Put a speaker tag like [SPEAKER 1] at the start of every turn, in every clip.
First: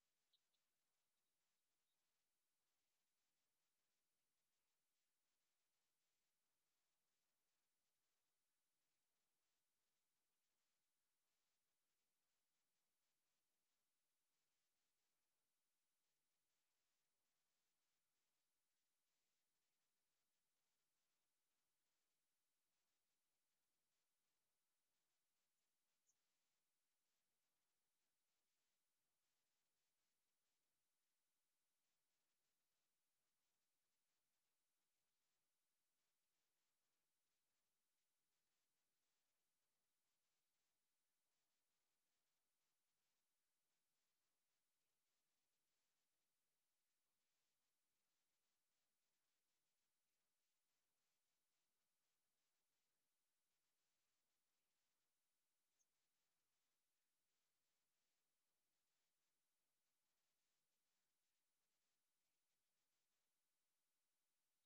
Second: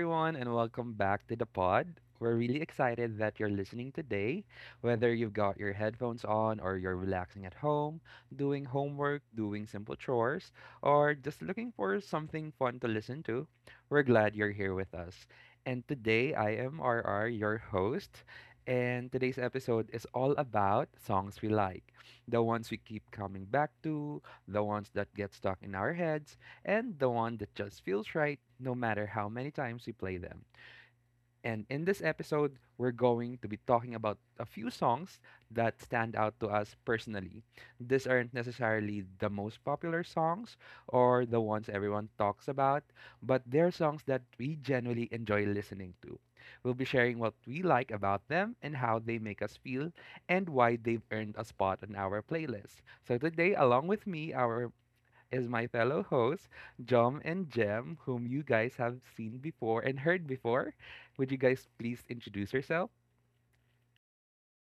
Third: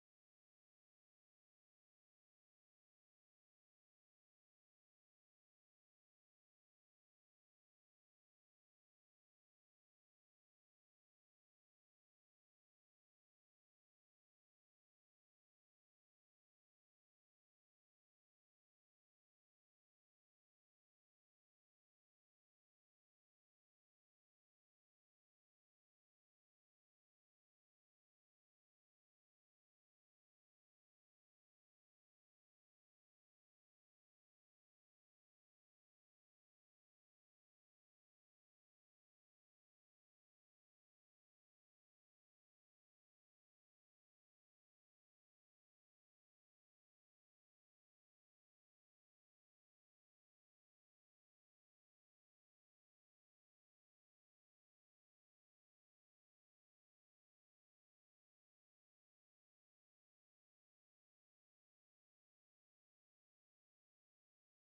[SPEAKER 1] everyone, and welcome back to the pod. We're really excited that you're listening today. Whether you've got your headphones on, or you're relaxing at home, doing homework, doing simple chores, or just looking for something fun to listen to, we're glad you're here with us. And today, I am RR, your host, and today's episode is all about songs we like, the ones we keep coming back to, the ones that get stuck in our heads, and the one that just feels right no matter how many times we play them. And in this episode, we're going to be talking about a few songs that stand out to us personally. These aren't necessarily the most popular songs or the ones everyone talks about, but they're songs that we genuinely enjoy listening to. We'll be sharing what we like about them and how they make us feel and why they've earned a spot on our playlist. So today, along with me, our is my fellow hosts, Jom and Jem, whom you guys have seen before and heard before. Would you guys please introduce yourself?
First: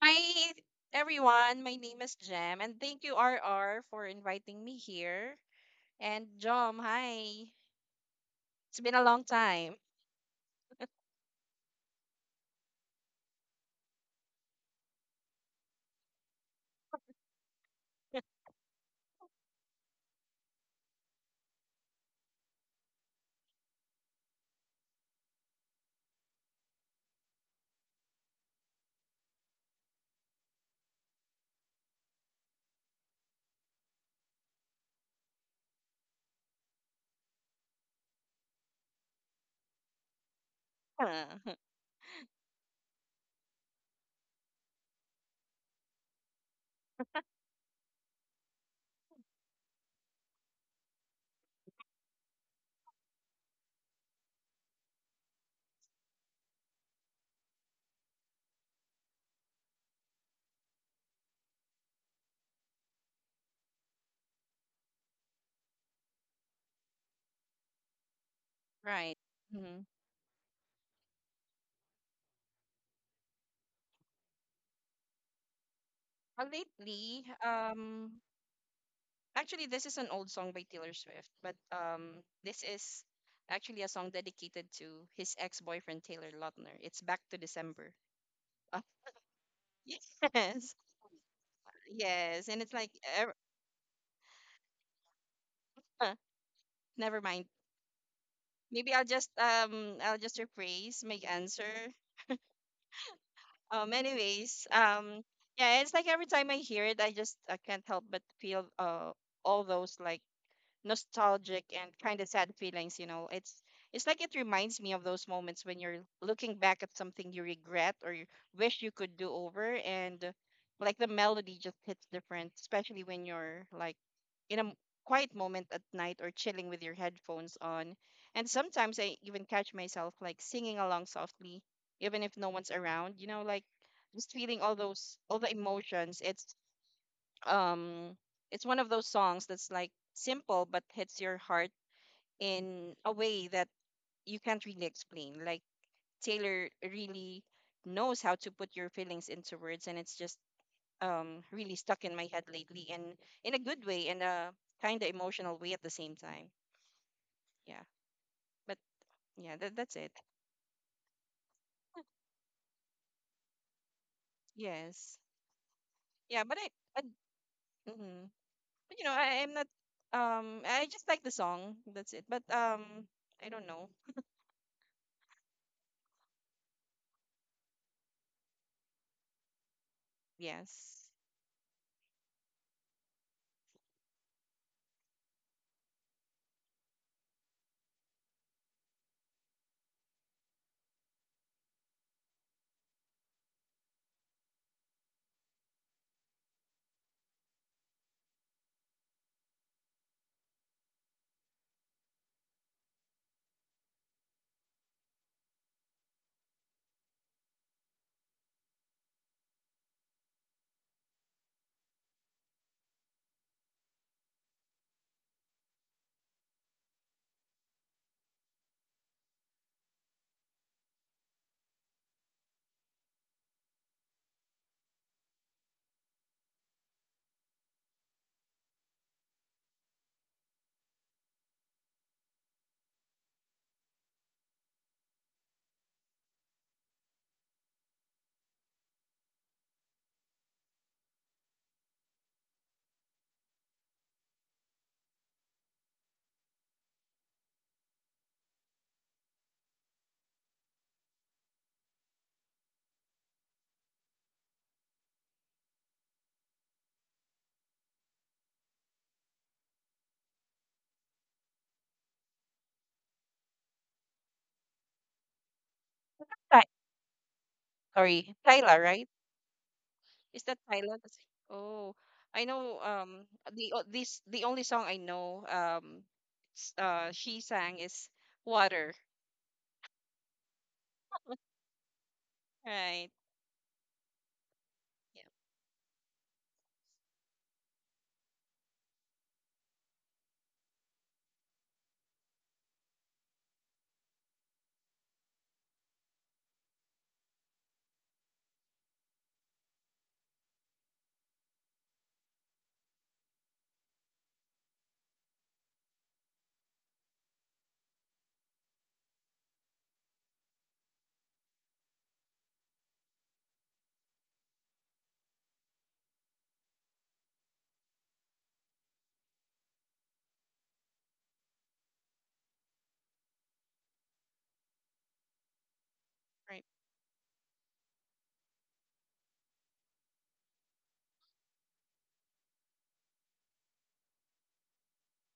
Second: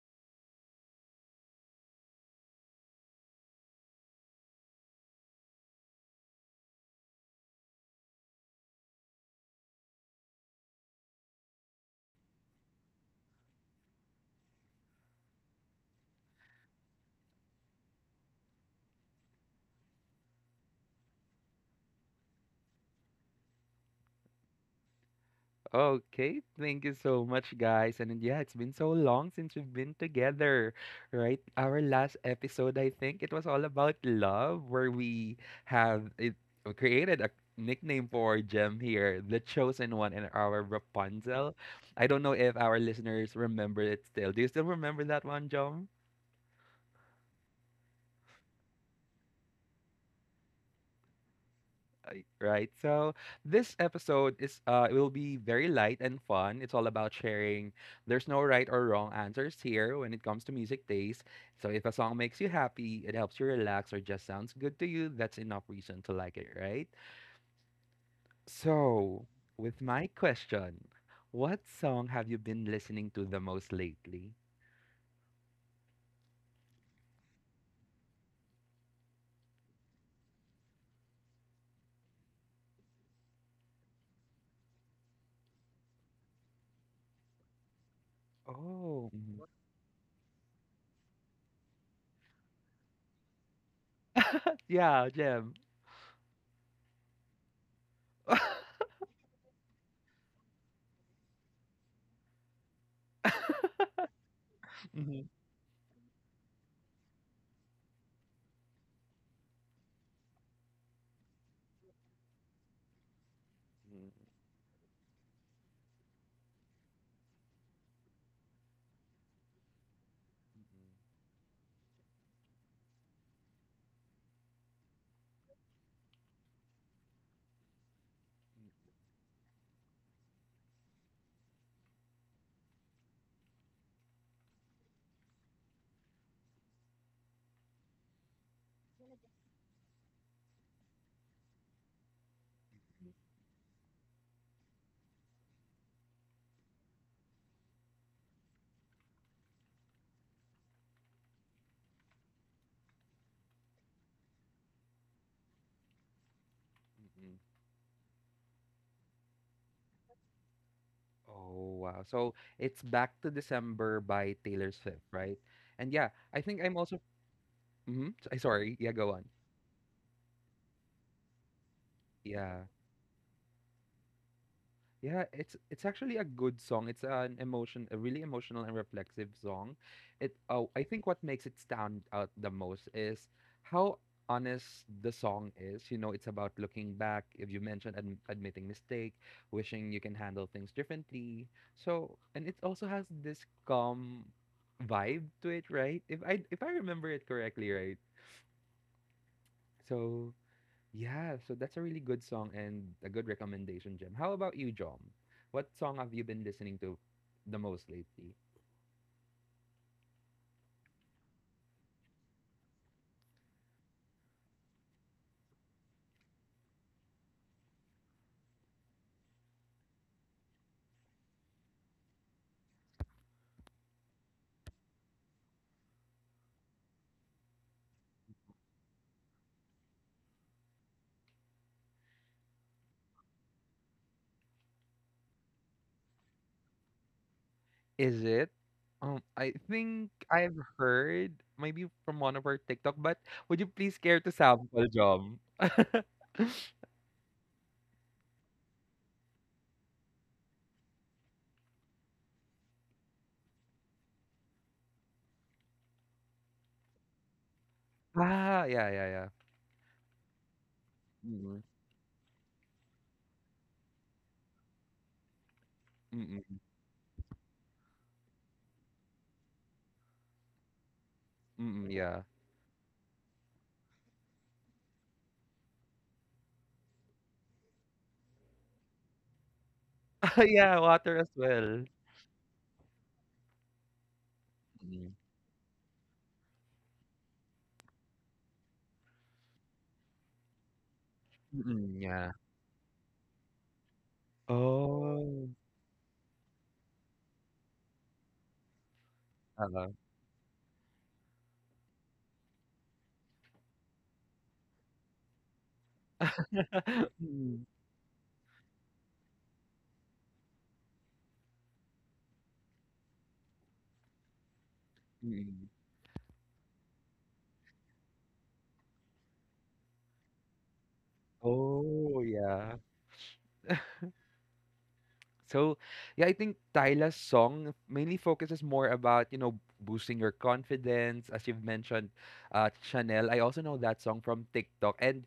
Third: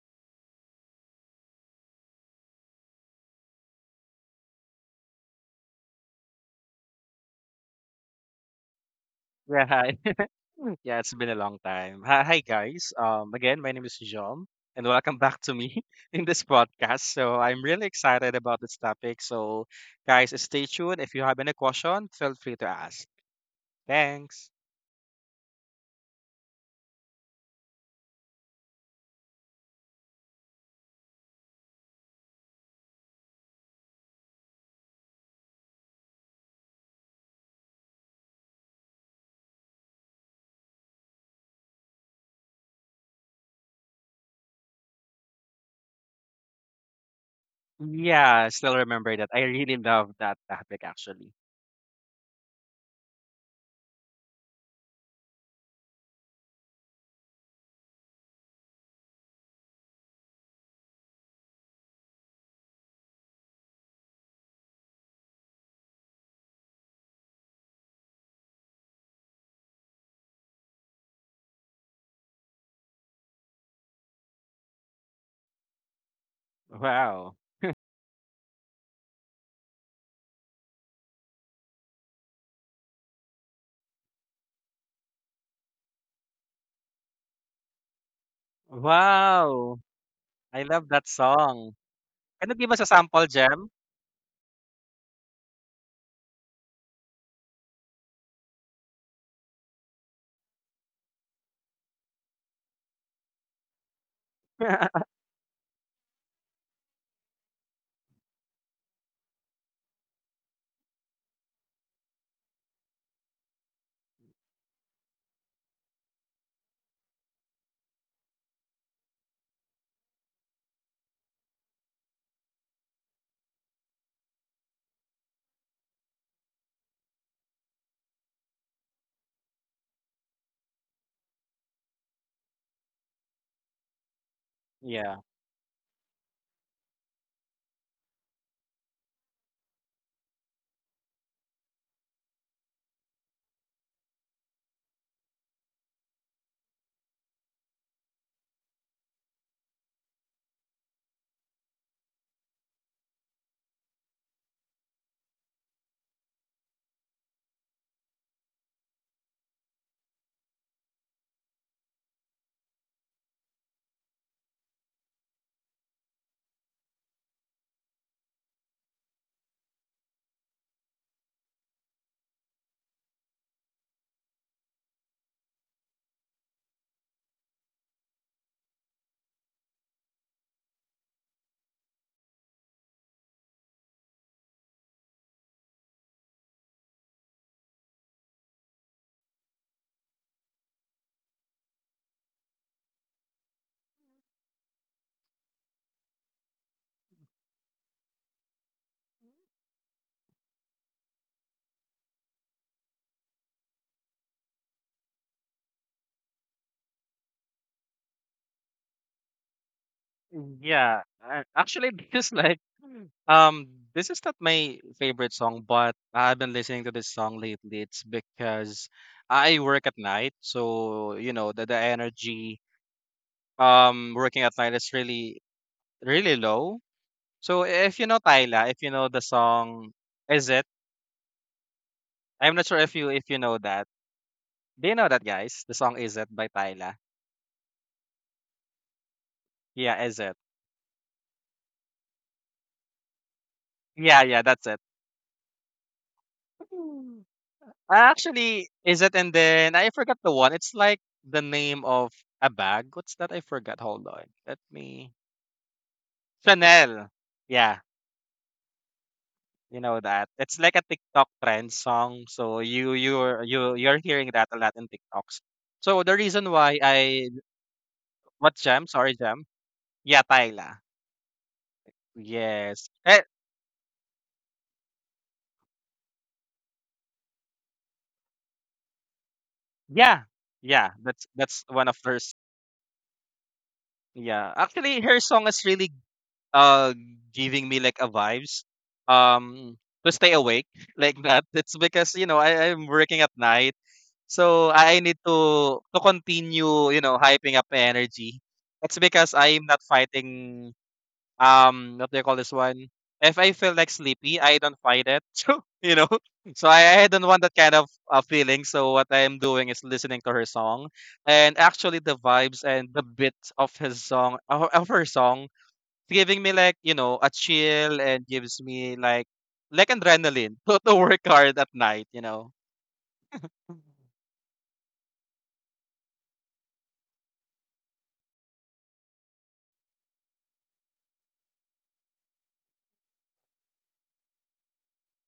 [SPEAKER 2] Hi, everyone. My name is Jem, and thank you, RR, for inviting me here. And Jom, hi. It's been a long
[SPEAKER 3] Yeah,
[SPEAKER 2] time.
[SPEAKER 3] hi. Yeah, it's been a long time. Hi, hi guys. Again, my name is John, and welcome back to me in this podcast. So I'm really excited about this topic. So, guys, stay tuned. If you have any question, feel free to ask. Thanks.
[SPEAKER 1] Okay, thank you so much, guys. And yeah, it's been so long since we've been together, right? Our last episode, I think it was all about love, where we have it, we created a nickname for Jem here, the chosen one, and our Rapunzel. I don't know if our listeners remember it still. Do you still remember that one, Jom?
[SPEAKER 3] Yeah, I still remember that. I really love that topic, actually.
[SPEAKER 1] Right? So this episode is it will be very light and fun. It's all about sharing. There's no right or wrong answers here when it comes to music taste. So if a song makes you happy, it helps you relax or just sounds good to you, that's enough reason to like it, right?
[SPEAKER 2] Right.
[SPEAKER 1] So,
[SPEAKER 2] hmm
[SPEAKER 1] with my question, what song have you been listening to the most lately?
[SPEAKER 2] Uh, lately,
[SPEAKER 3] Wow.
[SPEAKER 2] um, actually, this is an old song by Taylor Swift, but this is actually a song dedicated to his ex-boyfriend Taylor Lautner. It's Back to December. Uh,
[SPEAKER 1] Oh, mhm.
[SPEAKER 3] Wow.
[SPEAKER 2] yes,
[SPEAKER 3] I love that song.
[SPEAKER 2] yes, and
[SPEAKER 3] Can you
[SPEAKER 2] it's
[SPEAKER 3] give
[SPEAKER 2] like,
[SPEAKER 3] us a
[SPEAKER 2] ev-
[SPEAKER 3] sample, Gem?
[SPEAKER 1] Yeah, Jim.
[SPEAKER 2] uh, never mind. Maybe I'll just um, I'll just rephrase my answer. Anyways,
[SPEAKER 1] Mhm.
[SPEAKER 2] yeah, it's like every time I hear it, I can't help but feel all those, like, nostalgic and kind of sad feelings. It's like it reminds me of those moments when you're looking back at something you regret or you wish you could do over, and like, the melody just hits different, especially when you're like in a quiet moment at night or chilling with your headphones on. And sometimes I even catch myself like singing along softly even if no one's around, like, just feeling all those
[SPEAKER 3] yeah.
[SPEAKER 2] all the emotions. It's um it's one of those songs that's like simple but hits your heart in a way that you can't really explain. Like, Taylor really knows how to put your feelings into words, and it's just really stuck in my head lately, and in a good way, and a kind of emotional way at the same time. Yeah. But yeah, that's it.
[SPEAKER 1] Oh, wow. So it's Back to December by Taylor Swift,
[SPEAKER 2] Yes.
[SPEAKER 1] right? And yeah,
[SPEAKER 2] Yeah.
[SPEAKER 1] I
[SPEAKER 2] But i,
[SPEAKER 1] think I'm
[SPEAKER 2] I
[SPEAKER 1] also. Mm-hmm.
[SPEAKER 2] mhm.
[SPEAKER 1] Sorry.
[SPEAKER 2] but
[SPEAKER 1] Yeah,
[SPEAKER 2] you know
[SPEAKER 1] go on.
[SPEAKER 2] I am not, I just like the song, that's it, but
[SPEAKER 1] Yeah.
[SPEAKER 2] I don't know.
[SPEAKER 1] Yeah, it's actually a good song. It's an emotion, a really emotional and reflexive song. It oh, I
[SPEAKER 2] Yes.
[SPEAKER 1] think what makes it stand out the most is how honest the song is. You know, it's about looking back, if you mentioned ad admitting mistake, wishing you can handle things differently. So, and it also has this calm vibe to it, right? If I remember it correctly, right? So, yeah, so that's a really good song and a good recommendation, Jim. How about you, Jom? What song have you been listening to the most lately?
[SPEAKER 3] Yeah, actually, this is um, this is not my favorite song, but I've been listening to this song lately. It's because I work at night, so you know the energy, working at night is really low. So if you know Tyla, if you know the song, is it? I'm not sure if you know that. Do you know that, guys? The song "Is It" by Tyla.
[SPEAKER 1] Is it? I
[SPEAKER 3] Yeah,
[SPEAKER 1] think
[SPEAKER 3] is it?
[SPEAKER 1] I've heard maybe from one of our TikTok, but would you please care
[SPEAKER 3] Yeah,
[SPEAKER 1] to
[SPEAKER 3] yeah, that's
[SPEAKER 1] sample, Jom?
[SPEAKER 3] it. Ah, actually, is it? And then I forgot the one. It's like the name of a bag. What's that? I forgot. Hold on. Let me. Chanel. Yeah,
[SPEAKER 1] Ah, yeah, yeah, yeah.
[SPEAKER 3] you know that. It's like a TikTok
[SPEAKER 1] Mm-mm,
[SPEAKER 3] trend song. So you're hearing that a lot in TikToks. So the reason
[SPEAKER 2] I,
[SPEAKER 1] mm-mm,
[SPEAKER 3] why I
[SPEAKER 2] Sorry,
[SPEAKER 3] what
[SPEAKER 2] Tyla,
[SPEAKER 3] jam?
[SPEAKER 2] right?
[SPEAKER 3] Sorry, jam. Yeah,
[SPEAKER 2] Is that
[SPEAKER 3] Tyla.
[SPEAKER 2] Tyla? Oh,
[SPEAKER 1] mm-mm, yeah.
[SPEAKER 2] I know.
[SPEAKER 3] Yes. Eh,
[SPEAKER 2] The o- this the only song I know. She sang is Water.
[SPEAKER 3] yeah.
[SPEAKER 1] Yeah,
[SPEAKER 3] Yeah,
[SPEAKER 1] water
[SPEAKER 3] that's
[SPEAKER 1] as
[SPEAKER 3] that's
[SPEAKER 1] well.
[SPEAKER 3] one of her. S-
[SPEAKER 2] Right.
[SPEAKER 3] Yeah. Actually,
[SPEAKER 1] Mm-mm,
[SPEAKER 2] Yeah.
[SPEAKER 3] her song is really uh giving me like a vibes um to stay awake like that. It's
[SPEAKER 1] mm-mm,
[SPEAKER 3] because you
[SPEAKER 1] yeah.
[SPEAKER 3] know I'm working at night, so I need
[SPEAKER 1] Oh.
[SPEAKER 3] to continue, you know, hyping up my energy. That's because I'm not
[SPEAKER 1] Uh,
[SPEAKER 3] fighting what do you call this one if I feel like sleepy I don't fight it so you know so I don't want that
[SPEAKER 1] mm-mm.
[SPEAKER 3] kind of feeling, so what I'm doing is listening to her song. And actually the vibes and the bit of his song of her song giving me like, you know, a chill and gives me like adrenaline to work hard at night, you
[SPEAKER 1] Oh,
[SPEAKER 3] know.
[SPEAKER 1] yeah. So, yeah, I
[SPEAKER 2] Right.
[SPEAKER 1] think Tyla's song mainly focuses more about, you know, boosting your confidence. As you've mentioned, Chanel, I also know that song from TikTok. And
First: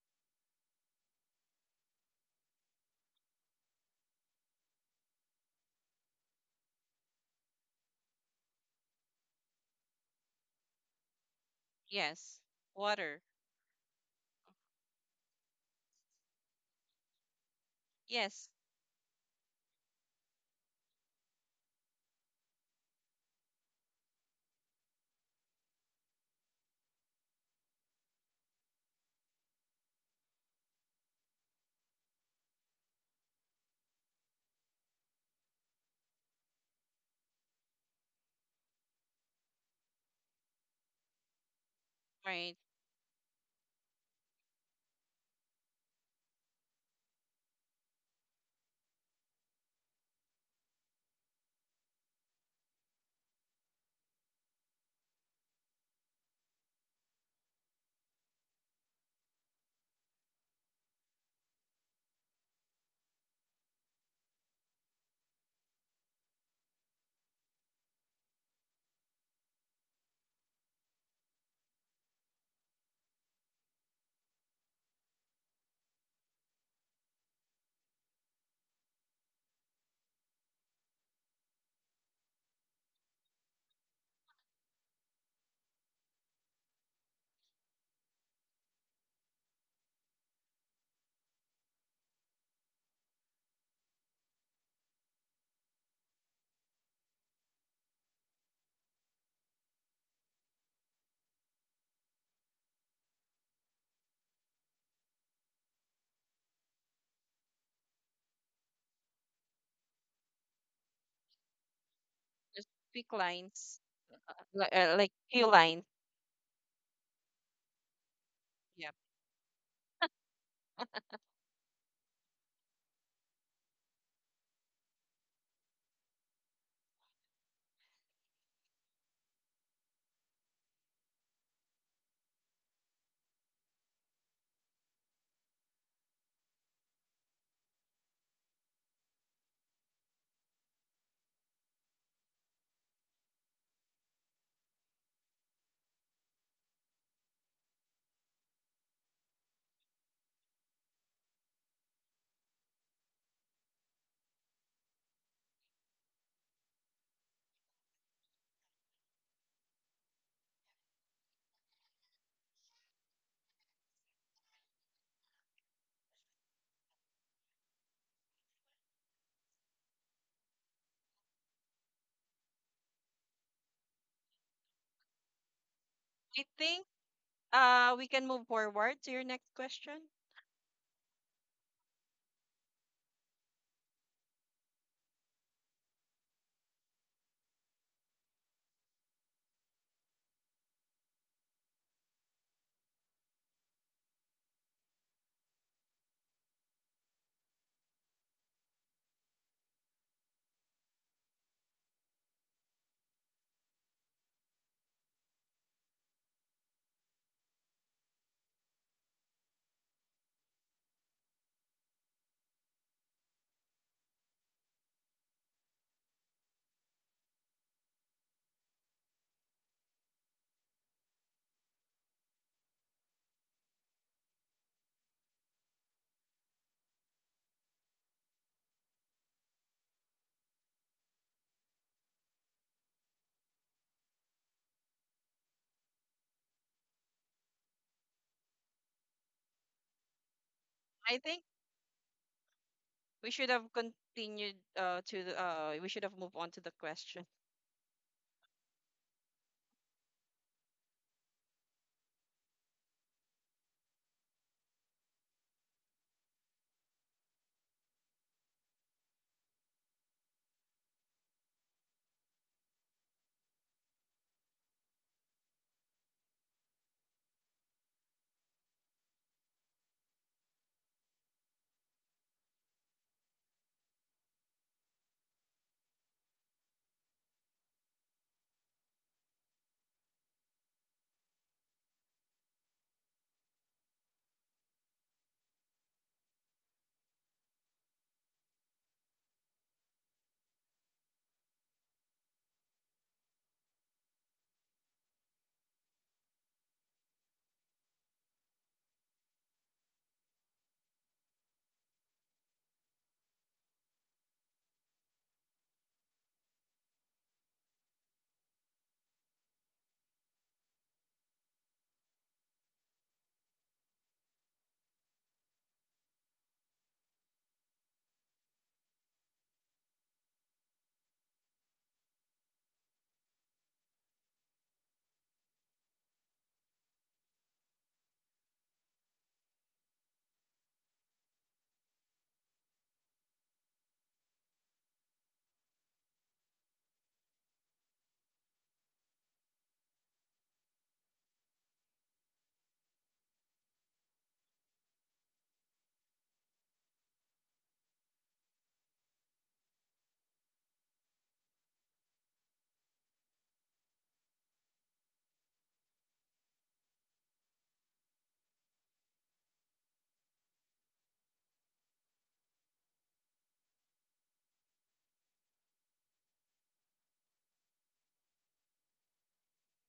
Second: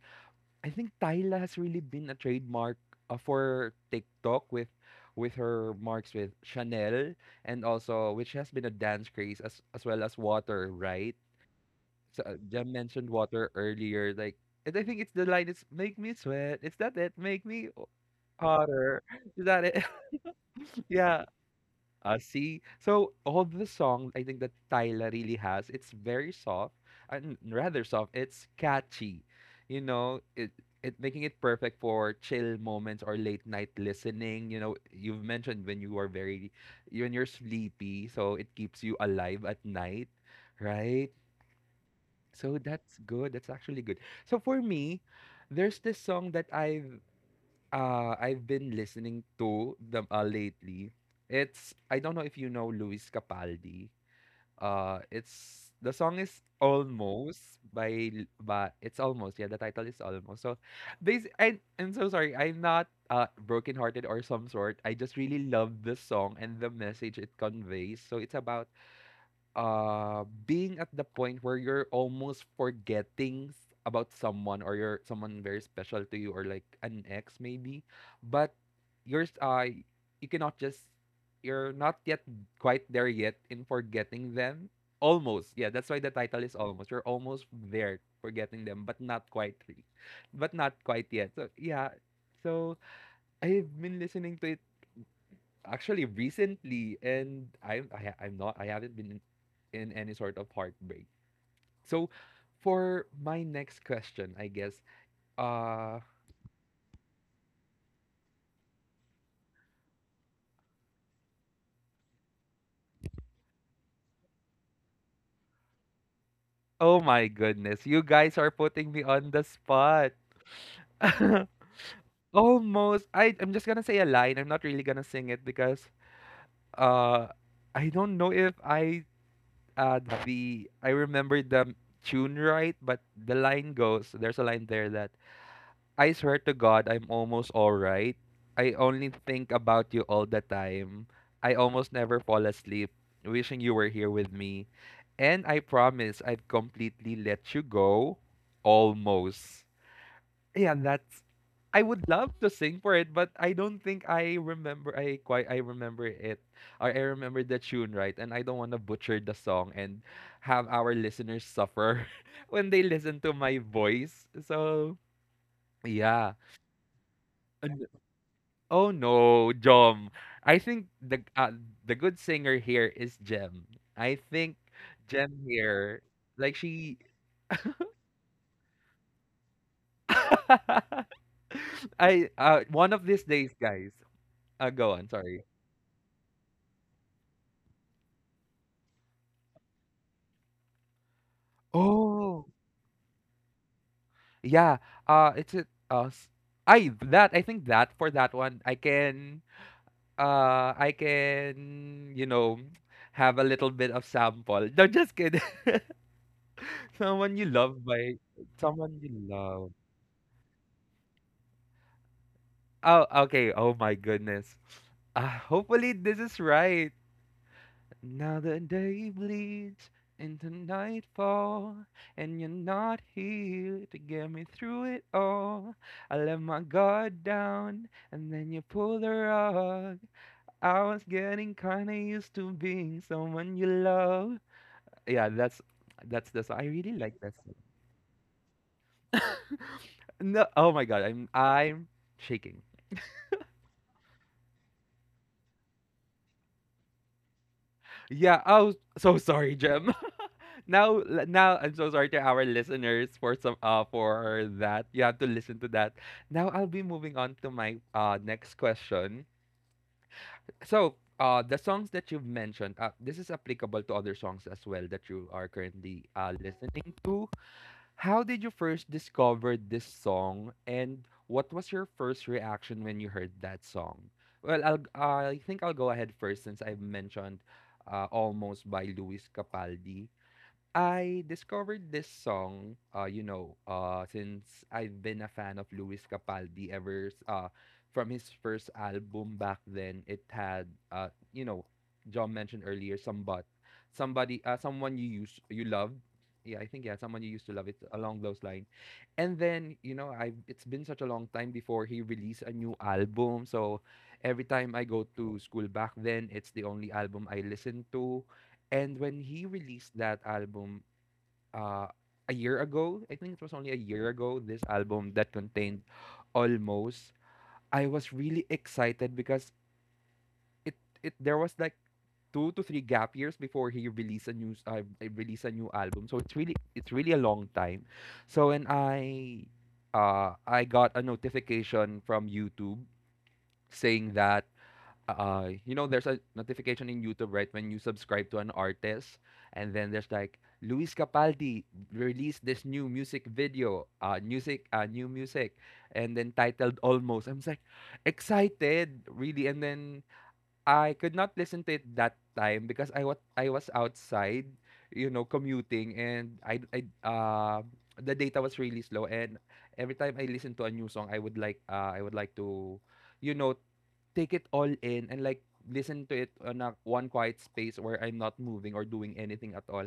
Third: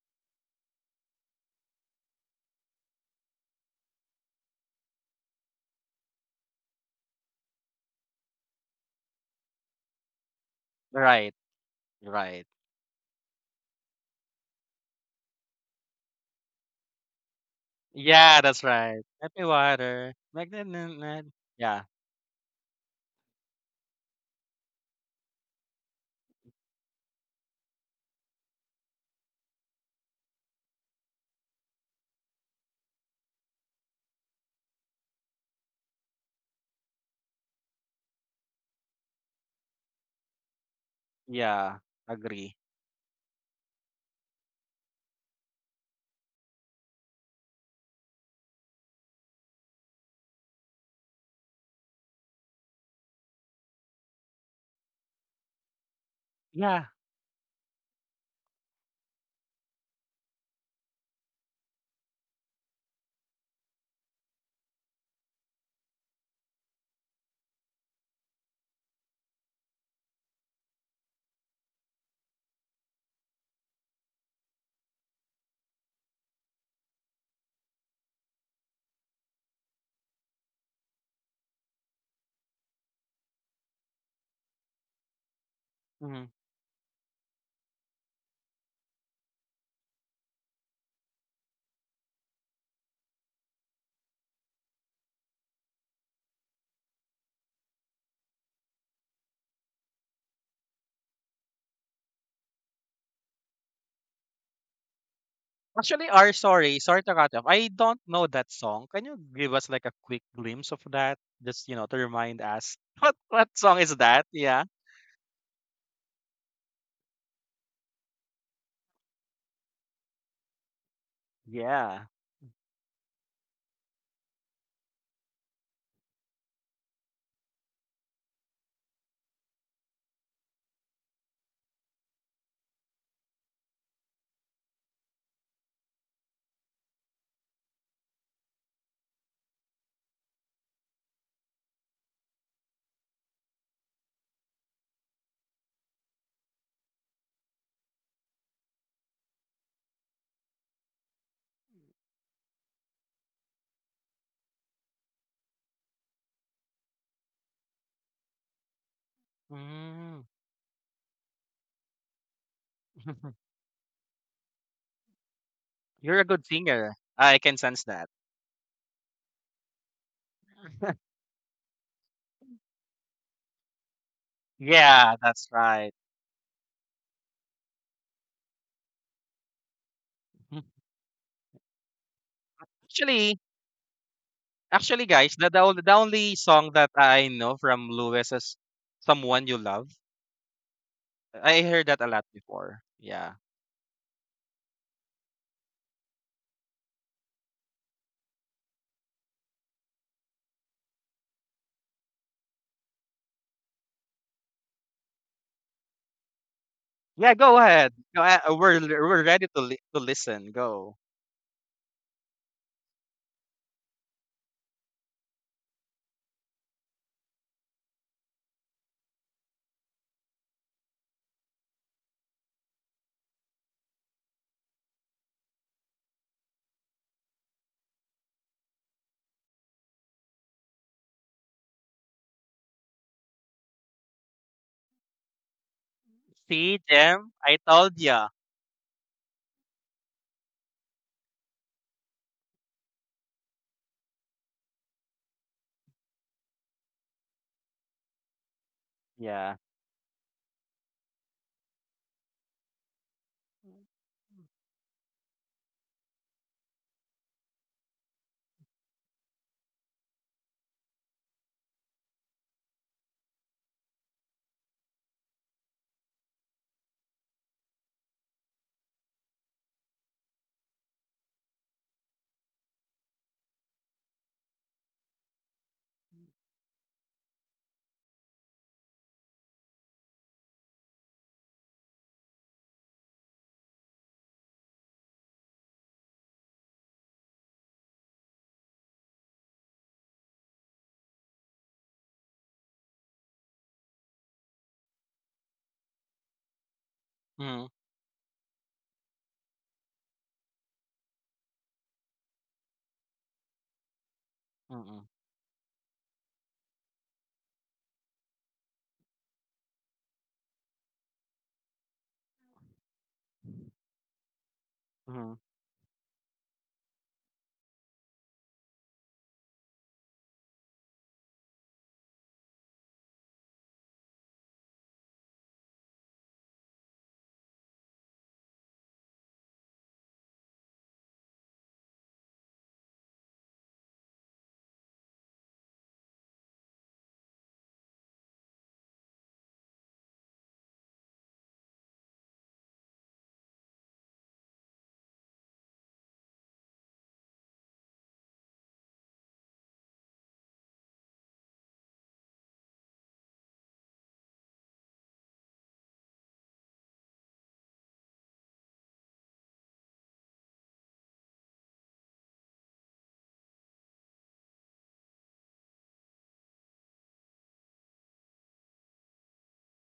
[SPEAKER 1] I think Tyla has really been a trademark for TikTok with her marks with Chanel and also which has been a dance craze as well as Water, right?
[SPEAKER 3] Right,
[SPEAKER 1] So,
[SPEAKER 2] Yes.
[SPEAKER 3] right.
[SPEAKER 1] Jem mentioned
[SPEAKER 2] Water.
[SPEAKER 1] Water earlier, like, and I think it's the line, it's make me sweat. It's that it, make me
[SPEAKER 3] Yeah,
[SPEAKER 2] Yes.
[SPEAKER 3] that's
[SPEAKER 1] hotter.
[SPEAKER 3] right. Happy
[SPEAKER 1] Is that it?
[SPEAKER 3] water. Like that. Na- na-
[SPEAKER 1] Yeah,
[SPEAKER 3] Yeah,
[SPEAKER 1] see, so all the song I think that Tyla really has, it's very soft and rather soft. It's catchy, you know. It making it perfect for chill moments or late night listening. You know, you've mentioned when you are very, when you're sleepy, so it keeps you alive at night, right?
[SPEAKER 3] yeah, agree.
[SPEAKER 2] Right.
[SPEAKER 1] So that's good. That's actually good. So for me, there's this song that I've been listening to them lately. It's, I don't know if you know Luis Capaldi. It's, the song is
[SPEAKER 3] Yeah.
[SPEAKER 1] Almost by it's Almost. Yeah, the title is Almost. So this, I I'm so sorry. I'm not brokenhearted or some sort. I just really love the song and the message it conveys. So it's about being at the point where you're almost forgetting about someone or you're someone very special to you or like an ex maybe, but you're s- uh you cannot just, you're not yet quite there yet in forgetting them, almost, yeah, that's why the
[SPEAKER 3] Mhm.
[SPEAKER 1] title is almost, you're almost there forgetting them but not quite but not quite yet, so yeah. So I've been listening to it actually recently and I'm not, I haven't been in any sort of heartbreak. So for my next question, I guess uh
[SPEAKER 3] Actually, sorry to cut off. I don't know that song. Can you give us like a quick glimpse of that? Just, you know, to remind
[SPEAKER 2] Just
[SPEAKER 3] us.
[SPEAKER 2] quick
[SPEAKER 3] What song
[SPEAKER 2] lines,
[SPEAKER 3] is that? Yeah.
[SPEAKER 2] like, few lines.
[SPEAKER 1] oh my goodness, you guys are
[SPEAKER 2] Yeah.
[SPEAKER 1] putting me on the spot.
[SPEAKER 3] Yeah.
[SPEAKER 1] Almost, I'm just gonna say a line. I'm not really gonna sing it because uh I don't know if I uh the I remember the tune right, but the line goes, there's a line there that I swear to God, I'm almost all right. I only think about you all the time. I almost never fall asleep, wishing you were here with me. And I promise I've completely let you go. Almost. Yeah, that's. I would love to sing for it, but I don't think I remember. I quite. I remember it, or I remember the tune right, and I don't want to butcher the song and
[SPEAKER 3] Mm.
[SPEAKER 1] have our listeners suffer when they listen to my voice. So
[SPEAKER 3] You're a
[SPEAKER 1] yeah.
[SPEAKER 3] good singer. I can sense that.
[SPEAKER 1] Oh no, Jom. I think the good singer here is Jem. I think
[SPEAKER 3] Yeah,
[SPEAKER 1] Jem
[SPEAKER 3] that's right.
[SPEAKER 1] here,
[SPEAKER 2] I
[SPEAKER 1] like
[SPEAKER 2] think
[SPEAKER 1] she,
[SPEAKER 2] we can move forward to your next question.
[SPEAKER 3] Mhm.
[SPEAKER 1] I one of these
[SPEAKER 3] Actually,
[SPEAKER 1] days, guys. Go
[SPEAKER 3] actually,
[SPEAKER 1] on.
[SPEAKER 3] guys,
[SPEAKER 1] Sorry.
[SPEAKER 3] the only song that I know from Lewis is "Someone You Love." I heard that a lot
[SPEAKER 1] Oh
[SPEAKER 3] before. Yeah,
[SPEAKER 1] yeah. It's a I that I think that for that one I can I can, you know, have a little bit of sample. No, just kidding.
[SPEAKER 3] yeah.
[SPEAKER 1] Someone you
[SPEAKER 3] Go
[SPEAKER 1] love
[SPEAKER 3] ahead.
[SPEAKER 1] by
[SPEAKER 3] Go ahead.
[SPEAKER 1] someone you
[SPEAKER 3] We're ready to
[SPEAKER 1] love.
[SPEAKER 3] li- to listen. Go.
[SPEAKER 1] Oh, okay. Oh my goodness. Hopefully this is right. Now the day bleeds into nightfall, and you're not here to get me through it all. I let my guard down, and then you pull the rug. I was getting kinda used to being someone you love. Yeah, that's the song. I
[SPEAKER 3] See,
[SPEAKER 1] really like
[SPEAKER 3] Jim,
[SPEAKER 1] that song.
[SPEAKER 3] I told ya.
[SPEAKER 1] No, oh my god,
[SPEAKER 2] I
[SPEAKER 1] I'm
[SPEAKER 2] think
[SPEAKER 1] I'm shaking.
[SPEAKER 2] we should have continued to the, we should have moved on to the question.
[SPEAKER 1] Yeah. Oh, so
[SPEAKER 3] Yeah.
[SPEAKER 1] sorry, Jem. Now I'm so sorry to our listeners for some for that. You have to listen to that. Now I'll be moving on to my next question. So the songs that you've mentioned, this is applicable to other songs as well that you are currently listening to. How did you first discover this song and what was your first reaction when you heard that song? Well, I think I'll go ahead first since I've mentioned Almost by Luis Capaldi. I discovered this song, you know, since I've been a fan of Luis Capaldi ever, from his first album back then. It had, you know, John mentioned earlier, somebody, someone you used, you love. Yeah, I think yeah, someone you used to
[SPEAKER 3] Mm-hmm.
[SPEAKER 1] love. It's along those lines. And then, you know, I it's been such a long time before he released a new album. So every time I
[SPEAKER 3] Mm-hmm.
[SPEAKER 1] go to school back then, it's the only album I listen to. And when he released that album, uh, a year ago. I think it was only a year ago, this album that contained almost. I was really excited because it, it there was like 2 to 3 gap years before he released a release a new album. So it's really a long time. So when I got a notification from YouTube saying that you know there's a notification in YouTube, right, when you subscribe to an artist, and then there's like Luis Capaldi released this new music video music new music and then titled Almost. I'm like excited, really, and then I could not listen to it that time because I was outside, you know, commuting, and I the data was really slow, and every time I listen to a new song I would like, I would like to, you know, take it all in and like listen to it on a one quiet space where I'm not moving or doing anything at all.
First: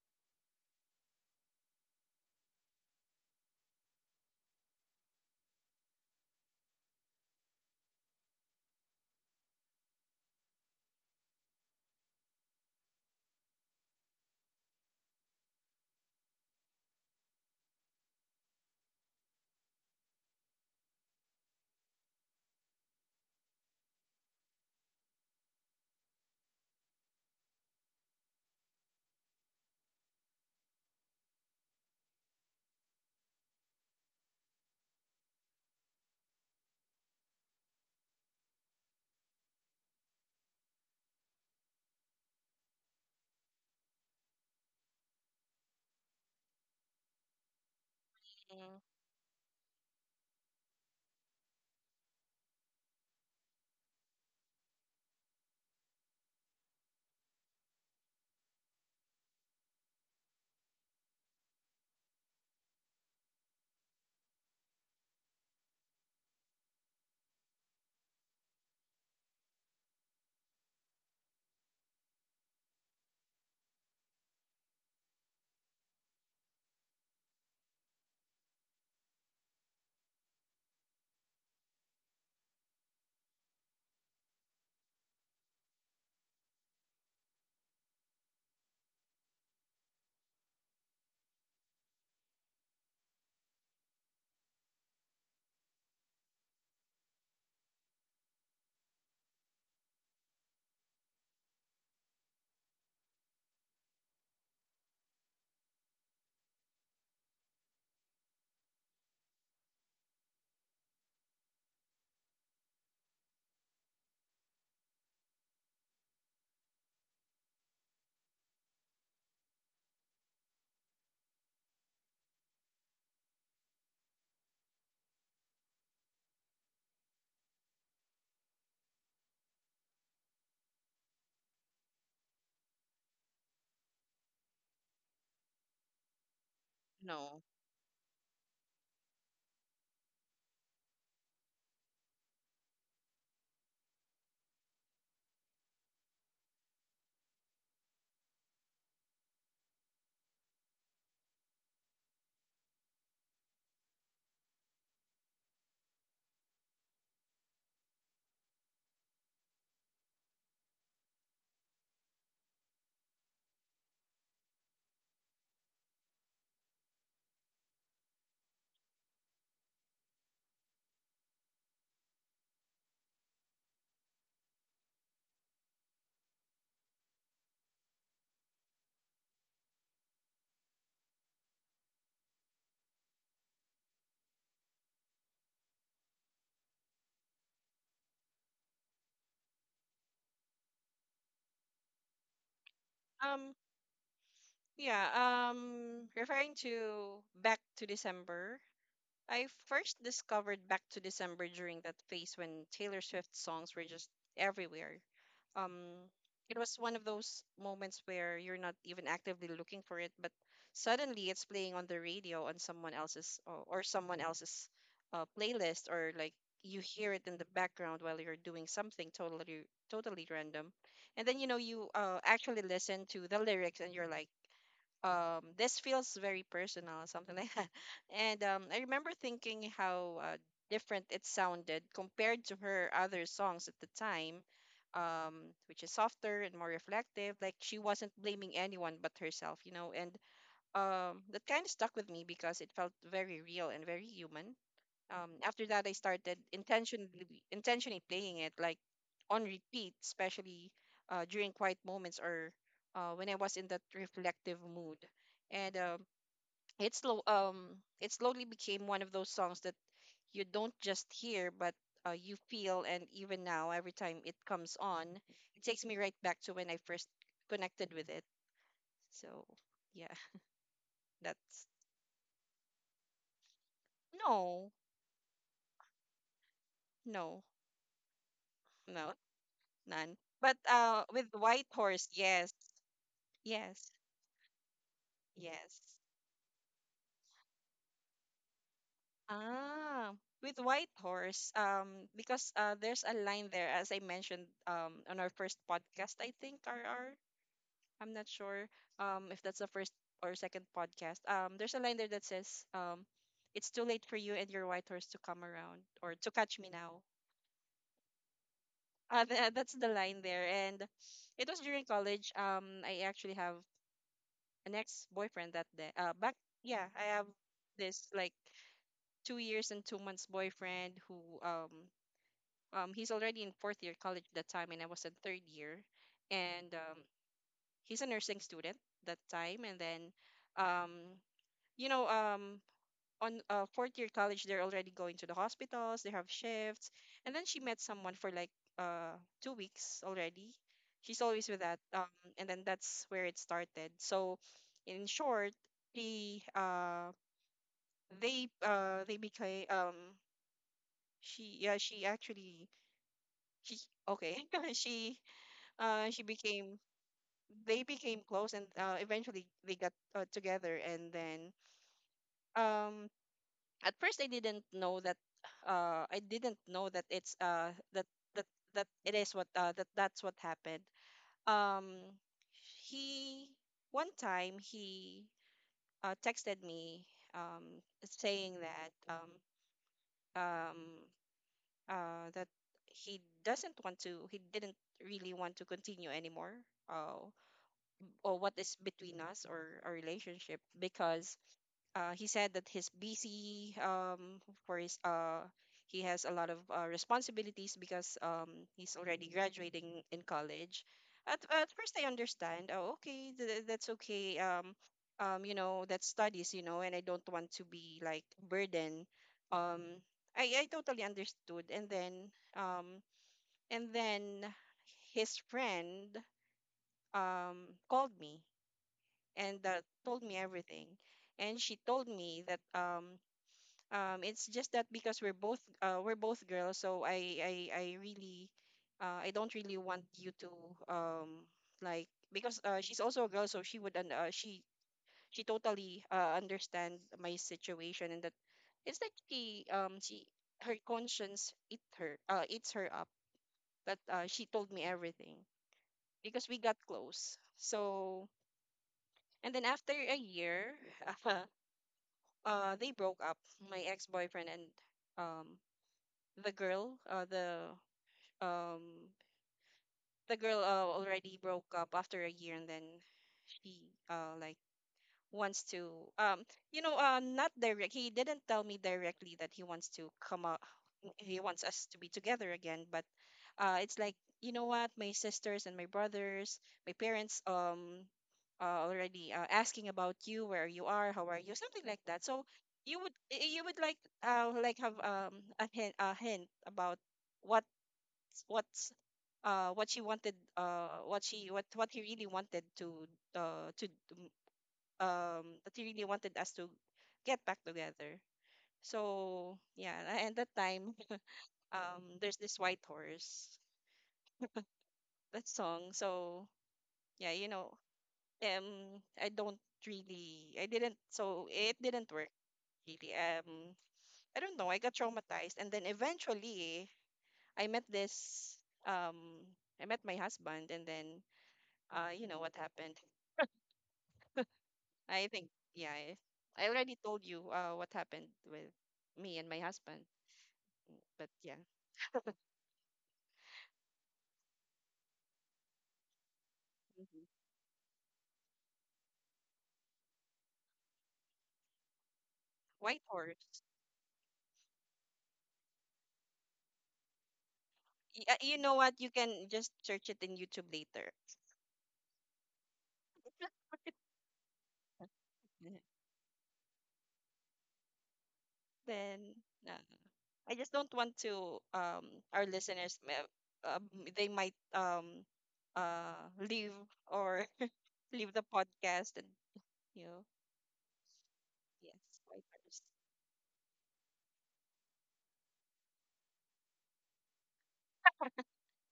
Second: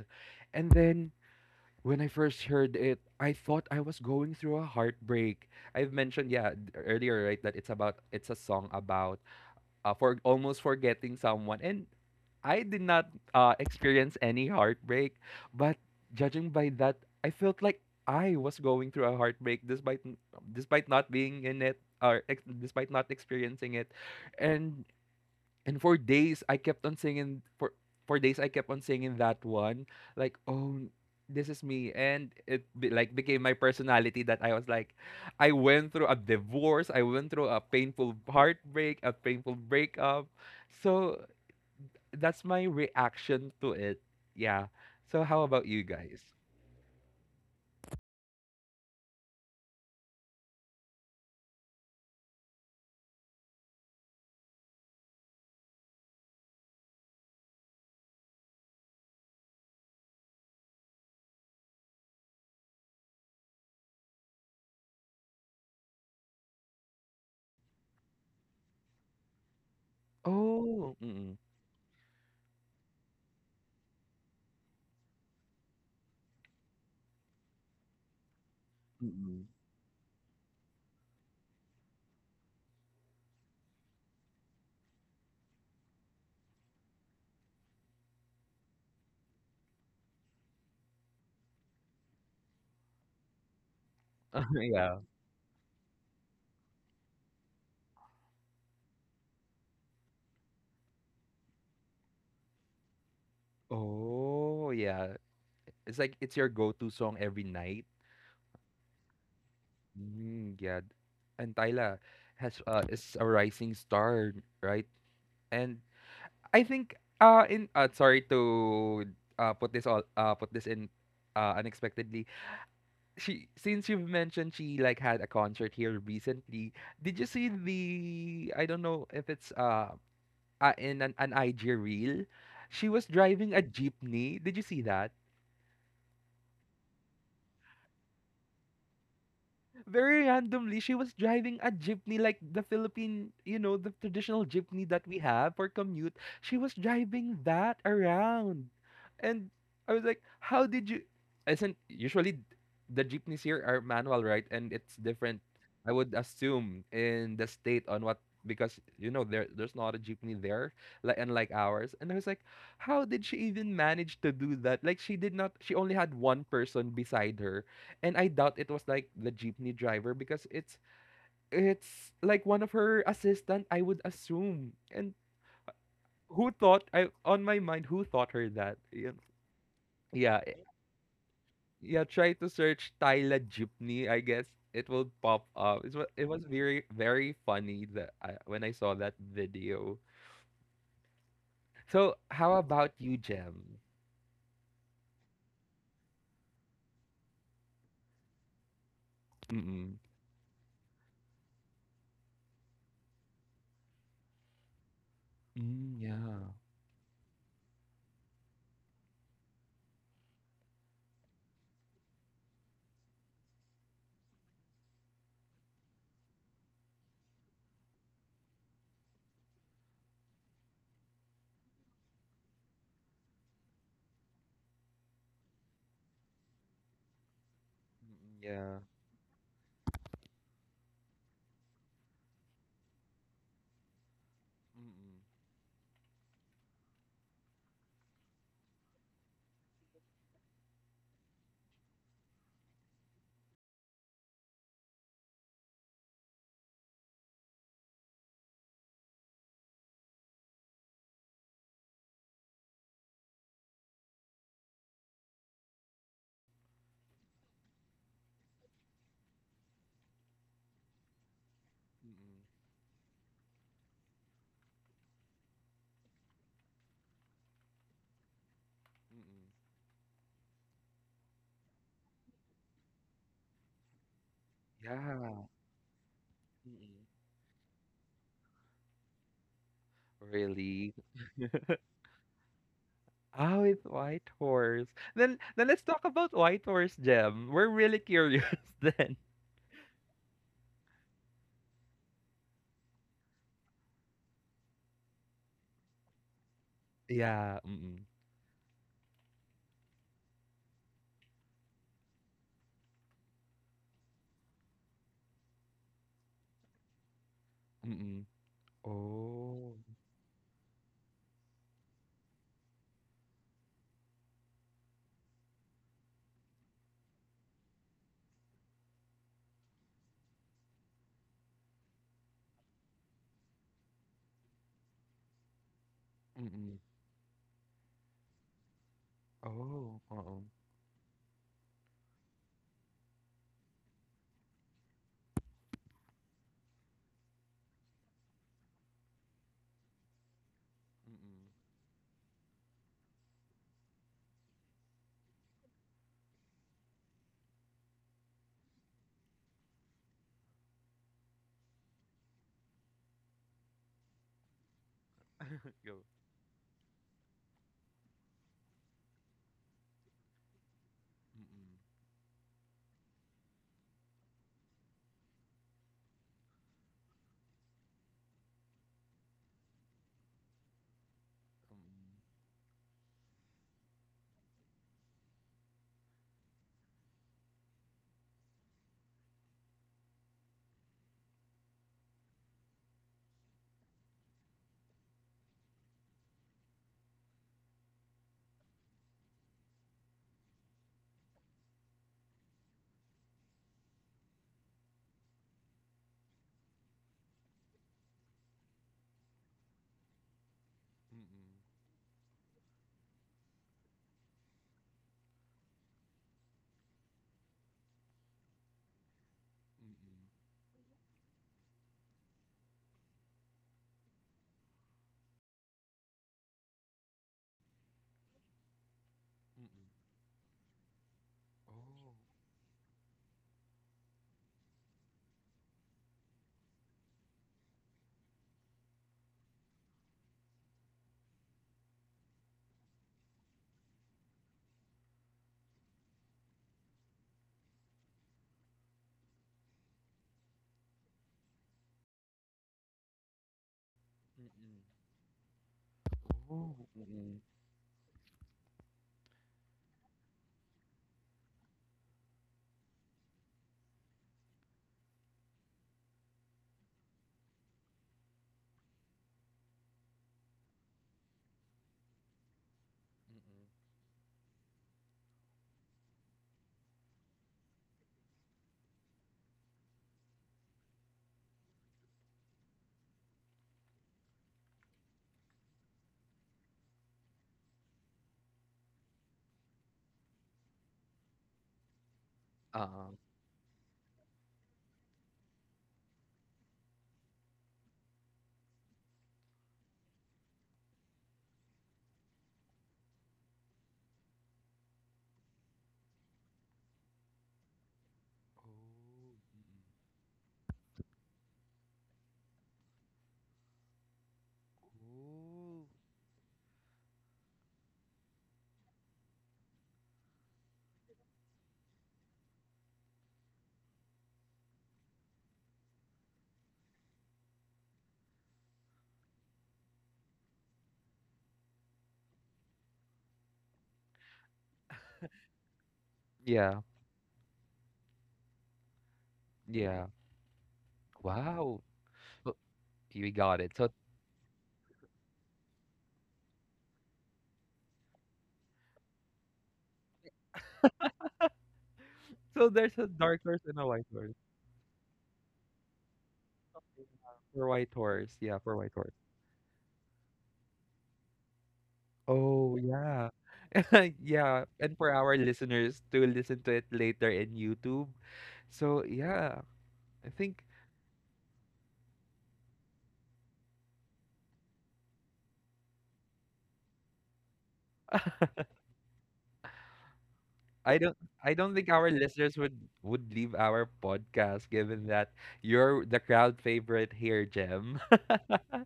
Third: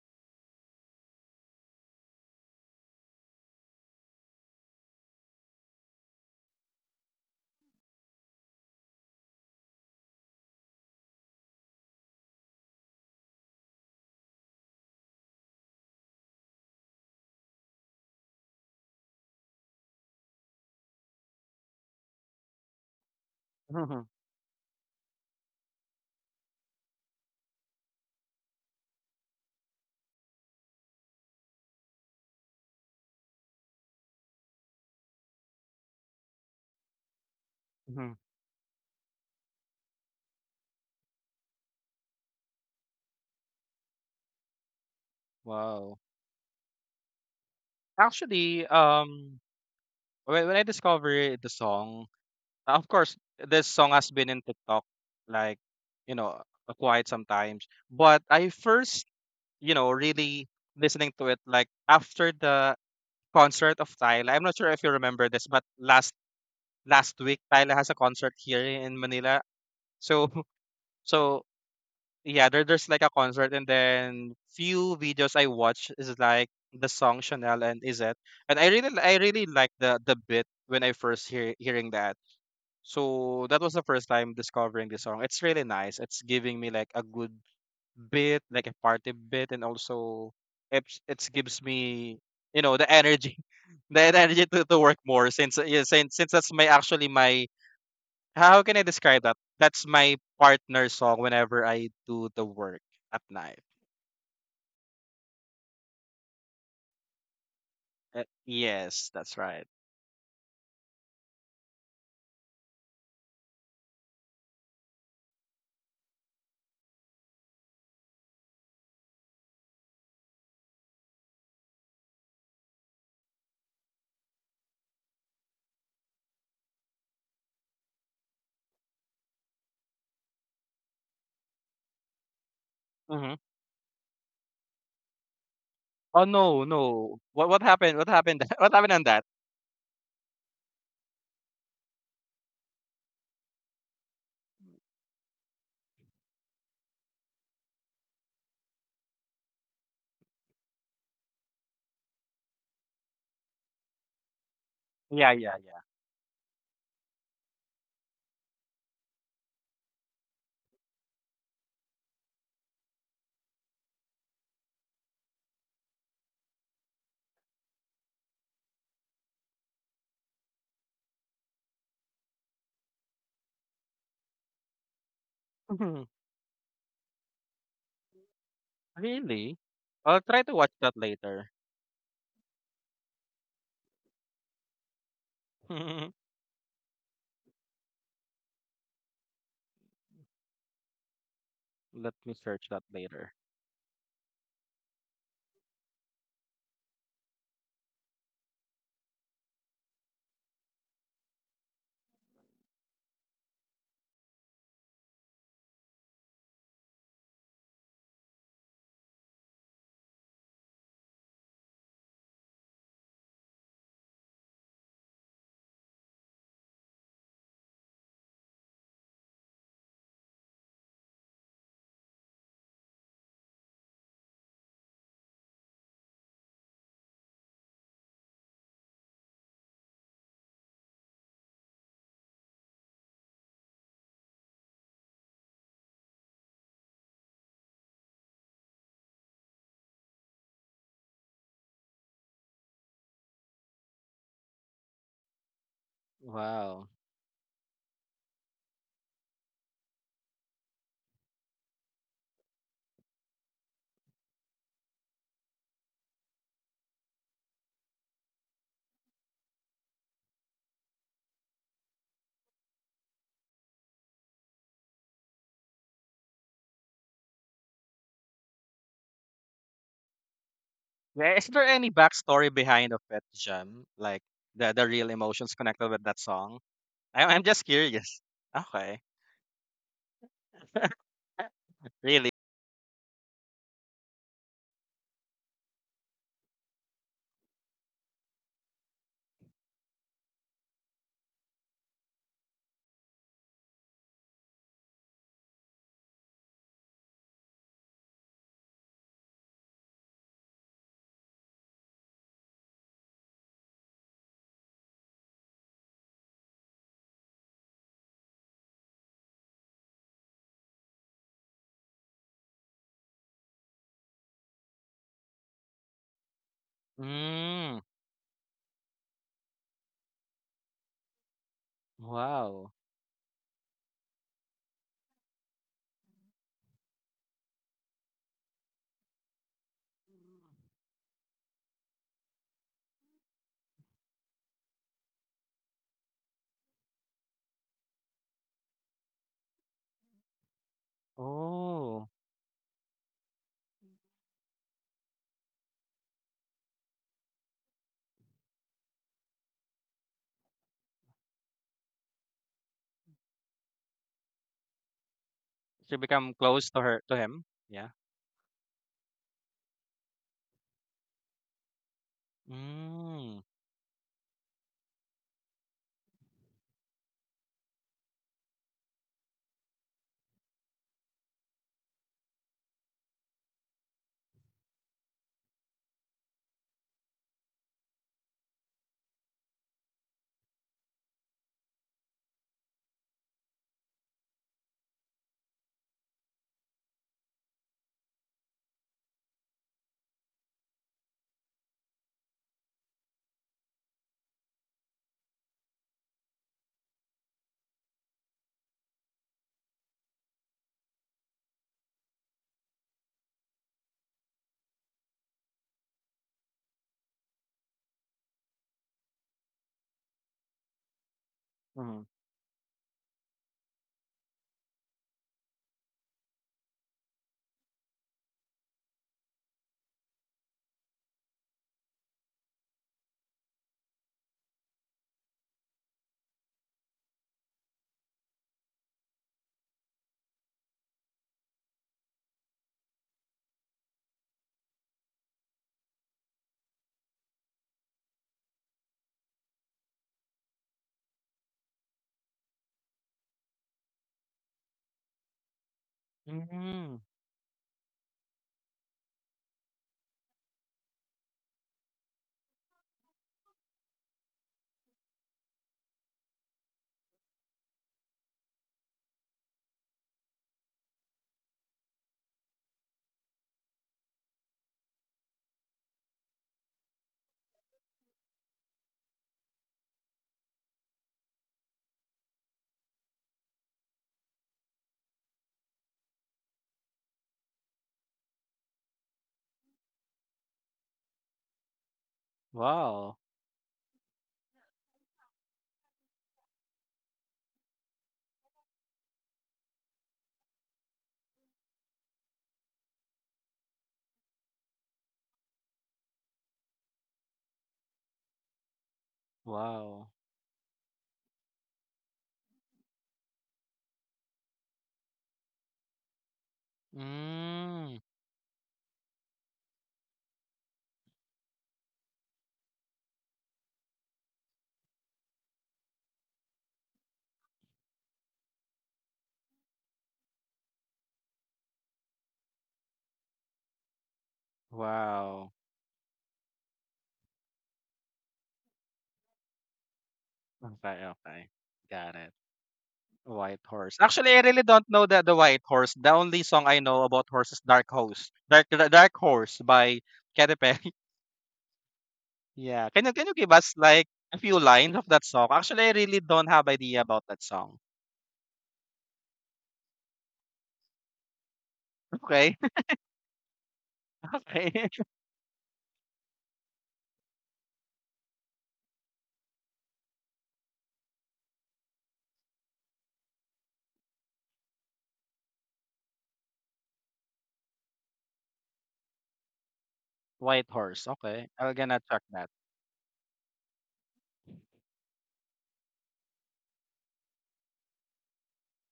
[SPEAKER 1] And then when I first heard it, I thought I was going through a heartbreak. I've mentioned yeah earlier, right, that it's about, it's a song about for almost forgetting someone, and I did not experience any heartbreak, but judging by that, I felt like I was going through a heartbreak despite not being in it despite not experiencing it,
[SPEAKER 3] Mm-hmm.
[SPEAKER 1] and and for days I kept on singing for days I kept on singing that one. Like, oh, this is me, and it be, like, became my personality that I was like, I went through a divorce, I went through a painful heartbreak, a painful breakup. So that's my reaction to it. Yeah. So how about you
[SPEAKER 3] Wow.
[SPEAKER 1] guys?
[SPEAKER 3] Actually,
[SPEAKER 2] Mm.
[SPEAKER 3] when I discovered the song, of course, this song has been in TikTok, like, you know, quite some times. But I first, you know, really listening to it like after the concert of Tyla. I'm not sure if you remember this, but last week Tyla has a concert here in Manila. So
[SPEAKER 1] Oh, mm-mm.
[SPEAKER 3] so yeah, there's like a concert and then few videos I watch is like the song Chanel and Izet. And I really I really
[SPEAKER 1] Mm-mm.
[SPEAKER 3] like the bit when I first hearing that, so that was the first time discovering this song. It's really nice. It's giving me like a good bit, like a party bit, and also it gives me, you know, the energy, the energy to work
[SPEAKER 1] Yeah.
[SPEAKER 3] more. Since yeah, since that's my how can I describe that? That's my partner song whenever I do the work at night.
[SPEAKER 1] Oh, yeah. It's like it's your go-to song every night.
[SPEAKER 3] Yes, that's right.
[SPEAKER 1] Mm, yeah. And Tyla has is a rising star, right? And I think in sorry to put this in unexpectedly. She, since you've mentioned she like had a concert here recently, did you see the, I don't know if it's in an IG reel? She was
[SPEAKER 3] Hmm.
[SPEAKER 1] driving a jeepney. Did you see that?
[SPEAKER 3] Oh no, no.
[SPEAKER 2] No.
[SPEAKER 3] What happened? What happened? what happened on that?
[SPEAKER 1] Very randomly, she was driving a jeepney, like the Philippine, you know, the traditional jeepney that we have for commute. She was driving that around. And I was like, how did you, isn't usually the jeepneys here are manual, right? And it's
[SPEAKER 3] Yeah,
[SPEAKER 1] different,
[SPEAKER 3] yeah, yeah.
[SPEAKER 1] I would assume, in the state on what, because you know there's not a jeepney there like unlike ours. And I was like, how did she even manage to do that? Like, she did not, she only had one person beside her, and I doubt it was like the jeepney driver, because it's like one of her assistant, I would assume. And who thought, I on my mind, who thought her that? Yeah,
[SPEAKER 3] really? I'll try
[SPEAKER 1] yeah,
[SPEAKER 3] to
[SPEAKER 1] eh,
[SPEAKER 3] watch that later.
[SPEAKER 1] yeah, try to search Tyla jeepney, I guess it will pop up. It was, it was very, very funny that I, when I saw that video.
[SPEAKER 3] Let
[SPEAKER 1] So,
[SPEAKER 3] me
[SPEAKER 1] how
[SPEAKER 3] search that
[SPEAKER 1] about you,
[SPEAKER 3] later.
[SPEAKER 2] Um.
[SPEAKER 1] Jem?
[SPEAKER 2] Yeah, referring to Back to December, I
[SPEAKER 1] Mm-mm.
[SPEAKER 2] first discovered Back to December during that phase when Taylor Swift songs were just everywhere. Um,
[SPEAKER 1] Mm, yeah.
[SPEAKER 2] it was one of those moments where you're not even actively looking for it, but suddenly it's playing on the radio on someone else's playlist, or like, you hear it in the background while you're doing something totally random. And then, you actually listen to the lyrics, and you're like, this feels very personal, something like that.
[SPEAKER 1] Mm,
[SPEAKER 2] And I
[SPEAKER 1] yeah.
[SPEAKER 2] remember thinking how different it sounded compared to her other songs at the time,
[SPEAKER 1] Mm-mm.
[SPEAKER 2] um which is softer and more reflective, like she wasn't blaming anyone but herself. And that kind of stuck with me because it felt very real and very human. After that, I started
[SPEAKER 3] Wow.
[SPEAKER 2] intentionally playing it, like on repeat, especially during quiet moments or when I was in that reflective mood. And it slowly became one of those songs that you don't just hear, but you
[SPEAKER 1] Mm-mm.
[SPEAKER 2] feel. And even now, every time it comes on, it takes me right back to when I first connected with it. So
[SPEAKER 1] Mm-mm.
[SPEAKER 2] yeah.
[SPEAKER 3] Yeah, is
[SPEAKER 2] that's
[SPEAKER 3] there any backstory behind of Pet Jam? Like
[SPEAKER 2] No,
[SPEAKER 3] the real
[SPEAKER 1] Yeah.
[SPEAKER 3] emotions connected with that song?
[SPEAKER 1] Mm-mm.
[SPEAKER 3] I,
[SPEAKER 2] no,
[SPEAKER 3] I'm just curious. Okay.
[SPEAKER 2] no, none. But
[SPEAKER 1] Really?
[SPEAKER 2] with White Horse,
[SPEAKER 3] Really?
[SPEAKER 2] yes.
[SPEAKER 1] How is
[SPEAKER 2] Yes,
[SPEAKER 1] White Horse? Then
[SPEAKER 2] yes.
[SPEAKER 1] let's talk about White Horse, Gem. We're really curious then.
[SPEAKER 2] Ah, with White Horse, because there's a line there, as I mentioned on our first podcast, I think, RR.
[SPEAKER 1] Yeah. Mm-mm.
[SPEAKER 2] I'm not sure if that's the first or second podcast. There's a line there that says, it's too late for you and your white horse to come around or to catch me now.
[SPEAKER 1] Mm-mm.
[SPEAKER 2] That's
[SPEAKER 1] Oh.
[SPEAKER 2] the line there. And it was during college. I actually have an ex-boyfriend that day. Back, yeah, I have
[SPEAKER 3] Mm,
[SPEAKER 2] this like 2 years and 2 months boyfriend who um
[SPEAKER 3] wow.
[SPEAKER 2] he's already in fourth year college that time, and I was in third year, and
[SPEAKER 1] Mm-mm.
[SPEAKER 2] he's a nursing student that time. And
[SPEAKER 1] Oh.
[SPEAKER 2] then
[SPEAKER 1] Oo.
[SPEAKER 2] um you know um on fourth year college they're already going to the hospitals, they have shifts. And then she met someone for like uh 2 weeks already, she's always
[SPEAKER 1] Mm-mm.
[SPEAKER 2] with that,
[SPEAKER 3] Oh,
[SPEAKER 2] and then that's where it started. So in short, he, they became, she, yeah, she actually, she, okay. She,
[SPEAKER 3] she
[SPEAKER 1] Go.
[SPEAKER 2] she
[SPEAKER 3] become close
[SPEAKER 2] became,
[SPEAKER 3] to her to him.
[SPEAKER 2] they
[SPEAKER 3] Yeah.
[SPEAKER 2] became close, and eventually they got together. And then
[SPEAKER 1] Mm-mm.
[SPEAKER 2] um
[SPEAKER 3] Mm,
[SPEAKER 2] at first I didn't know that, I didn't know that it's, that that that it is what, that that's what happened. Um
[SPEAKER 1] Mm-mm.
[SPEAKER 2] he, one time he texted me, um saying that, um uh, that he doesn't want to, he didn't really want to continue anymore, uh, or what is between us or our relationship, because he said that he's busy, for his, he has a lot of responsibilities because he's already graduating in college.
[SPEAKER 1] Mm-mm.
[SPEAKER 2] At first, I understand. Oh, okay, that's okay. You know, that's studies. You know, and I don't want to be like a burden. Um,
[SPEAKER 1] Mm-mm.
[SPEAKER 2] I totally understood. And
[SPEAKER 3] mm,
[SPEAKER 2] then, um, and then his friend called me, and
[SPEAKER 1] Mm-mm.
[SPEAKER 2] told me everything. And she told
[SPEAKER 1] Oh.
[SPEAKER 2] me that, it's just that because we're both, we're both girls, so I really, I don't really want you to, um like, because she's also a girl, so she would, she totally understand my situation, and that it's like she, she, her conscience eat her, eats her up, that she told
[SPEAKER 1] Mm-mm.
[SPEAKER 2] me everything because we got
[SPEAKER 1] Oh.
[SPEAKER 3] mm,
[SPEAKER 2] close.
[SPEAKER 1] Mm-mm.
[SPEAKER 2] So, and then after a year they broke up, my ex-boyfriend and, um the girl, um, the girl, already broke up after a year. And then she
[SPEAKER 1] Mm-mm.
[SPEAKER 2] like wants to, um, you know, not direct. He didn't tell me directly that he wants to come out. He wants us to be together again, but it's like, you know what, my sisters and my brothers, my parents, already asking about you, where you are, how are you, something like that. So you would,
[SPEAKER 3] wow.
[SPEAKER 1] Uh-uh.
[SPEAKER 2] you would like, like have, a hint, a hint about what, what's, what she wanted, what she, what he really wanted to, uh to do- that he really wanted us to get back together.
[SPEAKER 1] Oh.
[SPEAKER 2] So
[SPEAKER 1] Mm-mm.
[SPEAKER 2] yeah,
[SPEAKER 3] Wow.
[SPEAKER 2] and that time, there's this white horse, that
[SPEAKER 1] Oh.
[SPEAKER 2] song. So yeah, you know,
[SPEAKER 3] Mm,
[SPEAKER 2] I don't really, I didn't, so it didn't work really. I don't know, I got traumatized, and then eventually I met this, um I met my husband, and then you know what happened. I think,
[SPEAKER 3] wow.
[SPEAKER 2] yeah, I
[SPEAKER 1] Yeah.
[SPEAKER 2] already told you what happened with me and my husband,
[SPEAKER 1] Yeah.
[SPEAKER 3] Okay.
[SPEAKER 2] but
[SPEAKER 3] Okay.
[SPEAKER 2] yeah.
[SPEAKER 1] Wow.
[SPEAKER 3] Got it.
[SPEAKER 1] Oh, you
[SPEAKER 3] White
[SPEAKER 1] got it. So,
[SPEAKER 3] Horse. Actually, I really don't know the White Horse. The only song I know about
[SPEAKER 2] hmm
[SPEAKER 3] horse is Dark Horse. Dark Horse by Katy Perry.
[SPEAKER 1] so
[SPEAKER 3] Yeah.
[SPEAKER 2] White
[SPEAKER 1] there's
[SPEAKER 3] Can
[SPEAKER 1] a
[SPEAKER 3] you
[SPEAKER 1] dark
[SPEAKER 3] give
[SPEAKER 2] Horse.
[SPEAKER 1] horse
[SPEAKER 3] us
[SPEAKER 1] and a
[SPEAKER 3] like
[SPEAKER 1] white
[SPEAKER 3] a
[SPEAKER 1] horse.
[SPEAKER 3] few lines of that song? Actually, I really don't have idea about that
[SPEAKER 1] For
[SPEAKER 3] song.
[SPEAKER 1] White
[SPEAKER 2] Y- uh,
[SPEAKER 1] Horse,
[SPEAKER 2] you
[SPEAKER 1] yeah,
[SPEAKER 2] know
[SPEAKER 1] for
[SPEAKER 2] what?
[SPEAKER 1] White
[SPEAKER 2] You
[SPEAKER 1] Horse.
[SPEAKER 2] can just search it in YouTube later.
[SPEAKER 3] Okay.
[SPEAKER 1] Oh, yeah. Yeah,
[SPEAKER 3] okay.
[SPEAKER 1] and for our listeners to listen to it later in YouTube. So,
[SPEAKER 2] Then,
[SPEAKER 1] yeah,
[SPEAKER 2] uh,
[SPEAKER 1] I
[SPEAKER 2] I
[SPEAKER 1] think
[SPEAKER 2] just don't want to, our listeners, um, they might leave, or leave the podcast and you know
[SPEAKER 3] White
[SPEAKER 1] I
[SPEAKER 3] Horse.
[SPEAKER 1] don't
[SPEAKER 3] Okay.
[SPEAKER 1] I
[SPEAKER 3] I'm
[SPEAKER 1] don't think
[SPEAKER 3] gonna
[SPEAKER 1] our
[SPEAKER 2] Yes,
[SPEAKER 3] check
[SPEAKER 2] white
[SPEAKER 3] that.
[SPEAKER 1] listeners
[SPEAKER 2] horse.
[SPEAKER 1] would leave our podcast, given that you're the crowd favorite here, Jem.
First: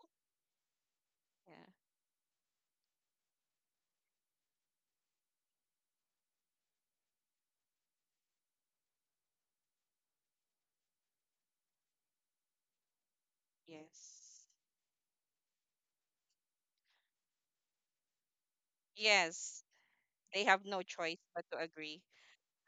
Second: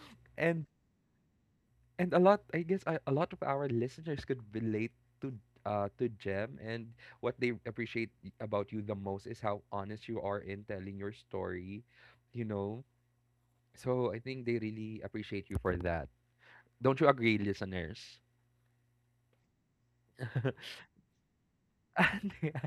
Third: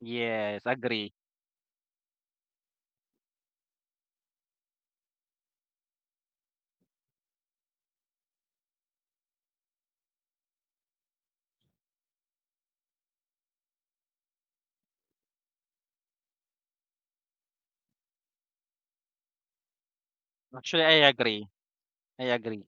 [SPEAKER 3] Yes,
[SPEAKER 1] And
[SPEAKER 3] agree.
[SPEAKER 2] Yeah,
[SPEAKER 1] And a lot, I guess, a lot of our listeners could relate to, to Jem, and what they appreciate about you the most is how honest you are in telling your story, you know. So I think
[SPEAKER 2] yes,
[SPEAKER 1] they really appreciate you for that. Don't you agree, listeners?
[SPEAKER 2] yes, they have no
[SPEAKER 3] Actually, I
[SPEAKER 2] choice but
[SPEAKER 3] agree.
[SPEAKER 2] to agree.
[SPEAKER 3] I
[SPEAKER 1] Yeah,
[SPEAKER 3] agree.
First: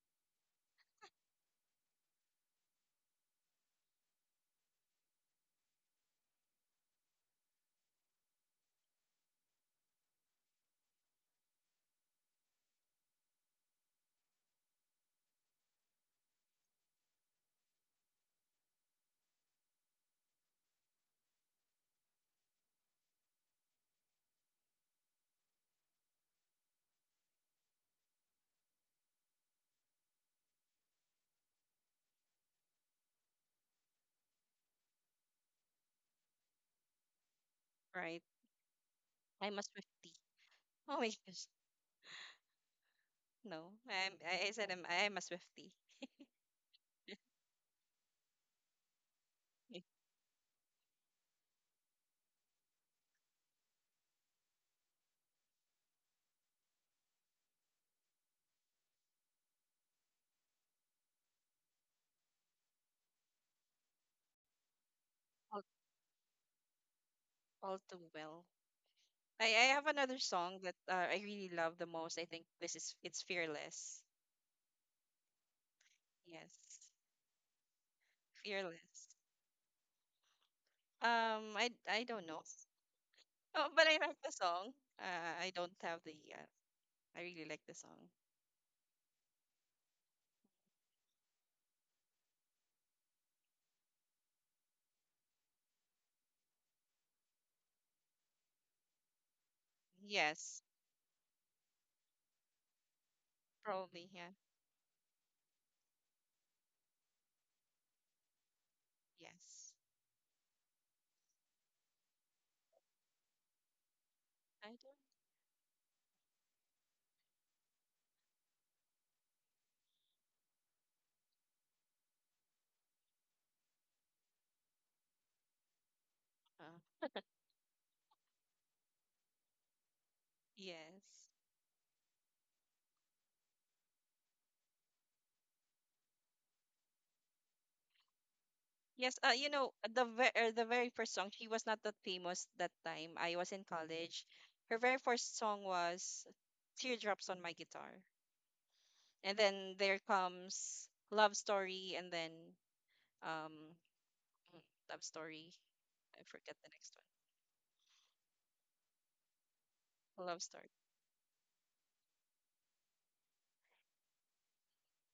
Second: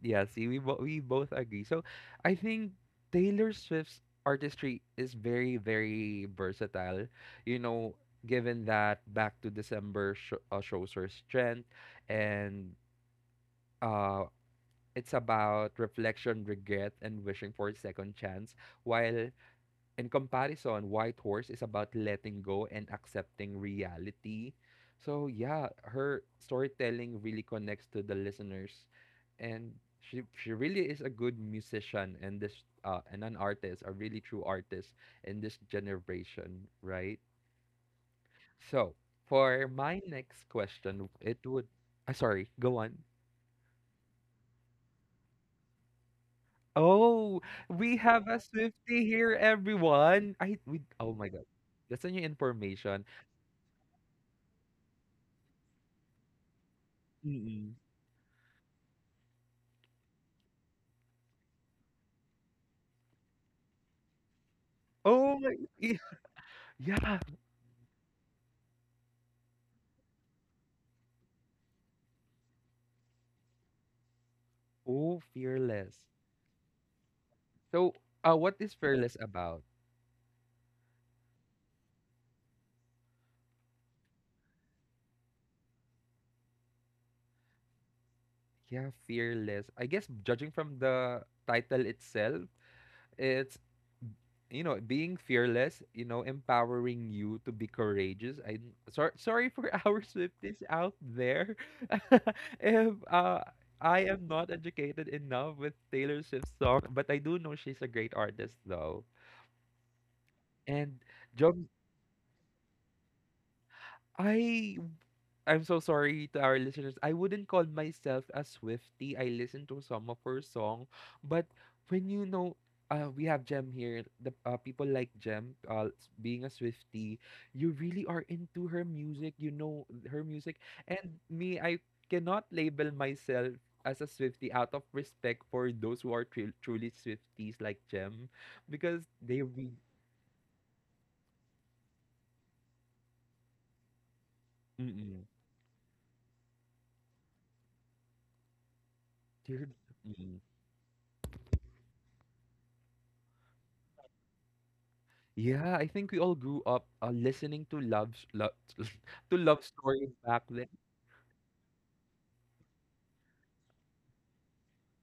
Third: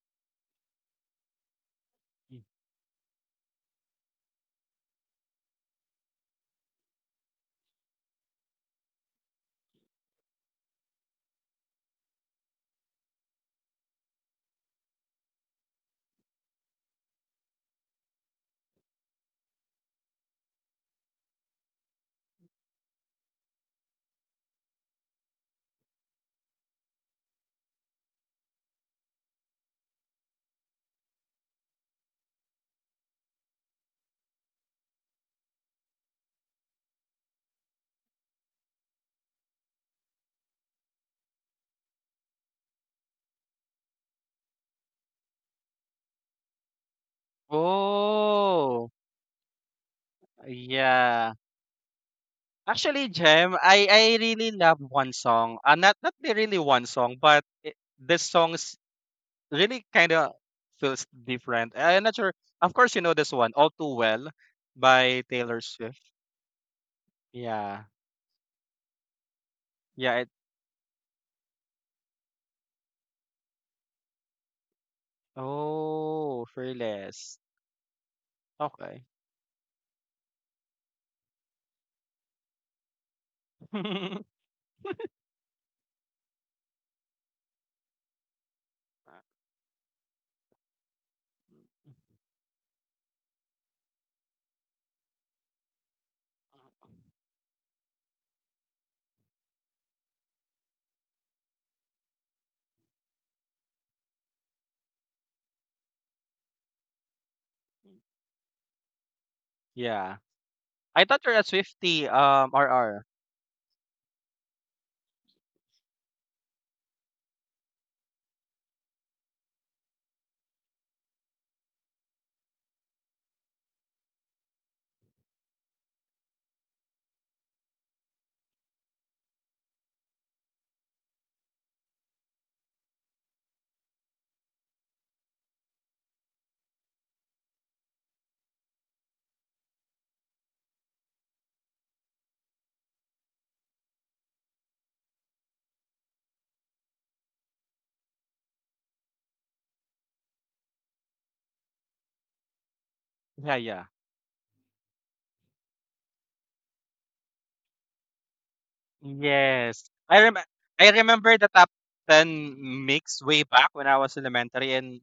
[SPEAKER 1] yeah, see, we both agree. So I
[SPEAKER 3] Mm.
[SPEAKER 1] think Taylor Swift's artistry is very, very versatile. You know, given that Back to December shows her strength, and uh, it's about reflection, regret, and wishing for a second chance, while, in comparison, White Horse is about letting go and accepting reality. So yeah, her storytelling really connects to the listeners, and she really is a good musician, and this and an artist, a really true artist in this generation, right?
[SPEAKER 2] Right.
[SPEAKER 1] So
[SPEAKER 2] I'm a
[SPEAKER 1] for my
[SPEAKER 2] Swiftie.
[SPEAKER 1] next
[SPEAKER 2] Oh
[SPEAKER 1] question,
[SPEAKER 2] my
[SPEAKER 1] it
[SPEAKER 2] gosh,
[SPEAKER 1] would. Sorry, go on.
[SPEAKER 2] no. I said I'm a Swiftie.
[SPEAKER 1] Oh, we have a
[SPEAKER 3] Oh,
[SPEAKER 1] Swifty here, everyone. I we. Oh my
[SPEAKER 3] yeah.
[SPEAKER 1] God, that's a new information.
[SPEAKER 3] Actually, Jem, I really love one song. Not the really one song, but it, this song is really kind of feels different. I- am not sure. Of course, you know this one, "All Too Well" by
[SPEAKER 1] Oh my,
[SPEAKER 2] All,
[SPEAKER 3] Taylor
[SPEAKER 1] y-
[SPEAKER 3] Swift.
[SPEAKER 1] yeah.
[SPEAKER 2] all
[SPEAKER 3] Yeah,
[SPEAKER 2] too well. I have another
[SPEAKER 3] yeah. It,
[SPEAKER 2] song that, I really love the most. I think this is, it's Fearless.
[SPEAKER 1] Oh, fearless.
[SPEAKER 3] oh,
[SPEAKER 2] Yes,
[SPEAKER 3] Fearless.
[SPEAKER 1] So, what is
[SPEAKER 2] Fearless.
[SPEAKER 3] Okay.
[SPEAKER 1] fearless about?
[SPEAKER 2] I don't know. Oh, but I like the song. I don't have the. I really like the song.
[SPEAKER 1] Yeah, fearless. I guess judging from the title itself, it's, you know, being fearless. You know, empowering you to be courageous. I sorry, sorry for our
[SPEAKER 2] Yes,
[SPEAKER 1] Swifties out there. if
[SPEAKER 2] probably.
[SPEAKER 1] I
[SPEAKER 2] Yeah.
[SPEAKER 1] am not educated enough with Taylor Swift's song, but I do know she's a great artist though.
[SPEAKER 2] Yes.
[SPEAKER 3] yeah,
[SPEAKER 1] And
[SPEAKER 3] I thought you're a Swifty. RR.
[SPEAKER 2] I
[SPEAKER 1] I
[SPEAKER 2] don't
[SPEAKER 1] I'm so sorry to our listeners. I wouldn't call myself a Swiftie. I listen to some of her song, but when you know we have Jem here, the people like Jem being a
[SPEAKER 2] know.
[SPEAKER 1] Swiftie, you really are into her music, you know her music.
[SPEAKER 2] Yes.
[SPEAKER 1] And me, I cannot label myself as a Swiftie out of respect for those who are truly Swifties like Jem because
[SPEAKER 2] Yes, you
[SPEAKER 1] they
[SPEAKER 2] know,
[SPEAKER 1] re-
[SPEAKER 2] the ver the very first song, she was not that famous that time. I was in college. Her very
[SPEAKER 1] Mm-mm.
[SPEAKER 2] first song was Teardrops on My Guitar. And then
[SPEAKER 1] They're,
[SPEAKER 2] there
[SPEAKER 1] mm.
[SPEAKER 2] comes Love Story. And then
[SPEAKER 3] Yeah,
[SPEAKER 2] um
[SPEAKER 3] yeah.
[SPEAKER 2] mm, Love Story.
[SPEAKER 1] Yeah, I think
[SPEAKER 2] I
[SPEAKER 1] we all
[SPEAKER 2] forget the
[SPEAKER 1] grew up
[SPEAKER 2] next
[SPEAKER 1] listening to love to love
[SPEAKER 3] Yes,
[SPEAKER 1] stories
[SPEAKER 2] one.
[SPEAKER 3] I
[SPEAKER 2] Love
[SPEAKER 3] rem
[SPEAKER 1] back
[SPEAKER 2] Story.
[SPEAKER 1] then.
[SPEAKER 3] I remember the top ten mix way back when I was elementary, and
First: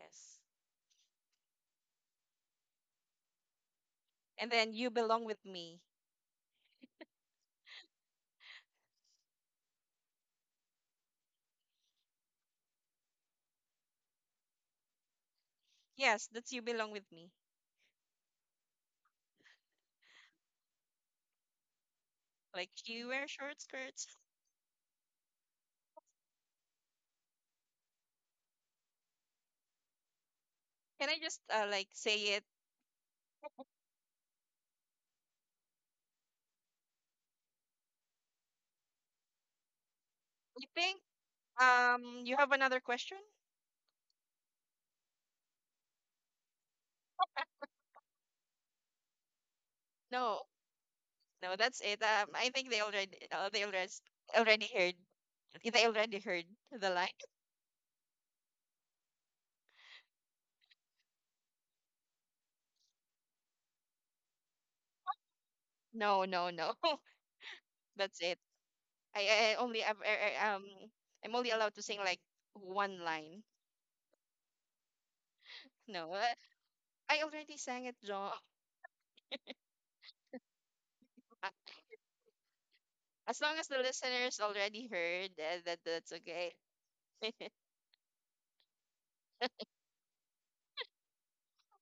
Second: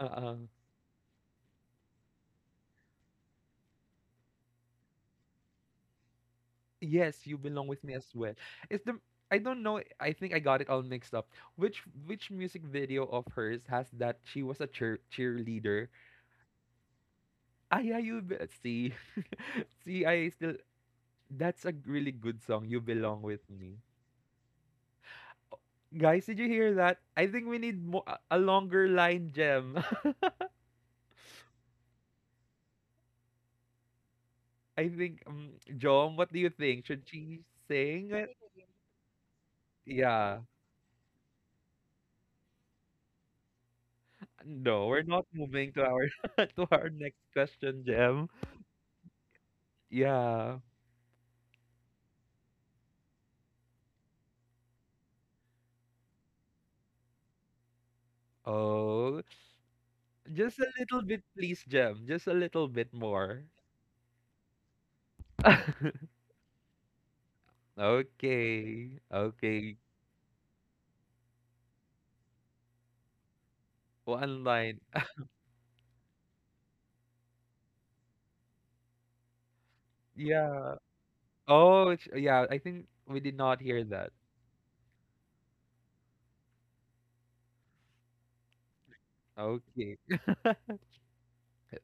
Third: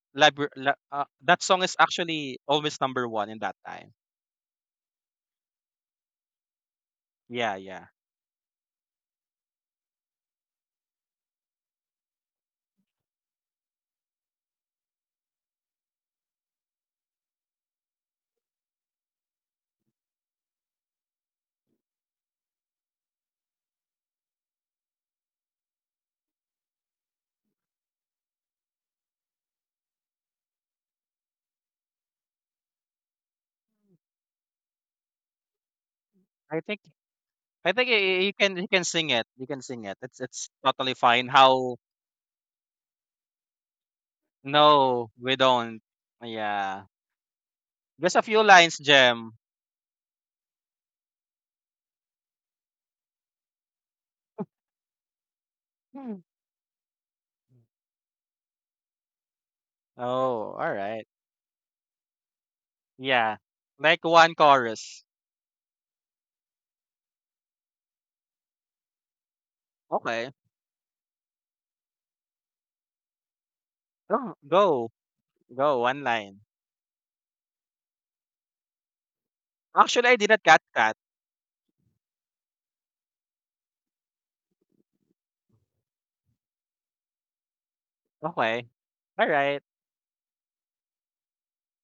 [SPEAKER 1] Uh-uh.
[SPEAKER 3] That song is actually always number one in that time.
[SPEAKER 2] And then You Belong With Me.
[SPEAKER 1] Yes, you
[SPEAKER 3] Yeah,
[SPEAKER 1] belong with
[SPEAKER 3] yeah.
[SPEAKER 1] me as well. It's the, I don't know. I think I got it all mixed up. Which which music video of hers has that she was a cheerleader?
[SPEAKER 2] Yes, that's You Belong With Me.
[SPEAKER 1] Ah, yeah, you be, see, see, I still. That's a really good song. You
[SPEAKER 2] Like, you
[SPEAKER 1] belong
[SPEAKER 2] wear
[SPEAKER 1] with
[SPEAKER 2] short
[SPEAKER 1] me,
[SPEAKER 2] skirts.
[SPEAKER 1] guys. Did you hear that? I think we need mo, a longer line, Gem.
[SPEAKER 2] Can I just, like, say it?
[SPEAKER 1] I think, Jom, what do you
[SPEAKER 3] I think
[SPEAKER 1] think? Should she
[SPEAKER 3] I think
[SPEAKER 1] sing?
[SPEAKER 3] you can sing it. You can sing it.
[SPEAKER 1] Yeah.
[SPEAKER 3] It's
[SPEAKER 2] You
[SPEAKER 3] totally
[SPEAKER 2] think
[SPEAKER 3] fine. How
[SPEAKER 2] you have another question?
[SPEAKER 1] No, we're
[SPEAKER 3] no,
[SPEAKER 1] not
[SPEAKER 3] we
[SPEAKER 1] moving
[SPEAKER 3] don't.
[SPEAKER 1] to our to
[SPEAKER 3] Yeah,
[SPEAKER 1] our next question,
[SPEAKER 3] just a
[SPEAKER 1] Jem.
[SPEAKER 3] few lines, Gem.
[SPEAKER 2] No.
[SPEAKER 1] Yeah.
[SPEAKER 2] No, that's it. I think they already, they already, already heard, they
[SPEAKER 3] Hmm.
[SPEAKER 2] already heard the line.
[SPEAKER 1] Oh,
[SPEAKER 3] Oh,
[SPEAKER 1] just a
[SPEAKER 3] all
[SPEAKER 1] little
[SPEAKER 3] right.
[SPEAKER 1] bit, please, Jem. Just a little bit
[SPEAKER 3] Yeah,
[SPEAKER 1] more.
[SPEAKER 3] like one chorus.
[SPEAKER 2] No, no, no. That's it.
[SPEAKER 1] Okay.
[SPEAKER 2] I
[SPEAKER 1] Okay.
[SPEAKER 2] only I've,
[SPEAKER 3] Okay.
[SPEAKER 2] I, I'm only allowed to sing like one line.
[SPEAKER 3] Oh,
[SPEAKER 1] One line.
[SPEAKER 3] go one
[SPEAKER 2] No,
[SPEAKER 3] line.
[SPEAKER 2] I already sang it, John.
[SPEAKER 3] Actually, I did a cat
[SPEAKER 1] Yeah.
[SPEAKER 3] cat.
[SPEAKER 1] Oh, it's- yeah. I think we did
[SPEAKER 2] As long
[SPEAKER 1] not
[SPEAKER 2] as the
[SPEAKER 1] hear that.
[SPEAKER 2] listeners already heard, that that's okay.
[SPEAKER 3] Okay. All right.
[SPEAKER 1] Okay.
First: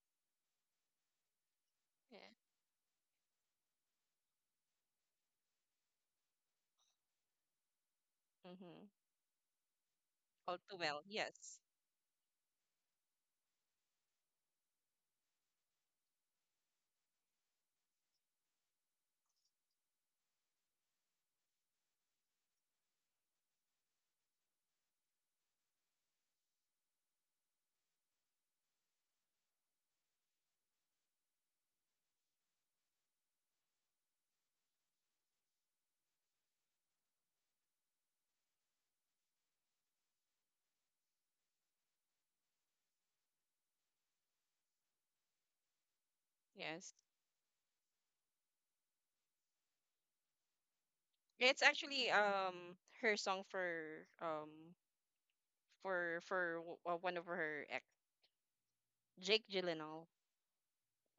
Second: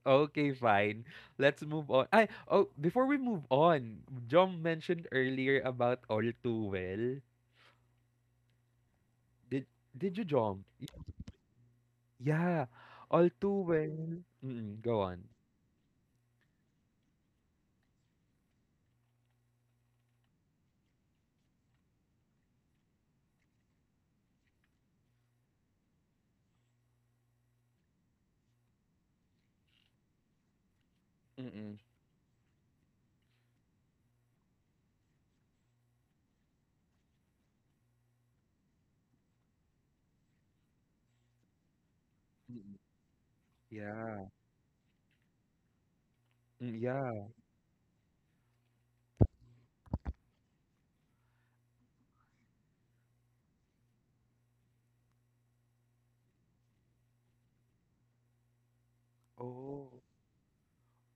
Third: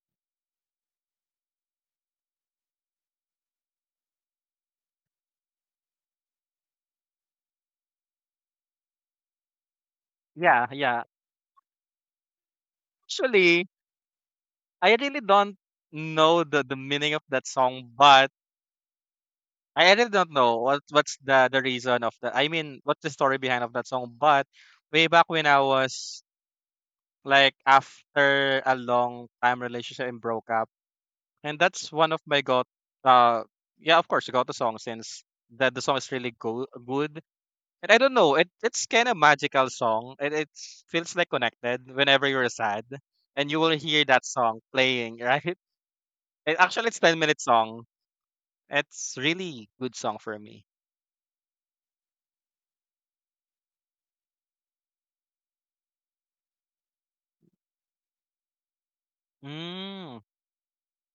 [SPEAKER 1] Okay, fine. Let's move on.
[SPEAKER 2] Yeah.
[SPEAKER 1] I, oh, before we move on, John mentioned earlier about all too well.
[SPEAKER 2] Mm-hmm.
[SPEAKER 1] Did did you,
[SPEAKER 2] All
[SPEAKER 1] John?
[SPEAKER 3] Yeah,
[SPEAKER 2] too well.
[SPEAKER 3] yeah.
[SPEAKER 2] Yes.
[SPEAKER 1] Yeah, all too
[SPEAKER 3] Actually,
[SPEAKER 1] well. Mm-mm,
[SPEAKER 3] I
[SPEAKER 1] go
[SPEAKER 3] really
[SPEAKER 1] on.
[SPEAKER 3] don't know the meaning of that song, but I really don't know what what's the reason of that. I mean, what's the story behind of that song? But way back when I was like after a long time relationship and broke up, and
[SPEAKER 1] Mm-mm.
[SPEAKER 3] that's one of my got uh yeah, of course got the song since that the song is really go- good. And I don't know, it it's kind of magical song. It feels like connected whenever you're
[SPEAKER 1] Mm-mm.
[SPEAKER 3] sad, and you will hear that
[SPEAKER 1] Yeah.
[SPEAKER 3] song playing right. It,
[SPEAKER 1] Mm,
[SPEAKER 3] actually,
[SPEAKER 2] Yes.
[SPEAKER 3] it's ten
[SPEAKER 1] yeah.
[SPEAKER 3] minute song. It's really good song for me.
[SPEAKER 2] It's actually her song for, one of her ex, Jake
[SPEAKER 1] Oh.
[SPEAKER 2] Gyllenhaal.
[SPEAKER 3] Mm.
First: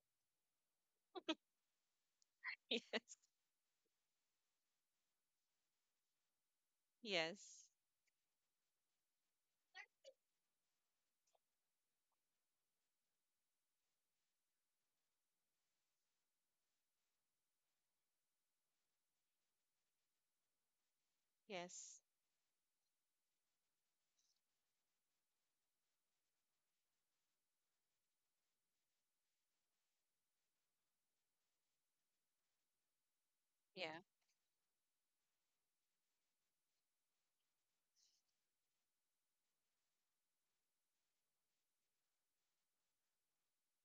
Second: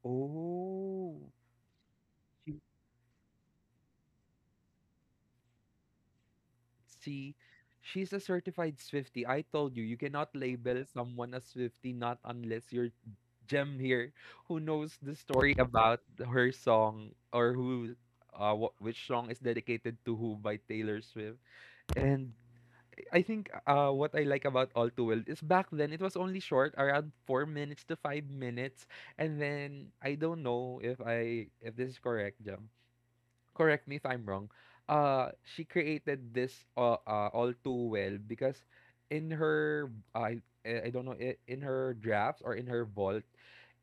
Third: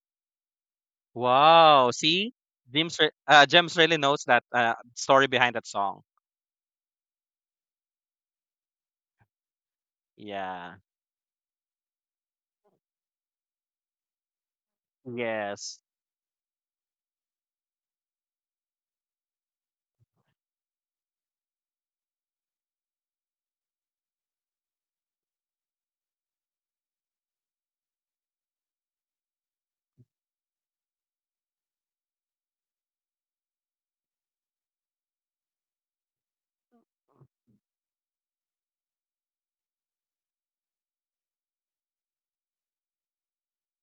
[SPEAKER 1] Oh.
[SPEAKER 3] Wow. See,
[SPEAKER 1] She,
[SPEAKER 3] James, James really knows that story behind that song.
[SPEAKER 1] see,
[SPEAKER 2] Yes.
[SPEAKER 1] she's a certified Swifty. I told you, you cannot
[SPEAKER 3] Yeah.
[SPEAKER 1] label someone a Swifty not unless you're gem here, who knows the story
[SPEAKER 3] Yes.
[SPEAKER 1] about her song, or who, which song is dedicated to who by Taylor Swift.
[SPEAKER 2] Yes.
[SPEAKER 1] And I think what I like about All Too Well is back then it was only short, around 4 minutes to 5 minutes, and then I don't know if I, if this is correct, Jam. Correct me
[SPEAKER 2] Yeah.
[SPEAKER 1] if I'm wrong, she created this all too well because in her, I don't know, in her drafts or in her vault,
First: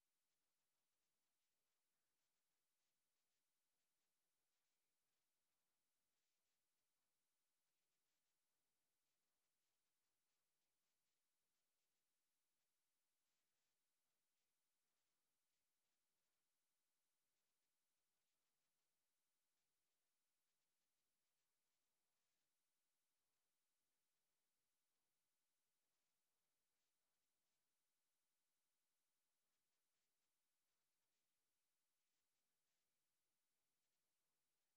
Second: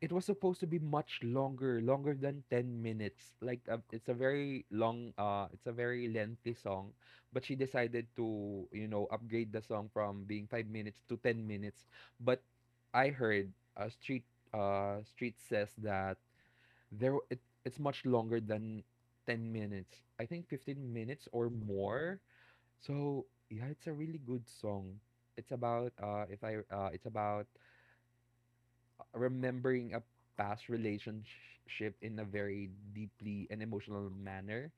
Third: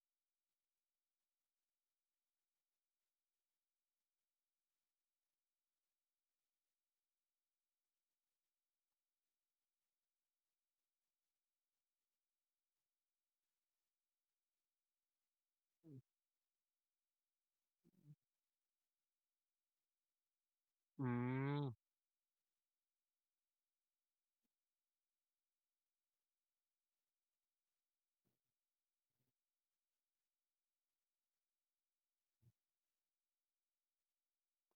[SPEAKER 1] it was supposed to be much longer, longer than 10 minutes. Like, it's a very long, it's a very lengthy song, but she decided to, you know, upgrade the song from being 5 minutes to 10 minutes. But I heard uh, street street says that there it, it's much longer than 10 minutes. I think 15 minutes or
[SPEAKER 3] Mm.
[SPEAKER 1] more. So yeah, it's a really good song. It's about, if I it's about remembering a past relationship in a very deeply and emotional manner.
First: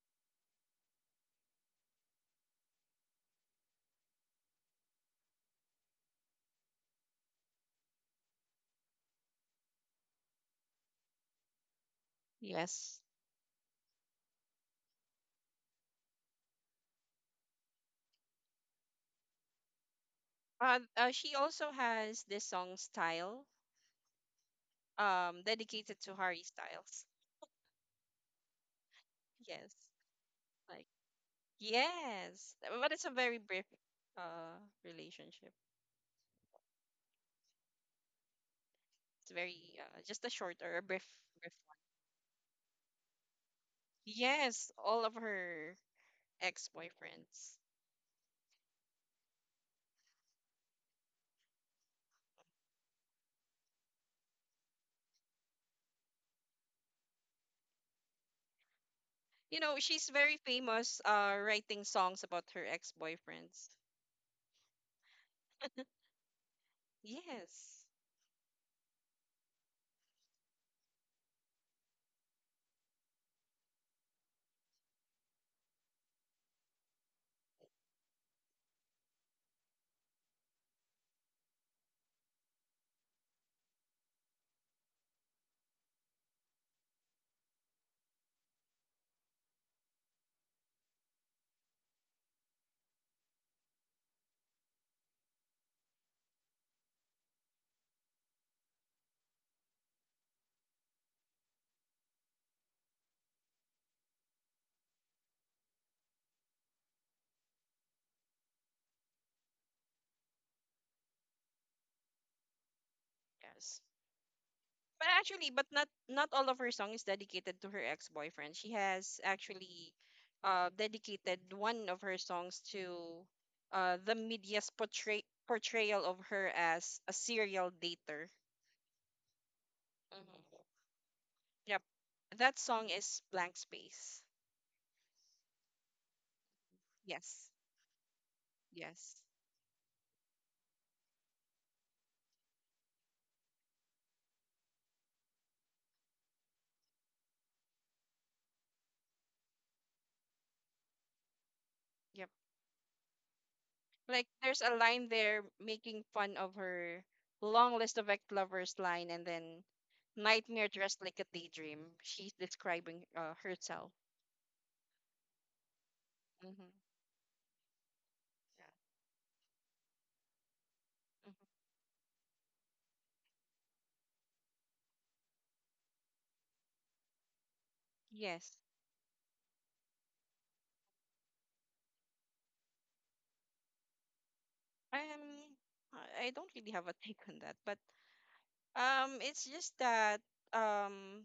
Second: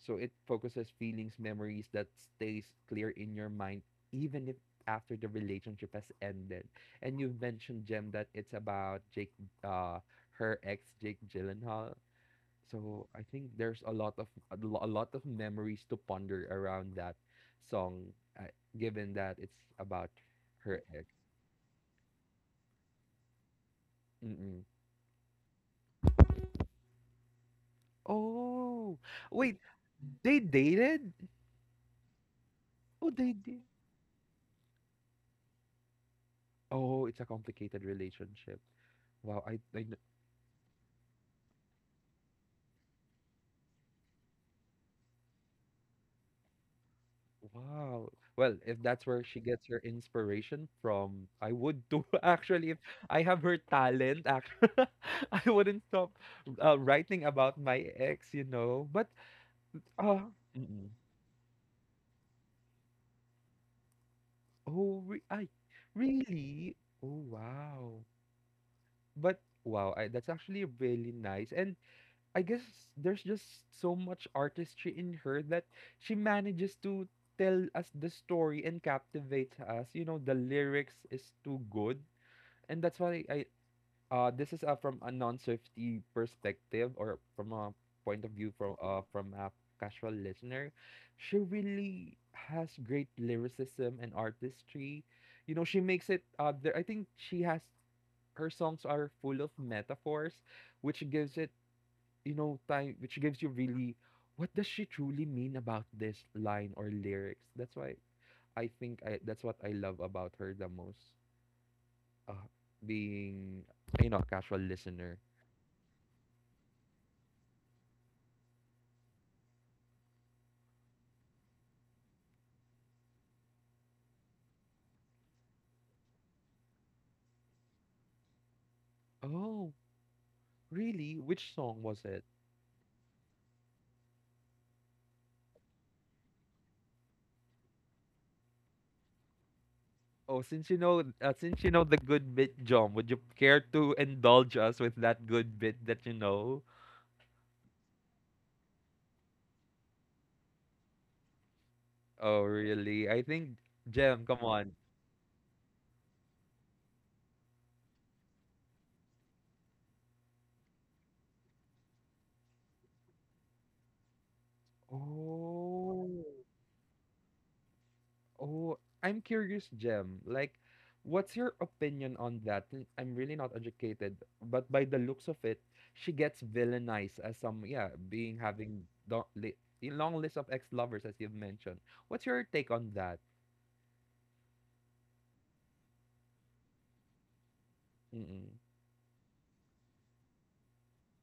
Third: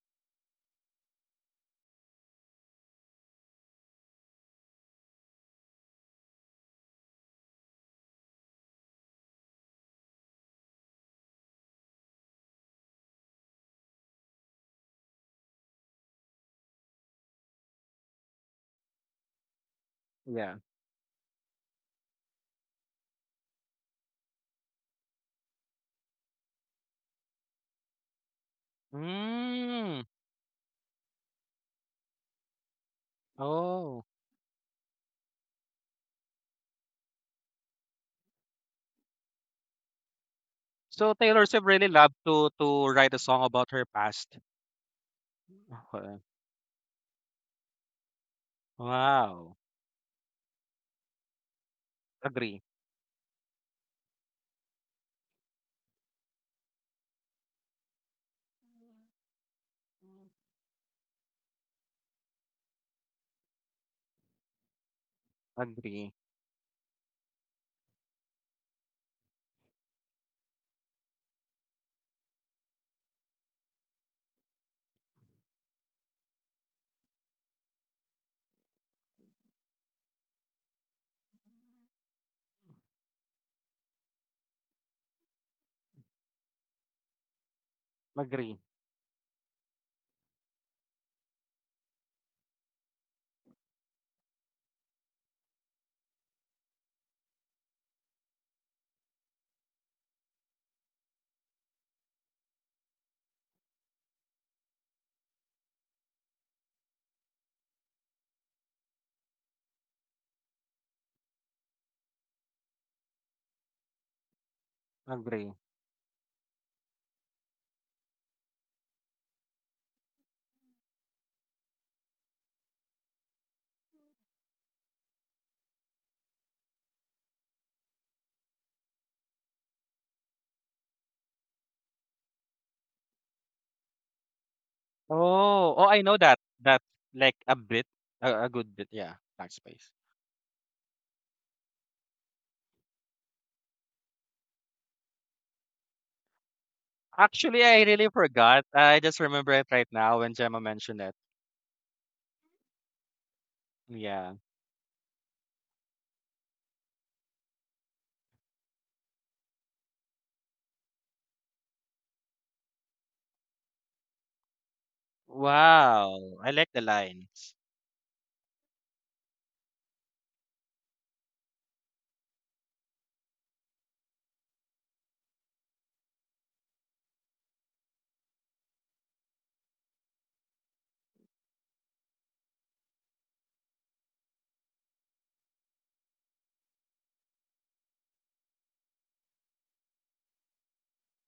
[SPEAKER 1] So it focuses feelings, memories that stays clear in your mind even if after the relationship has ended. And you mentioned, Jem, that it's about Jake, uh her ex, Jake Gyllenhaal.
[SPEAKER 2] Yes.
[SPEAKER 1] So I think there's a lot of memories to ponder around that song, uh, given that it's about
[SPEAKER 3] Yeah.
[SPEAKER 1] her ex.
[SPEAKER 2] She also has this song Style,
[SPEAKER 1] Mm-mm.
[SPEAKER 2] dedicated to Harry Styles.
[SPEAKER 1] Oh, wait,
[SPEAKER 2] Yes.
[SPEAKER 3] Mm.
[SPEAKER 1] they
[SPEAKER 2] Like,
[SPEAKER 1] dated?
[SPEAKER 2] yes. But it's
[SPEAKER 1] Oh,
[SPEAKER 2] a
[SPEAKER 1] they
[SPEAKER 2] very
[SPEAKER 1] did.
[SPEAKER 2] brief,
[SPEAKER 3] Oh.
[SPEAKER 2] uh, relationship.
[SPEAKER 1] Oh, it's a complicated relationship.
[SPEAKER 2] It's
[SPEAKER 1] Wow, I,
[SPEAKER 2] very just a short or a brief,
[SPEAKER 3] So Taylor
[SPEAKER 2] brief
[SPEAKER 3] Swift
[SPEAKER 2] one.
[SPEAKER 3] really loved to write a song about her past.
[SPEAKER 2] Yes, all of her
[SPEAKER 3] Okay.
[SPEAKER 2] ex-boyfriends.
[SPEAKER 1] wow. Well, if that's where she
[SPEAKER 3] Wow.
[SPEAKER 1] gets her inspiration from, I would too.
[SPEAKER 3] Agree.
[SPEAKER 1] Actually, if I have her talent, actually, I wouldn't stop writing about my ex, you know. But
[SPEAKER 2] You know, she's
[SPEAKER 1] Ah,
[SPEAKER 2] very
[SPEAKER 1] mm.
[SPEAKER 2] famous, writing songs about her ex-boyfriends.
[SPEAKER 1] Oh, re ay,
[SPEAKER 3] Agree.
[SPEAKER 1] really? Oh,
[SPEAKER 2] Yes.
[SPEAKER 1] wow. But wow, I, that's actually really nice. And I guess there's just so much artistry in her that she manages to tell us the story and captivate us. You know, the lyrics is too good. And that's why I, uh, this is from a non-safety perspective, or from a point of view
[SPEAKER 3] Agree.
[SPEAKER 1] from a casual listener. She really has great lyricism and artistry. You know, she makes it there. I think she has, her songs are full of metaphors, which gives it, you know, time, which gives you really what does she truly mean about this line or lyrics. That's why I think I that's what I love about her the most. Uh, being,
[SPEAKER 2] Yes.
[SPEAKER 1] you know, a casual
[SPEAKER 2] But
[SPEAKER 1] listener.
[SPEAKER 3] Agree.
[SPEAKER 2] actually, but not all of her song is dedicated to her ex-boyfriend. She has actually dedicated one of her songs to the media's portrayal of her as a serial dater.
[SPEAKER 1] Oh,
[SPEAKER 2] Mhm.
[SPEAKER 1] really? Which
[SPEAKER 2] Yep.
[SPEAKER 1] song was it?
[SPEAKER 2] That song is Blank Space.
[SPEAKER 3] Oh. Oh, I know that. That like
[SPEAKER 2] Yes.
[SPEAKER 3] a bit, a good bit. Yeah.
[SPEAKER 2] Yes.
[SPEAKER 3] Backspace.
[SPEAKER 1] Oh, since you know the good bit, John, would you care to indulge us with that good bit that you know?
[SPEAKER 3] Actually, I really forgot. I just remember it right now when Gemma mentioned it.
[SPEAKER 2] Yep.
[SPEAKER 1] Oh, really? I think,
[SPEAKER 2] Like
[SPEAKER 1] Jem,
[SPEAKER 3] Yeah.
[SPEAKER 1] come
[SPEAKER 2] there's a
[SPEAKER 1] on.
[SPEAKER 2] line there making fun of her long list of ex lovers line and then nightmare dressed like a daydream. She's describing herself.
[SPEAKER 1] Oh,
[SPEAKER 3] Wow. I like the line.
[SPEAKER 2] Yeah.
[SPEAKER 1] oh, I'm curious, Jem. Like,
[SPEAKER 2] Mhm.
[SPEAKER 1] what's your opinion on that? Since I'm really not educated, but by the looks of it, she gets villainized as some, yeah, being
[SPEAKER 2] Yes.
[SPEAKER 1] having the li, a long list of ex-lovers, as you've mentioned. What's your take on that?
[SPEAKER 2] Um, I don't really have a take on that, but
[SPEAKER 1] Mm-mm.
[SPEAKER 2] it's just that um,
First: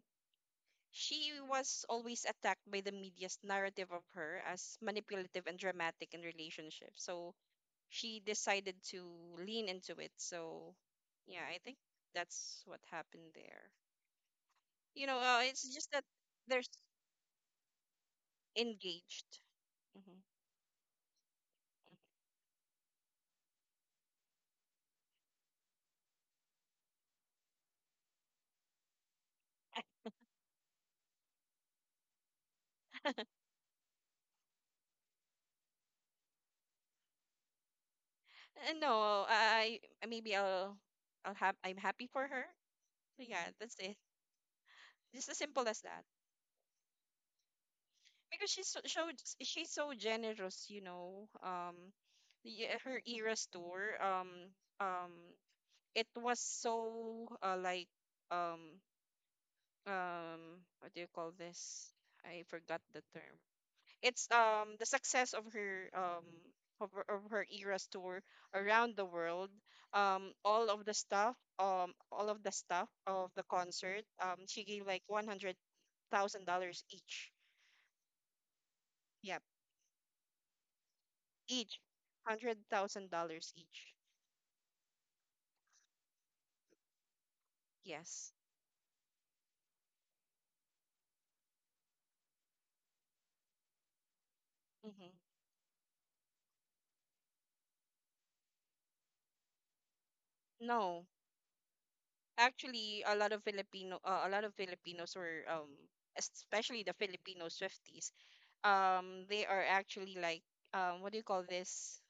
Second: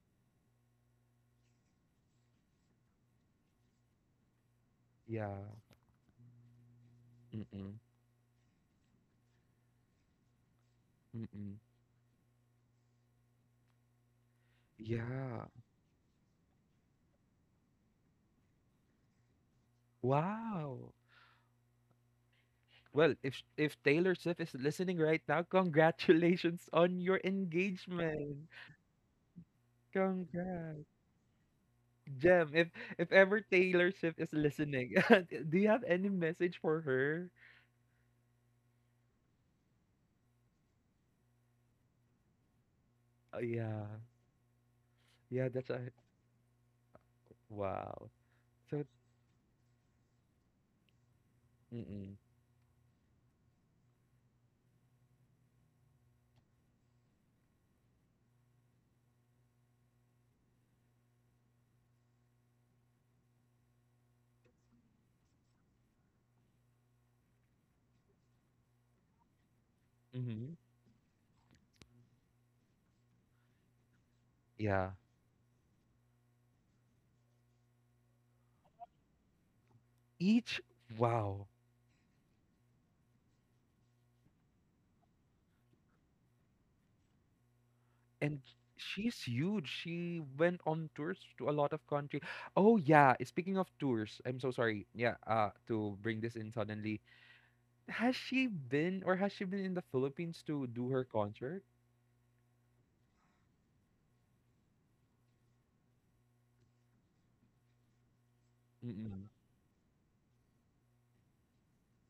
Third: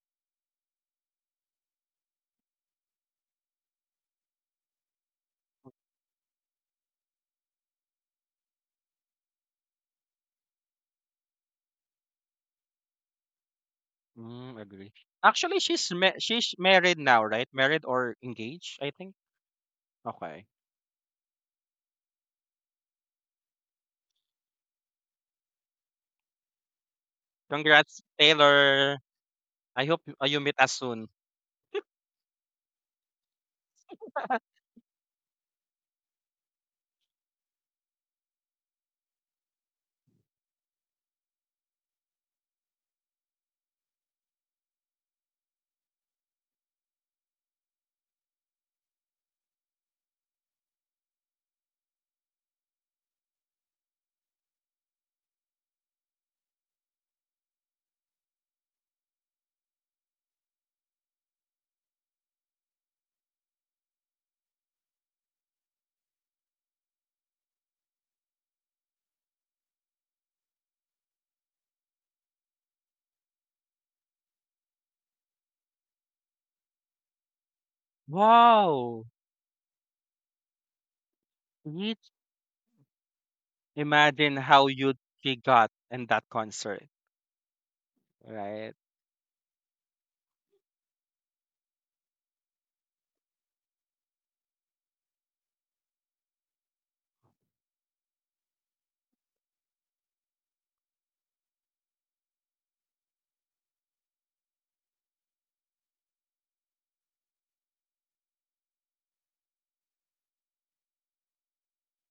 [SPEAKER 2] she was always attacked by the media's narrative of her as
[SPEAKER 1] Yeah.
[SPEAKER 2] manipulative and dramatic in relationships. So
[SPEAKER 1] Mm-mm.
[SPEAKER 2] she decided to lean into it. So yeah,
[SPEAKER 1] Mm-mm.
[SPEAKER 2] I think that's what happened there.
[SPEAKER 3] Mm, agree.
[SPEAKER 2] You know,
[SPEAKER 1] Yeah.
[SPEAKER 3] Actually,
[SPEAKER 2] it's just that
[SPEAKER 3] she's
[SPEAKER 2] there's
[SPEAKER 3] married now, right? Married or engaged, I think.
[SPEAKER 2] engaged. hmm
[SPEAKER 3] Okay.
[SPEAKER 1] Wow. Well, if sh- if Taylor Swift is listening right now, congratulations on your
[SPEAKER 3] Congrats,
[SPEAKER 1] engagement.
[SPEAKER 3] Taylor.
[SPEAKER 2] I,
[SPEAKER 3] I hope you you meet us
[SPEAKER 1] Congrats.
[SPEAKER 3] soon.
[SPEAKER 1] Gem, if ever Taylor Swift is listening, do you have any message for her?
[SPEAKER 2] no, I- maybe I'll have I'm happy for her. So yeah, that's
[SPEAKER 1] Yeah.
[SPEAKER 2] it. Just as
[SPEAKER 1] Yeah,
[SPEAKER 2] simple
[SPEAKER 1] that's
[SPEAKER 2] as
[SPEAKER 1] a
[SPEAKER 2] that.
[SPEAKER 1] wow.
[SPEAKER 2] Because
[SPEAKER 1] So
[SPEAKER 2] she's so generous, you know.
[SPEAKER 1] mm-mm.
[SPEAKER 2] The, her era store. Um, it was so like um um what do you call this? I forgot the term. It's the success of her of her Eras tour around the world.
[SPEAKER 1] Mm-hmm.
[SPEAKER 2] All of the stuff. All of the stuff of the concert. She gave
[SPEAKER 1] Yeah.
[SPEAKER 2] like $100,000 each.
[SPEAKER 3] Wow.
[SPEAKER 2] Yep.
[SPEAKER 1] Each wow.
[SPEAKER 2] Each
[SPEAKER 3] Eat.
[SPEAKER 2] $100,000 each.
[SPEAKER 3] Imagine how you she got in that concert,
[SPEAKER 2] Yes.
[SPEAKER 1] And
[SPEAKER 3] right?
[SPEAKER 1] she's huge. She went on tours to a lot of country. Oh yeah, speaking of tours, I'm so sorry.
[SPEAKER 2] Mm-hmm.
[SPEAKER 1] Yeah, to bring this in suddenly, has she been, or has she been in the Philippines to do her
[SPEAKER 2] No,
[SPEAKER 1] concert?
[SPEAKER 2] actually, a lot of Filipino, a lot of Filipinos were, especially the Filipino Swifties,
[SPEAKER 1] Mm-mm.
[SPEAKER 2] they are actually like, what do you call this?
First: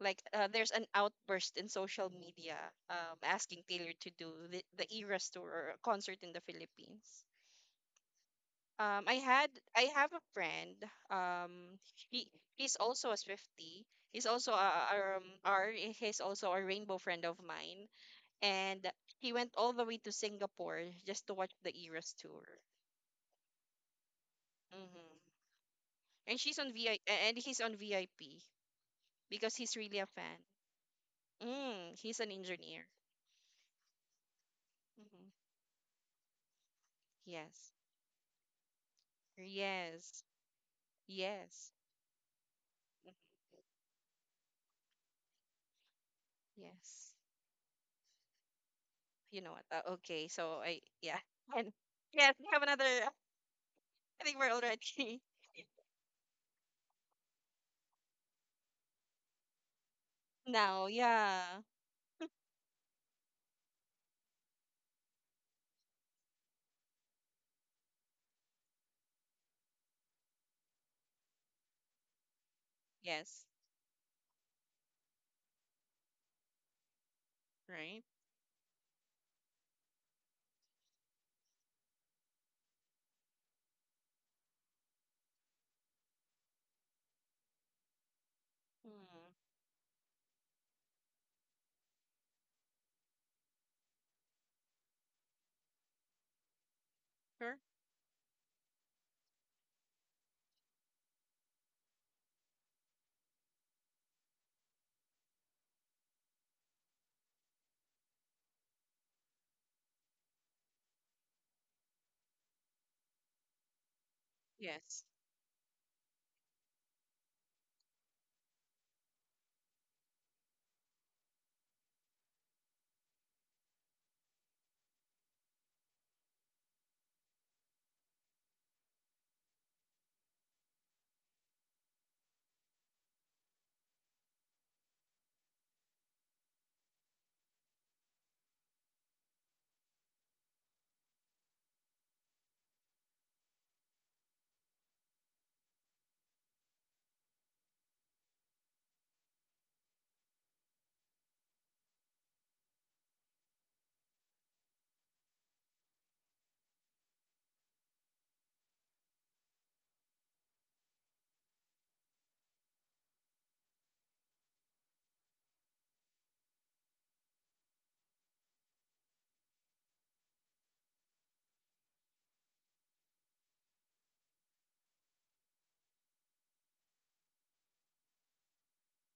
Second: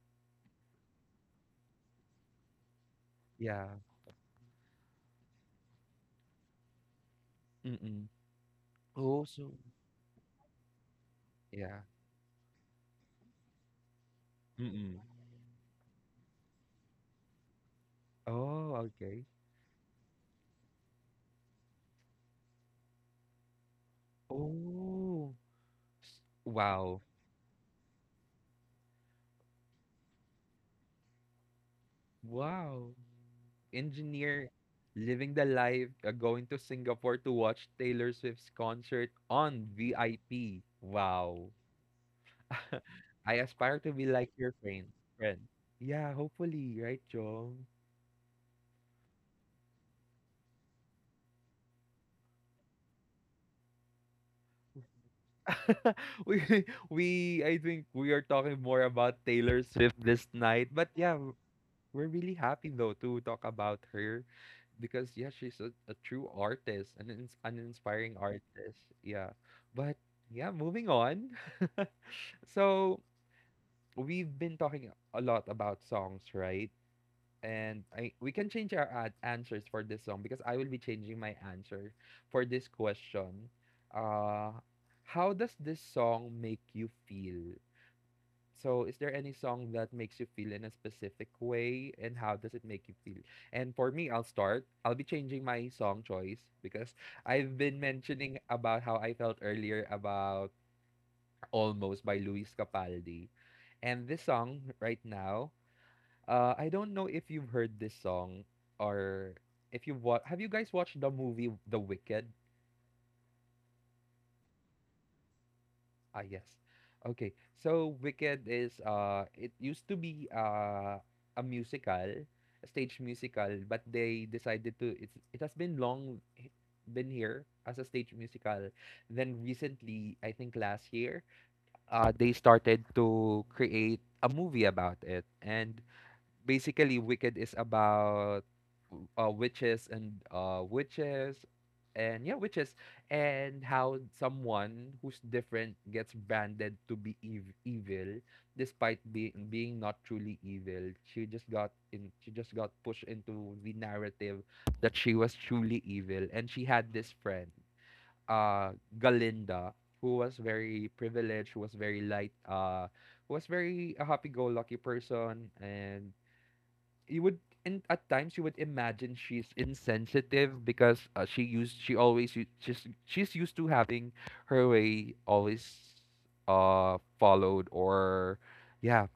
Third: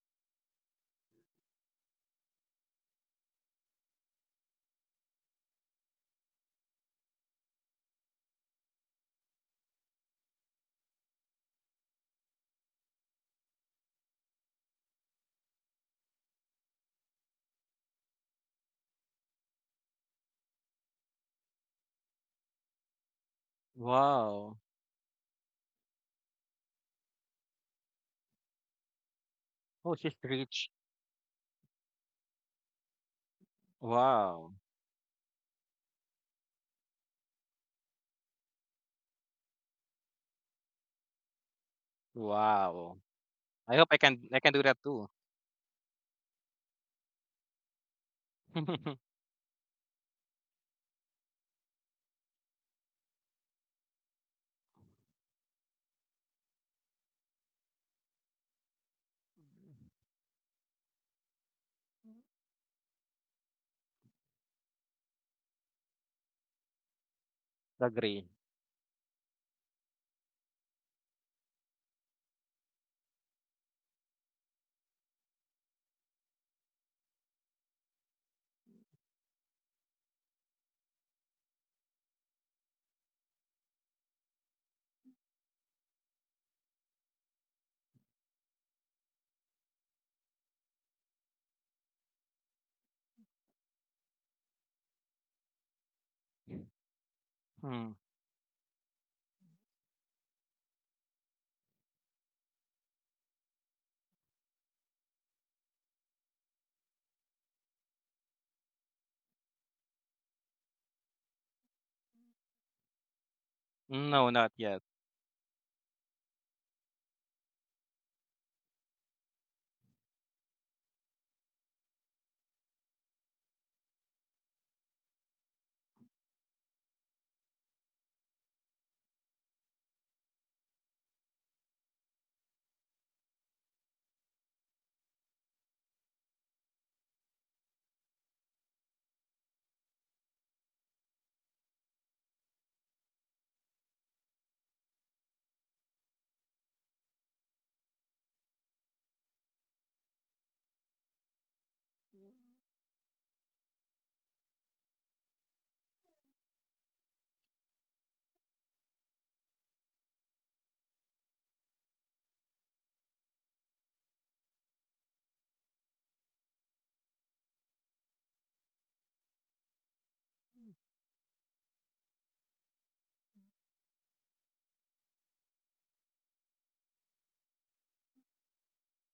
[SPEAKER 2] Like, there's an outburst in social media, asking
[SPEAKER 1] Yeah.
[SPEAKER 2] Taylor to do the Eras tour or a concert in the Philippines.
[SPEAKER 1] Mm-mm.
[SPEAKER 2] Um, I
[SPEAKER 1] Oh,
[SPEAKER 2] had
[SPEAKER 1] so
[SPEAKER 2] I have a friend. Um,
[SPEAKER 1] yeah.
[SPEAKER 2] he he's also a Swifty. He's also
[SPEAKER 1] Mm-mm.
[SPEAKER 2] a- our he's also a rainbow friend of mine,
[SPEAKER 1] Oh,
[SPEAKER 2] and
[SPEAKER 1] okay.
[SPEAKER 2] he went all the way to Singapore just to watch the Eras tour.
[SPEAKER 3] Wow.
[SPEAKER 2] Mm-hmm.
[SPEAKER 1] Oh, s-
[SPEAKER 2] And she's on VI
[SPEAKER 1] wow.
[SPEAKER 2] and he's on VIP because he's
[SPEAKER 3] Oh,
[SPEAKER 2] really a
[SPEAKER 3] she's
[SPEAKER 2] fan.
[SPEAKER 3] rich.
[SPEAKER 2] Mm, he's an engineer.
[SPEAKER 1] Wow. Engineer
[SPEAKER 3] Wow.
[SPEAKER 2] Mm-hmm.
[SPEAKER 1] living the life, going to Singapore to watch
[SPEAKER 2] Yes,
[SPEAKER 1] Taylor Swift's concert on
[SPEAKER 2] yes,
[SPEAKER 1] VIP. Wow.
[SPEAKER 2] yes.
[SPEAKER 3] Wow.
[SPEAKER 2] Mhm.
[SPEAKER 1] I
[SPEAKER 3] I
[SPEAKER 1] aspire
[SPEAKER 3] hope
[SPEAKER 1] to be like
[SPEAKER 3] I
[SPEAKER 1] your
[SPEAKER 3] can do that
[SPEAKER 1] friend.
[SPEAKER 3] too.
[SPEAKER 1] Friend. Yeah, hopefully, right,
[SPEAKER 2] Yes.
[SPEAKER 1] Jong?
[SPEAKER 2] You know what? Okay, so I yeah. And yes, we have another. I think we're already
[SPEAKER 1] we we I think we are talking more about Taylor Swift this night.
[SPEAKER 2] now.
[SPEAKER 1] But yeah,
[SPEAKER 2] Yeah.
[SPEAKER 1] we're really happy though to talk about her because yeah she's a true artist an
[SPEAKER 3] The
[SPEAKER 1] inspiring
[SPEAKER 3] Gray.
[SPEAKER 1] artist, yeah, but yeah, moving on. So
[SPEAKER 2] Yes.
[SPEAKER 1] we've been talking a lot about songs, right? And
[SPEAKER 2] Right.
[SPEAKER 1] we can change our answers for this song because I will be changing my answer for this question. Uh, how does this song make you feel? So, is there
[SPEAKER 2] Mm.
[SPEAKER 1] any song that makes you feel in a specific way, and how does it make you feel? And for me, I'll start. I'll be changing my song choice because
[SPEAKER 2] Sure.
[SPEAKER 1] I've been
[SPEAKER 3] Hmm.
[SPEAKER 1] mentioning about how I felt earlier about Almost by Luis Capaldi. And this song right now, I don't know if you've heard this song or if you've watched. Have you guys watched the movie The Wicked?
[SPEAKER 3] No, not yet.
[SPEAKER 2] Yes.
[SPEAKER 1] Ah, yes. Okay. So Wicked is it used to be a musical, a stage musical, but they decided to it has been long been here as a stage musical. Then recently, I think last year, they started to create a movie about it. And basically Wicked is about witches and witches and yeah witches and how someone who's different gets branded to be evil, despite being not truly evil. She just got in she just got pushed into the narrative that she was truly evil, and she had this friend, uh Galinda, who was very privileged, who was very light, who was very a happy-go-lucky person. And you would at times you would imagine she's insensitive because she used she's used to having her way always followed, or yeah,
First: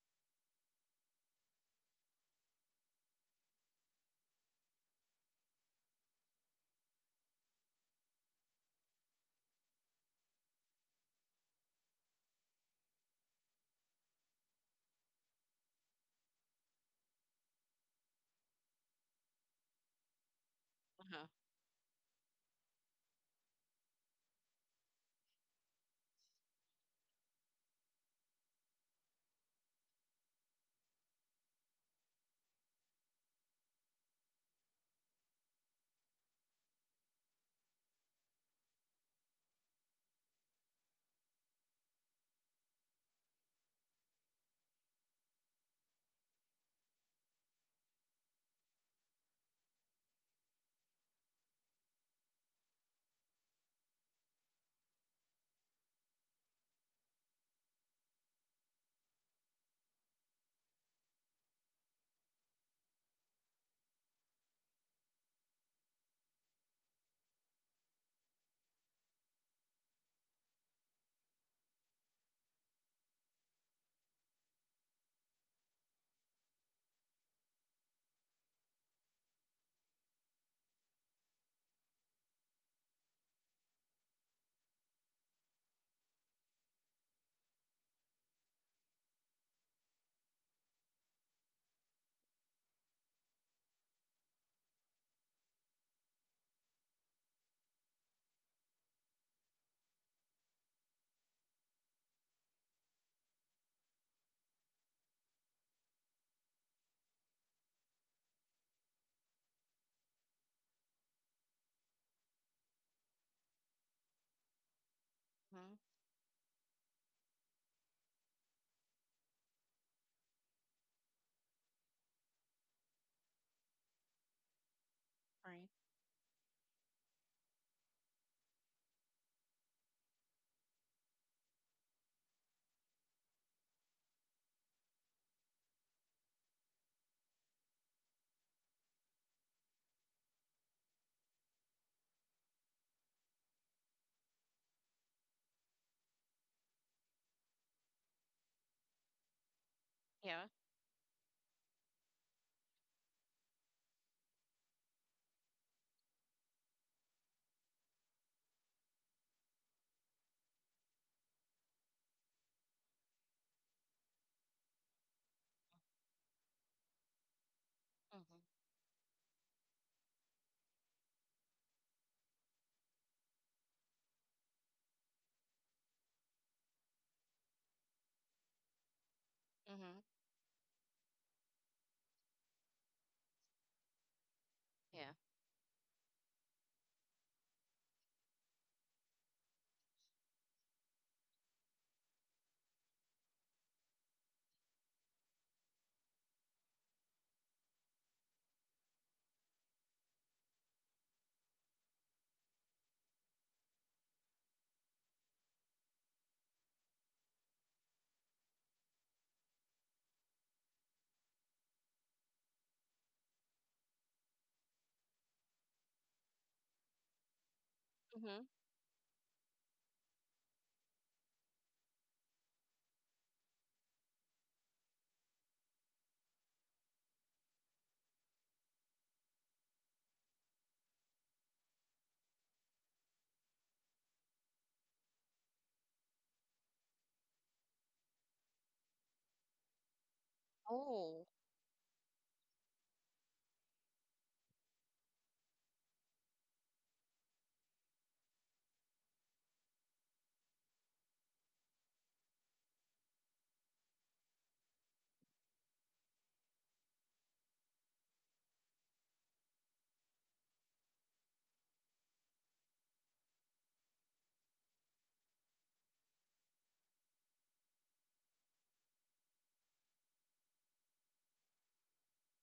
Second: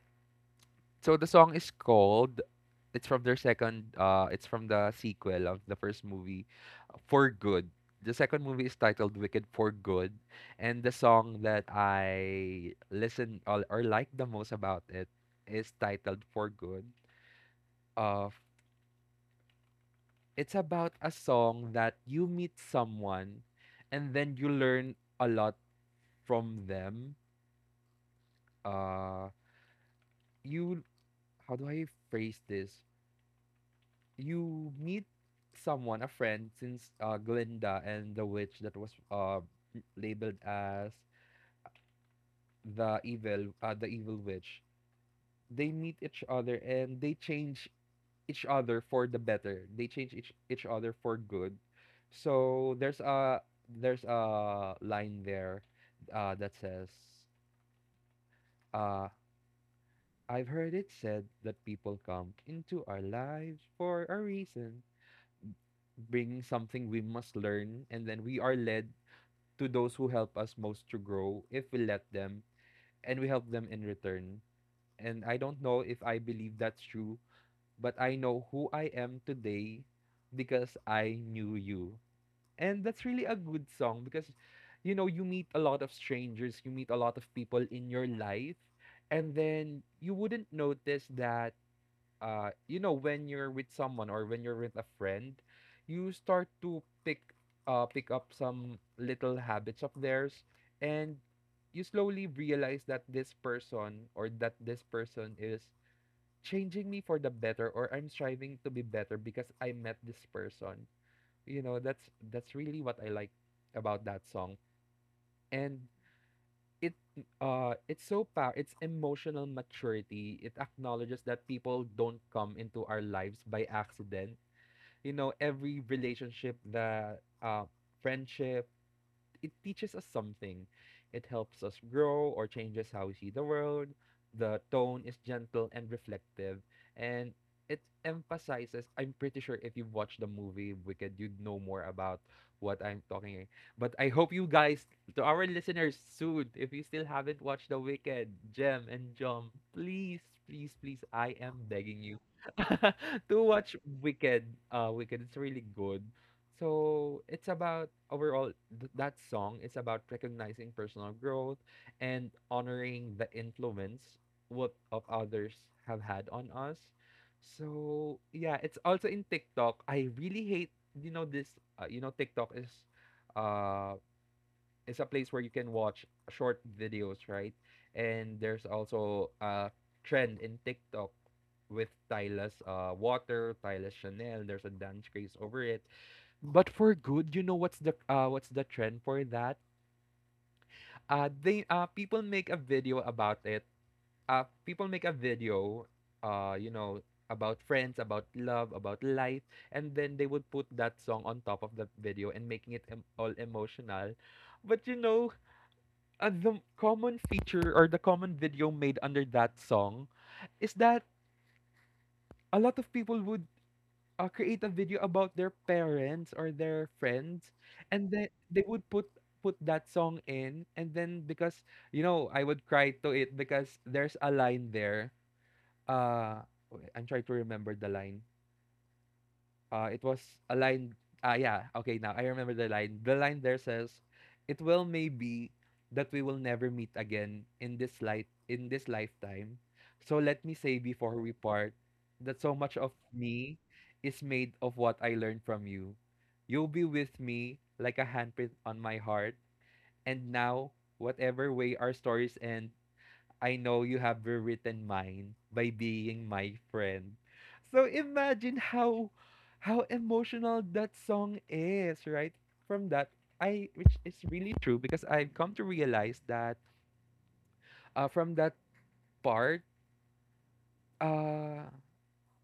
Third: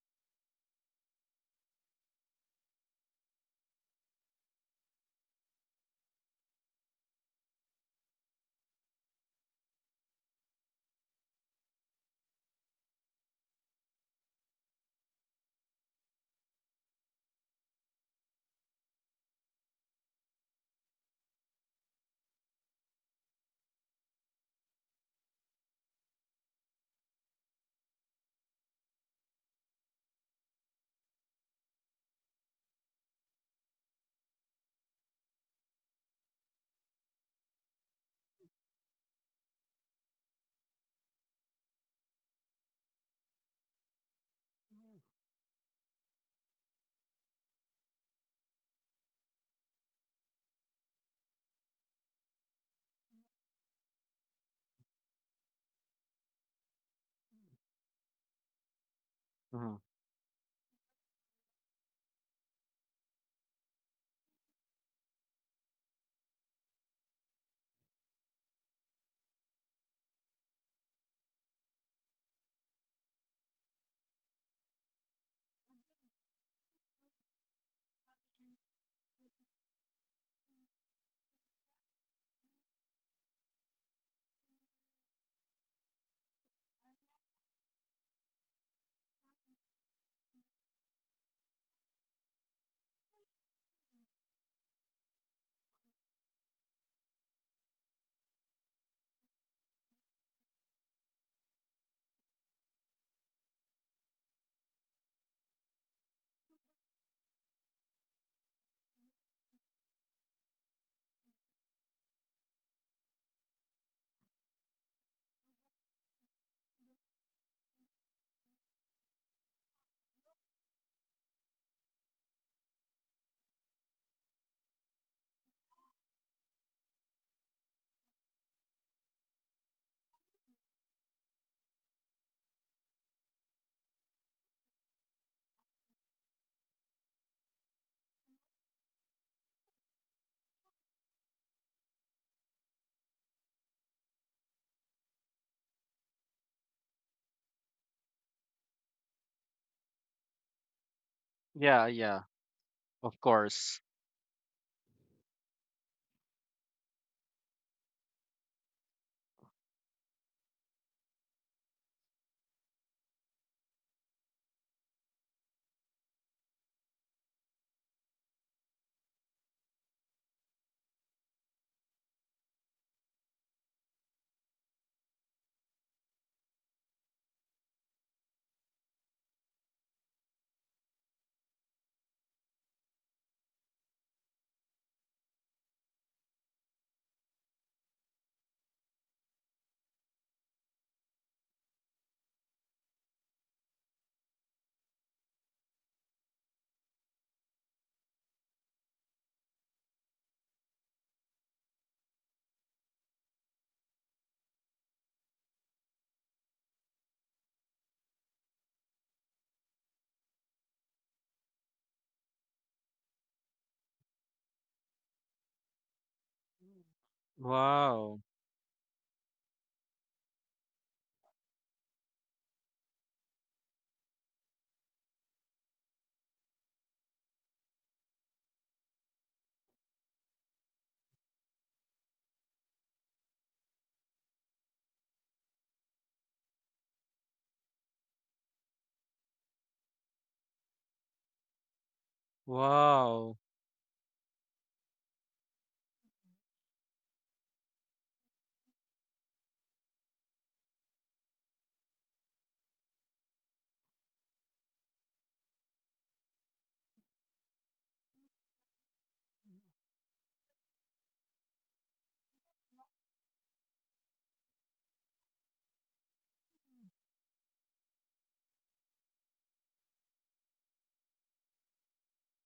[SPEAKER 1] so the song is called it's from their second it's from the sequel of the first movie. For good, the second movie is titled Wicked for Good, and the song that I listen or like the most about it is titled For Good. uh It's about a
[SPEAKER 2] Uh-huh.
[SPEAKER 1] song that you meet someone and then you learn a lot from them. Uh you how do I phrase this? You meet someone, a friend, since Glinda and the witch that was labeled as the evil, the evil witch. They meet each other and they change each other for the better. They change each other for good. So there's a line there, that says, uh,
[SPEAKER 3] Mhm.
[SPEAKER 1] "I've heard it said that people come into our lives for a reason, bringing something we must learn, and then we are led to those who help us most to grow if we let them, and we help them in return." And I don't know if I believe that's true, but I know who I am today because I knew you. And that's really a good song because, you know, you meet a lot of strangers, you meet a lot of people in your life, and then you wouldn't notice that, you know, when you're with someone or when you're with a friend, you start to pick up some little habits of theirs, and you slowly realize that this person is changing me for the better, or I'm striving to be better because I met this person. You know, that's really what I like about that song. And
[SPEAKER 2] Hmm.
[SPEAKER 1] it it's so power, it's emotional maturity. It acknowledges that people don't come into our lives by accident. You know,
[SPEAKER 2] Right.
[SPEAKER 1] every relationship, that friendship, it teaches us something. It helps us grow or changes how we see the world. The tone is gentle and reflective, and it emphasizes. I'm pretty sure if you've watched the movie Wicked, you'd know more about what I'm talking. But I hope you guys, to our listeners, soon, if you still haven't watched The Wicked, Gem and Jom, please,
[SPEAKER 2] Yeah.
[SPEAKER 1] please, please, I am
[SPEAKER 3] Yeah,
[SPEAKER 1] begging you
[SPEAKER 3] yeah. Of
[SPEAKER 1] to watch
[SPEAKER 3] course.
[SPEAKER 1] Wicked. Wicked, it's really good. So it's about overall that song is about recognizing personal growth and honoring the influence what of others have had on us. So
[SPEAKER 2] Mm-hmm.
[SPEAKER 1] yeah, it's also in TikTok. I really hate you know this you know TikTok uh is a place where you can watch short videos, right? And there's also a
[SPEAKER 2] Mm-hmm.
[SPEAKER 1] trend in TikTok with Tyla's water, Tyla's Chanel, there's a dance
[SPEAKER 2] Yeah.
[SPEAKER 1] craze over it. But for good, you know what's the trend for that? They people make a video about it. People make a video, you know, about friends, about love, about life, and then they would put that song on top of the video and making it all emotional. But you know, the common feature or the common video made under that song is that a lot of people would, create a video about their parents or their friends, and
[SPEAKER 3] Wow.
[SPEAKER 1] then
[SPEAKER 2] Mm-hmm.
[SPEAKER 1] they would put that song in, and then because you know I would cry to it because there's a line there, uh wait, I'm trying to remember the line. It was a line. Ah, yeah. Okay, now I remember the line. The line there says, "It will may be that we will never meet again in this light in this lifetime. So let me say before
[SPEAKER 2] Oh.
[SPEAKER 1] we part that so much of
[SPEAKER 3] Wow.
[SPEAKER 1] me is made of what I learned from you. You'll be with me like a handprint on my heart. And now, whatever way our stories end, I know you have rewritten mine by being my friend." So imagine how emotional that song is, right? From that I which is really true, because I've come to realize that from that part, uh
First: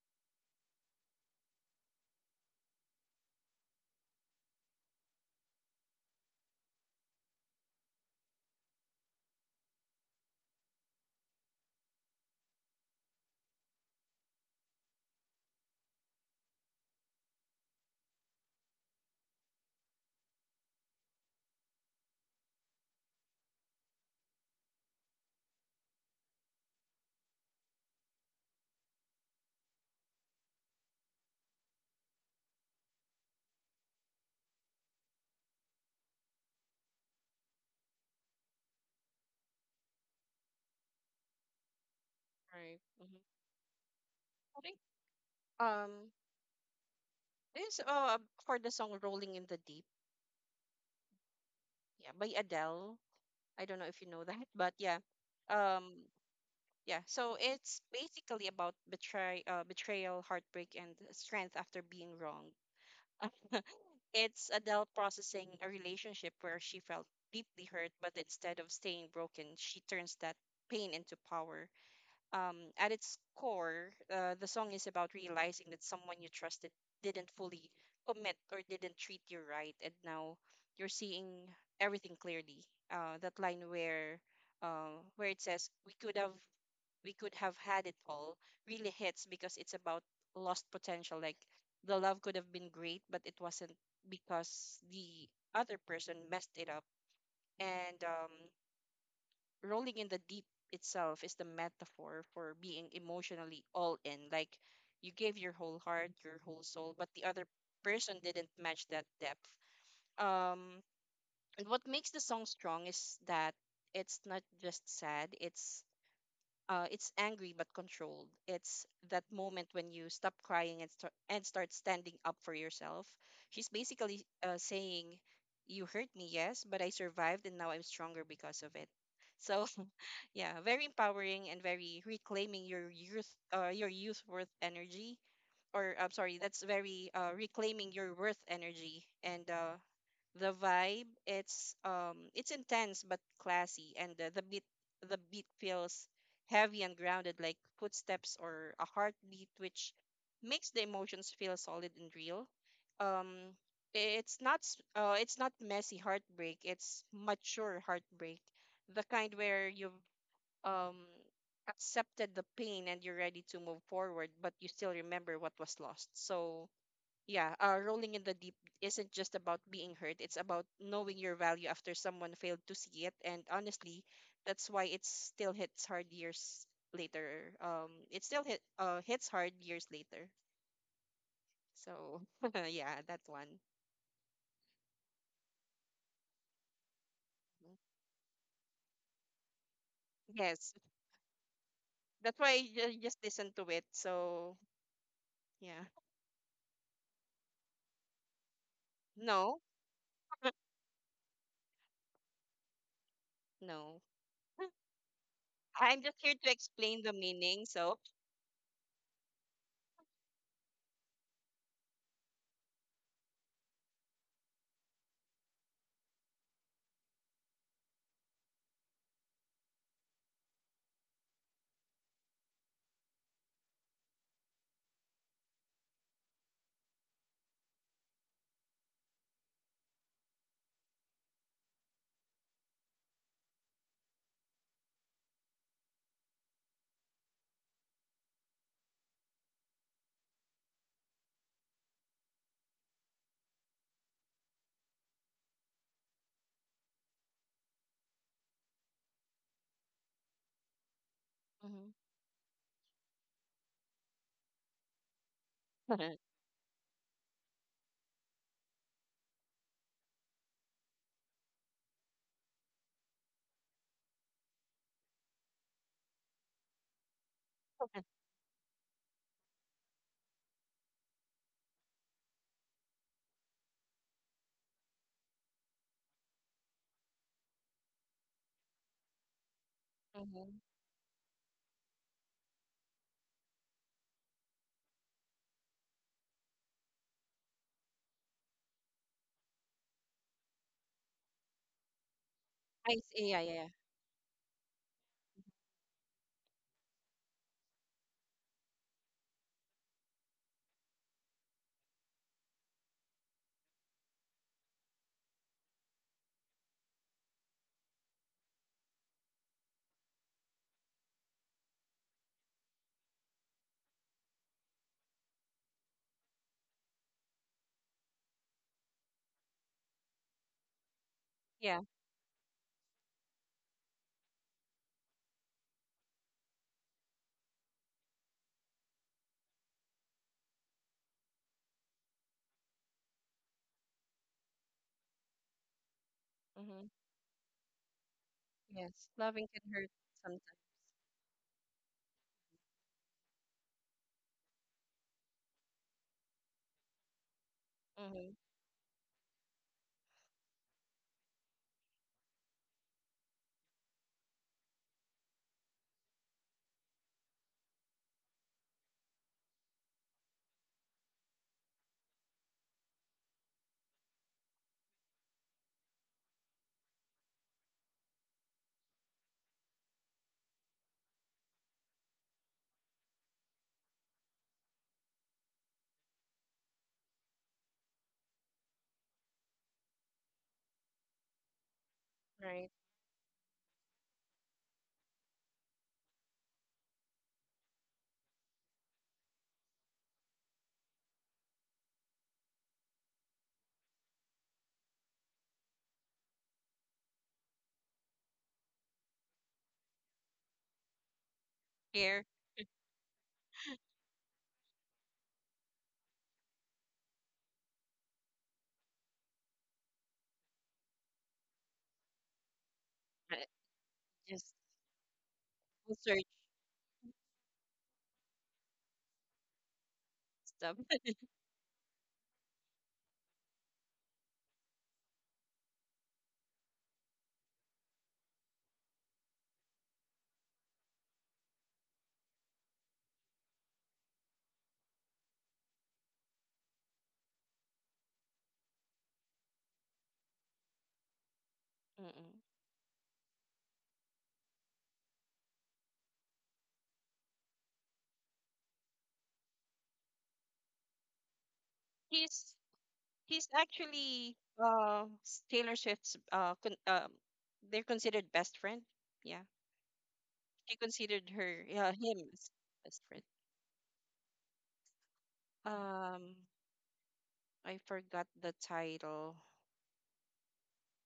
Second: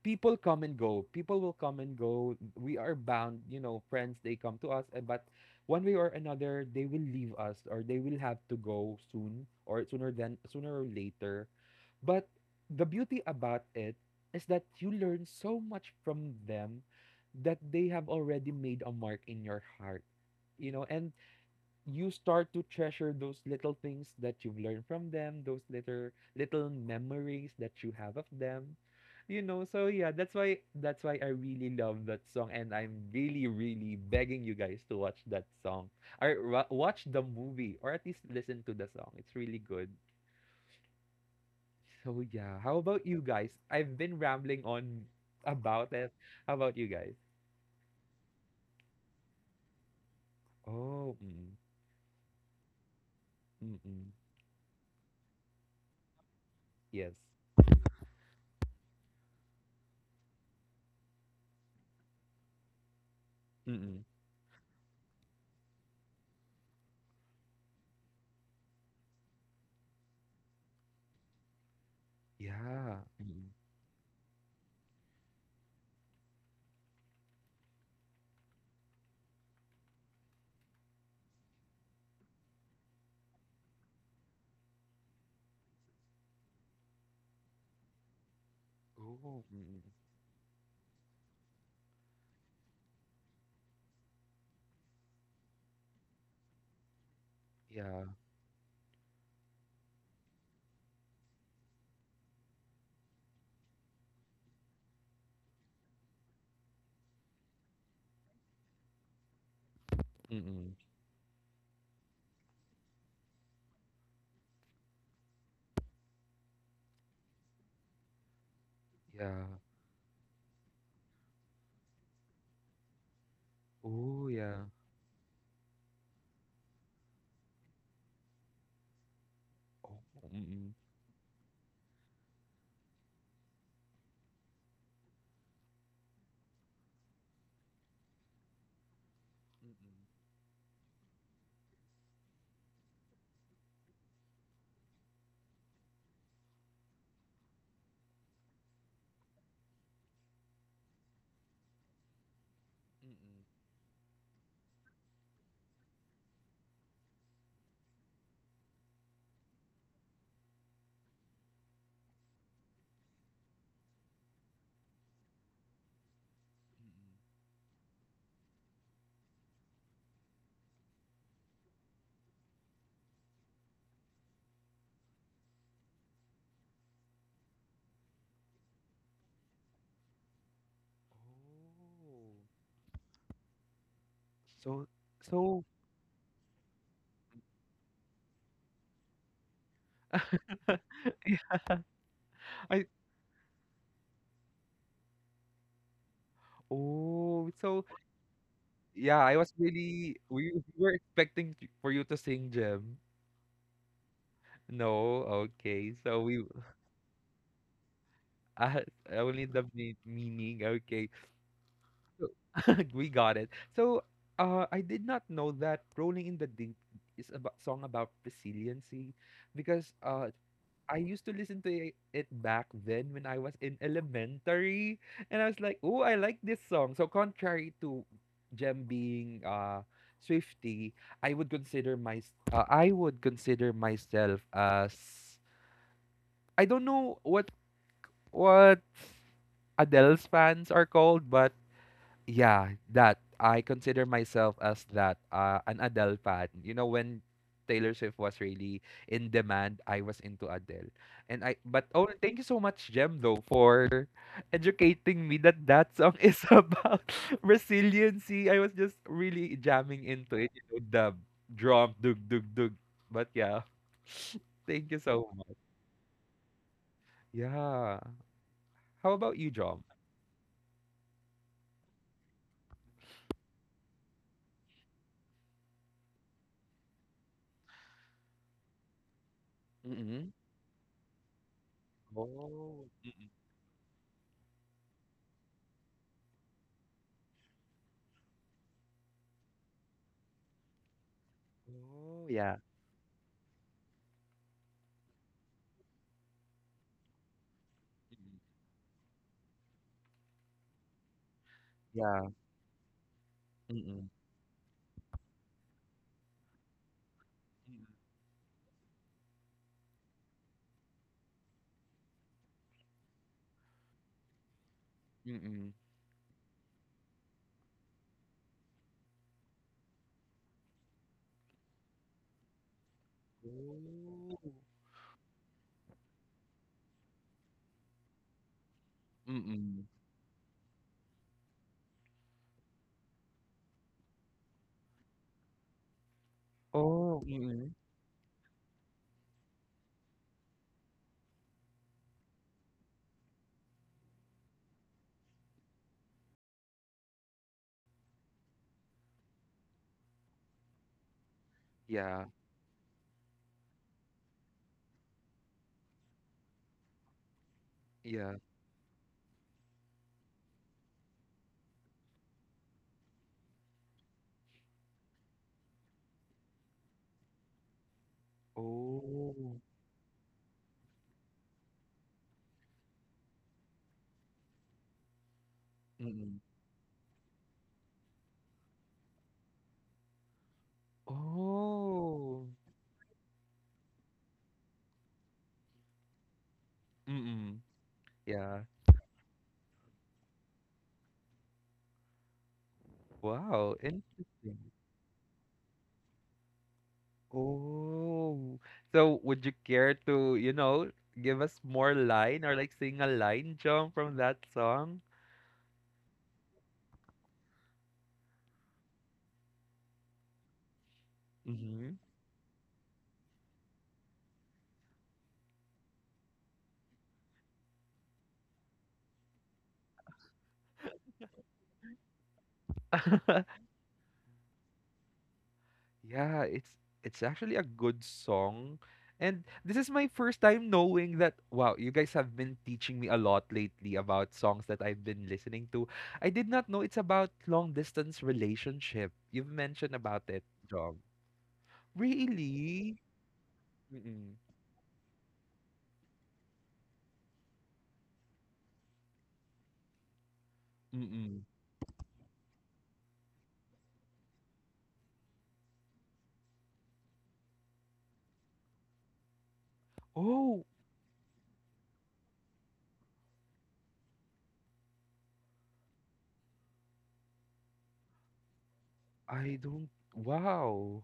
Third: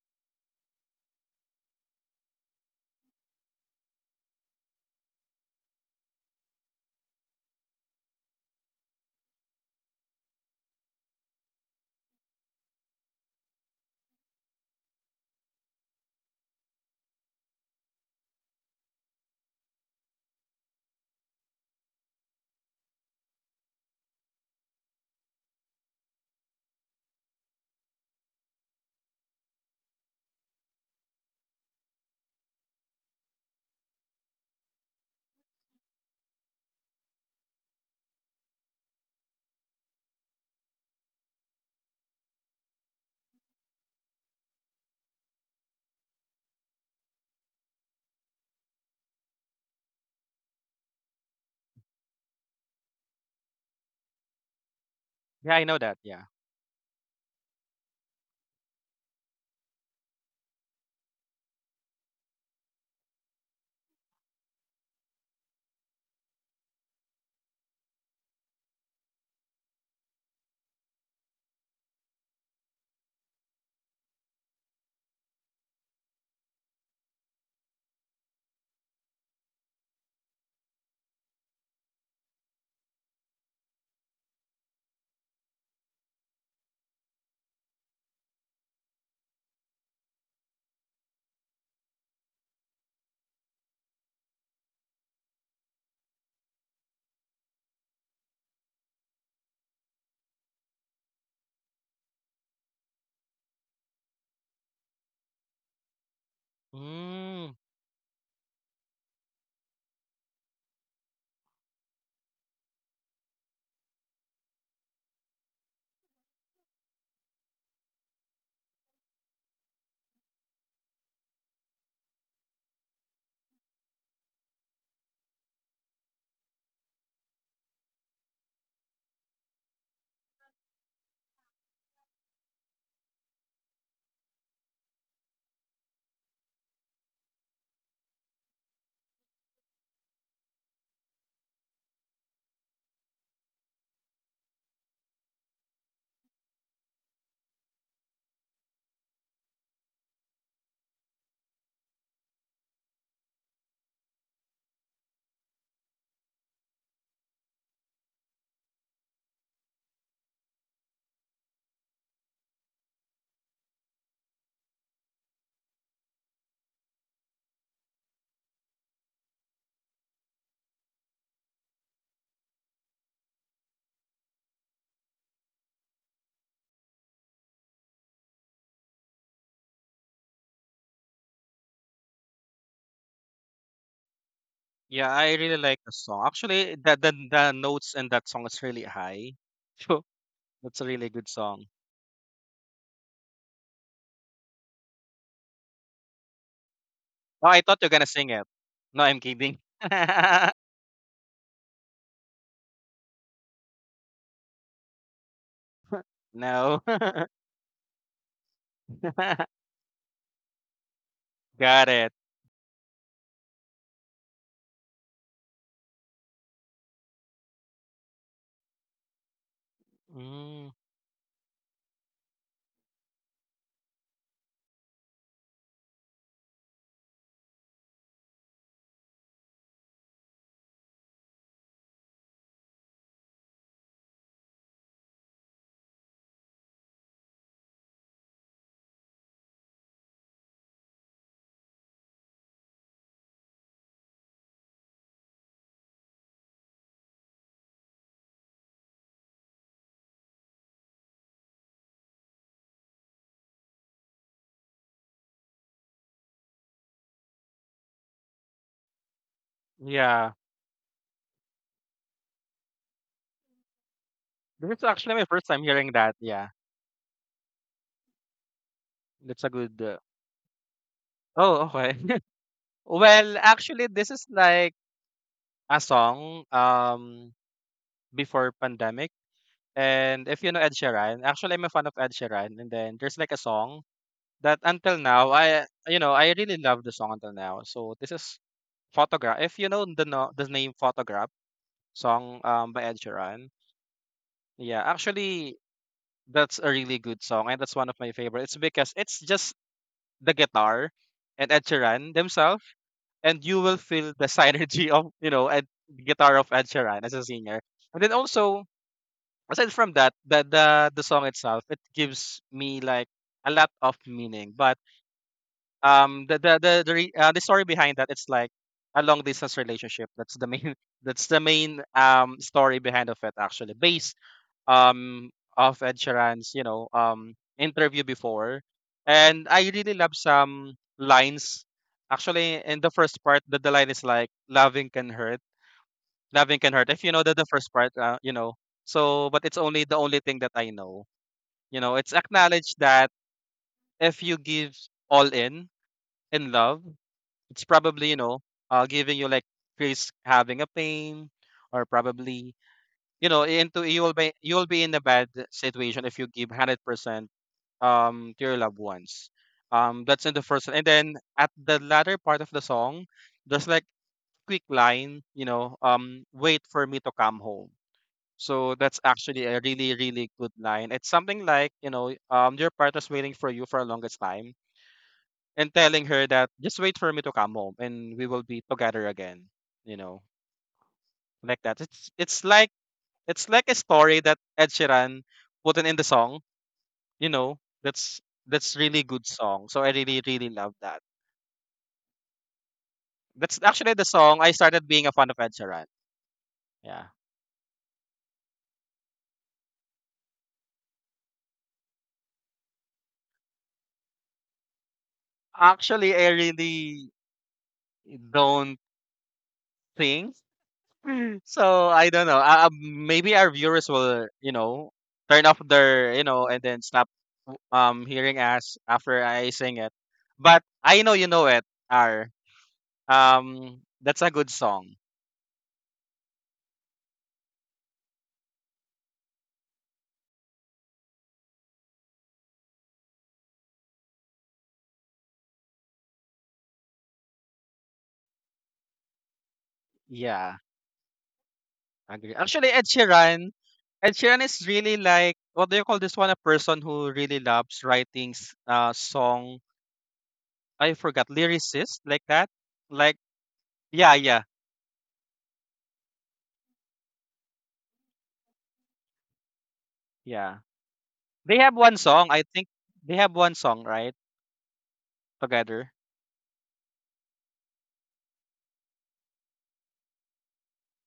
[SPEAKER 1] people come and go. People will come and go. We are bound, you know, friends, they come to us, eh, but one way or another, they will leave us, or they will have to go soon or sooner than sooner or later. But the beauty about it is that you learn so much from them, that they have already made a mark in your heart, you know, and you start to treasure those little things that you've learned from them, those little memories that you have of them. You know, so yeah, that's why I really love that song, and I'm really really begging you guys to watch that song or watch the movie, or at least listen to the song. It's really good. So yeah, how
[SPEAKER 2] Right.
[SPEAKER 1] about
[SPEAKER 2] Mm-hmm.
[SPEAKER 1] you guys? I've been
[SPEAKER 2] I
[SPEAKER 1] rambling
[SPEAKER 2] think
[SPEAKER 1] on about
[SPEAKER 2] um
[SPEAKER 1] it. How about you guys?
[SPEAKER 2] this for the song "Rolling in the Deep,"
[SPEAKER 1] Oh, mm,
[SPEAKER 2] yeah, by Adele. I don't
[SPEAKER 1] mm,
[SPEAKER 2] know if
[SPEAKER 1] mm,
[SPEAKER 2] you know that, but yeah.
[SPEAKER 3] Yeah, I know that.
[SPEAKER 2] Um.
[SPEAKER 3] Yeah.
[SPEAKER 2] Yeah.
[SPEAKER 1] yes.
[SPEAKER 2] So it's basically about betrayal, heartbreak, and strength after being wronged.
[SPEAKER 1] Mm, mm,
[SPEAKER 2] It's Adele processing a relationship where she felt deeply hurt, but instead of staying broken, she turns that pain into power. At
[SPEAKER 1] yeah.
[SPEAKER 2] its
[SPEAKER 1] Mm, mm.
[SPEAKER 2] core, the song is about realizing that someone you trusted didn't fully commit or didn't treat you right, and now you're seeing everything clearly. That line where it says we could have had it all really hits
[SPEAKER 1] Oh.
[SPEAKER 2] because
[SPEAKER 1] Mm,
[SPEAKER 2] it's
[SPEAKER 1] mm.
[SPEAKER 2] about lost potential. Like the love could have been great, but it wasn't because the other person messed it up. And
[SPEAKER 1] Yeah,
[SPEAKER 2] rolling in the deep itself is the metaphor for being emotionally all in. Like you gave your whole heart, your whole soul, but the other
[SPEAKER 3] Mm.
[SPEAKER 2] person didn't match that depth.
[SPEAKER 1] mm,
[SPEAKER 2] Um, and what makes the song strong is that it's not just sad, it's angry but controlled. It's that
[SPEAKER 1] yeah.
[SPEAKER 2] moment when you stop crying and start standing up for yourself. She's basically
[SPEAKER 1] Oh, yeah.
[SPEAKER 2] saying, "You hurt me, yes, but I survived, and now I'm stronger because of it." So
[SPEAKER 1] Oh, mm,
[SPEAKER 2] yeah,
[SPEAKER 1] mm,
[SPEAKER 2] very empowering and very reclaiming your youth, worth energy. Or I'm sorry, that's very reclaiming your worth energy and the vibe, it's intense but classy and the beat feels heavy and grounded like footsteps or a heartbeat which makes the emotions feel solid and real.
[SPEAKER 1] mm, mm.
[SPEAKER 2] Um it's not messy heartbreak, it's mature heartbreak. The kind where you've um accepted the pain and you're ready to move forward but you still remember what was lost. So yeah, rolling in the deep isn't just about being hurt. It's about knowing your value after someone failed to see it. And honestly, that's why it still hits hard years later. It still hit hits hard years later. So
[SPEAKER 1] Oh.
[SPEAKER 2] yeah, that one.
[SPEAKER 1] So,
[SPEAKER 3] Yeah, I really
[SPEAKER 1] so
[SPEAKER 3] like the song. Actually, the notes in that song is really high. So
[SPEAKER 2] Yes,
[SPEAKER 3] that's a really good song.
[SPEAKER 2] that's why I
[SPEAKER 1] I
[SPEAKER 2] just listen to it. So yeah,
[SPEAKER 3] Oh,
[SPEAKER 1] oh,
[SPEAKER 3] I thought
[SPEAKER 1] so
[SPEAKER 3] you're gonna sing it. No, I'm
[SPEAKER 1] yeah, I was
[SPEAKER 3] kidding.
[SPEAKER 2] no,
[SPEAKER 1] really we were expecting for you to sing, Gem.
[SPEAKER 2] no.
[SPEAKER 1] No, okay.
[SPEAKER 2] I'm just
[SPEAKER 1] So
[SPEAKER 2] here
[SPEAKER 1] we
[SPEAKER 2] to
[SPEAKER 3] no.
[SPEAKER 2] explain the meaning. So.
[SPEAKER 1] I I only the meaning. Okay.
[SPEAKER 3] Got it.
[SPEAKER 1] So, we got it. So, I did not know that Rolling in the Deep is about song about resiliency, because
[SPEAKER 3] Mm.
[SPEAKER 1] I used to listen to it back then when I was in elementary, and I was like, "Oh, I like this song." So, contrary to Jem being Swiftie, I would consider my I would consider myself as I don't know what Adele's fans are called, but yeah, that. I consider myself as that, an Adele fan. You know, when Taylor Swift was really in demand, I was into Adele. And I but
[SPEAKER 2] Mhm.
[SPEAKER 1] oh, thank you so much, Jem, though, for educating me that that song is about resiliency. I was just really jamming
[SPEAKER 3] Yeah.
[SPEAKER 1] into it, you know, the drum, dug, dug, dug. But yeah,
[SPEAKER 3] This is
[SPEAKER 1] thank you
[SPEAKER 3] actually my
[SPEAKER 1] so
[SPEAKER 3] first time
[SPEAKER 1] much.
[SPEAKER 3] hearing that. Yeah.
[SPEAKER 1] Yeah. How about
[SPEAKER 3] That's a
[SPEAKER 1] you,
[SPEAKER 3] good
[SPEAKER 1] Jom?
[SPEAKER 3] oh, okay. Well, actually, this is like a song before pandemic. And
[SPEAKER 1] Mm-mm.
[SPEAKER 3] if you
[SPEAKER 2] Mhm.
[SPEAKER 3] know Ed Sheeran, actually I'm a fan of Ed
[SPEAKER 1] Oh,
[SPEAKER 3] Sheeran. And then there's like
[SPEAKER 1] mm-mm.
[SPEAKER 3] a song that until now I you know I really love the song until now. So this is Photograph. If you know the no, the name Photograph
[SPEAKER 1] Oh,
[SPEAKER 3] song
[SPEAKER 1] yeah.
[SPEAKER 3] by
[SPEAKER 2] I
[SPEAKER 3] Ed
[SPEAKER 2] see. Yeah,
[SPEAKER 3] Sheeran,
[SPEAKER 2] yeah, yeah.
[SPEAKER 3] yeah, actually that's a really good song and that's one of my
[SPEAKER 1] Mm-mm.
[SPEAKER 3] favorites because it's just the guitar and Ed Sheeran
[SPEAKER 1] Yeah.
[SPEAKER 3] themselves, and you will
[SPEAKER 1] Mm.
[SPEAKER 3] feel the synergy of, you know, Ed, guitar of Ed Sheeran as a singer. And then also aside from that, the song itself, it gives me like a lot of meaning. But
[SPEAKER 1] Mm, mm.
[SPEAKER 3] the story behind that, it's like a long distance relationship. That's the main that's the main story behind of it actually, based
[SPEAKER 1] Oh.
[SPEAKER 3] um of Ed Sheeran's, you know, interview before, and I
[SPEAKER 1] Mm.
[SPEAKER 3] really love some lines. Actually, in the first part, the line is like "loving can hurt, loving
[SPEAKER 2] Yeah.
[SPEAKER 3] can hurt." If you know
[SPEAKER 1] Oh.
[SPEAKER 3] the first
[SPEAKER 1] Mm.
[SPEAKER 3] part, you know
[SPEAKER 2] Yes,
[SPEAKER 3] so, but
[SPEAKER 2] loving
[SPEAKER 3] it's
[SPEAKER 2] can
[SPEAKER 3] only
[SPEAKER 2] hurt
[SPEAKER 3] the only thing
[SPEAKER 2] sometimes.
[SPEAKER 3] that I know. You know, it's acknowledged that if you give all in love, it's probably, you
[SPEAKER 2] Mm-hmm.
[SPEAKER 3] know, giving you like Chris having a pain or
[SPEAKER 1] Yeah,
[SPEAKER 3] probably, you know, into you will be in a bad situation if you give 100%
[SPEAKER 1] yeah.
[SPEAKER 3] to your loved ones. That's in the first one. And then at the latter part of the song, there's like quick line, you know, wait for me to come home. So that's actually a
[SPEAKER 1] Oh.
[SPEAKER 3] really, really good line. It's something like, your partner's waiting for you for a longest time, and telling her
[SPEAKER 1] Mm.
[SPEAKER 3] that just wait for me to come home and we will be together again, you know, like that. It's it's
[SPEAKER 1] Oh.
[SPEAKER 3] like
[SPEAKER 2] Right.
[SPEAKER 3] it's like a story that Ed Sheeran put in the song, you know.
[SPEAKER 1] Mm. Yeah.
[SPEAKER 3] That's really good song. So I really, really love that. That's
[SPEAKER 1] Wow,
[SPEAKER 3] actually the song I
[SPEAKER 1] interesting.
[SPEAKER 3] started being a fan of Ed Sheeran. Yeah.
[SPEAKER 1] Oh. So would you care to, you know, give us more
[SPEAKER 2] Here,
[SPEAKER 1] line or like sing a line jump from that song?
[SPEAKER 3] Actually I really don't think. So
[SPEAKER 1] Mm-hmm.
[SPEAKER 3] I don't know. Maybe
[SPEAKER 2] I
[SPEAKER 3] our viewers will, you
[SPEAKER 2] just
[SPEAKER 3] know, turn off their, you
[SPEAKER 2] research
[SPEAKER 3] know, and then stop hearing us after I sing it. But
[SPEAKER 2] stuff.
[SPEAKER 3] I know you know it, R. That's a good song.
[SPEAKER 1] Yeah, it's actually a good song. And this is my first time knowing that wow, you guys have been teaching me a lot lately about songs that I've been listening to. I did not know it's about long distance relationship. You've mentioned about it,
[SPEAKER 3] Yeah,
[SPEAKER 1] John.
[SPEAKER 3] agree.
[SPEAKER 2] Mm-mm.
[SPEAKER 3] Actually, Ed
[SPEAKER 1] Really?
[SPEAKER 3] Sheeran. Ed
[SPEAKER 1] Mm-mm.
[SPEAKER 3] Sheeran is really like, what do you call this one? A person who really loves writing s- song. I forgot,
[SPEAKER 1] Mm-mm.
[SPEAKER 3] lyricist, like that.
[SPEAKER 2] He's
[SPEAKER 3] Like
[SPEAKER 2] he's
[SPEAKER 3] yeah,
[SPEAKER 2] actually
[SPEAKER 3] yeah,
[SPEAKER 2] Taylor Swift's con they're considered best friend. Yeah.
[SPEAKER 3] yeah.
[SPEAKER 1] Oh,
[SPEAKER 2] She considered
[SPEAKER 3] They
[SPEAKER 2] her,
[SPEAKER 3] have
[SPEAKER 2] yeah,
[SPEAKER 3] one song.
[SPEAKER 2] him
[SPEAKER 3] I
[SPEAKER 2] as
[SPEAKER 3] think
[SPEAKER 2] best
[SPEAKER 3] they
[SPEAKER 2] friend.
[SPEAKER 3] have one song right together.
[SPEAKER 2] Um, I forgot the title.
[SPEAKER 1] I don't wow.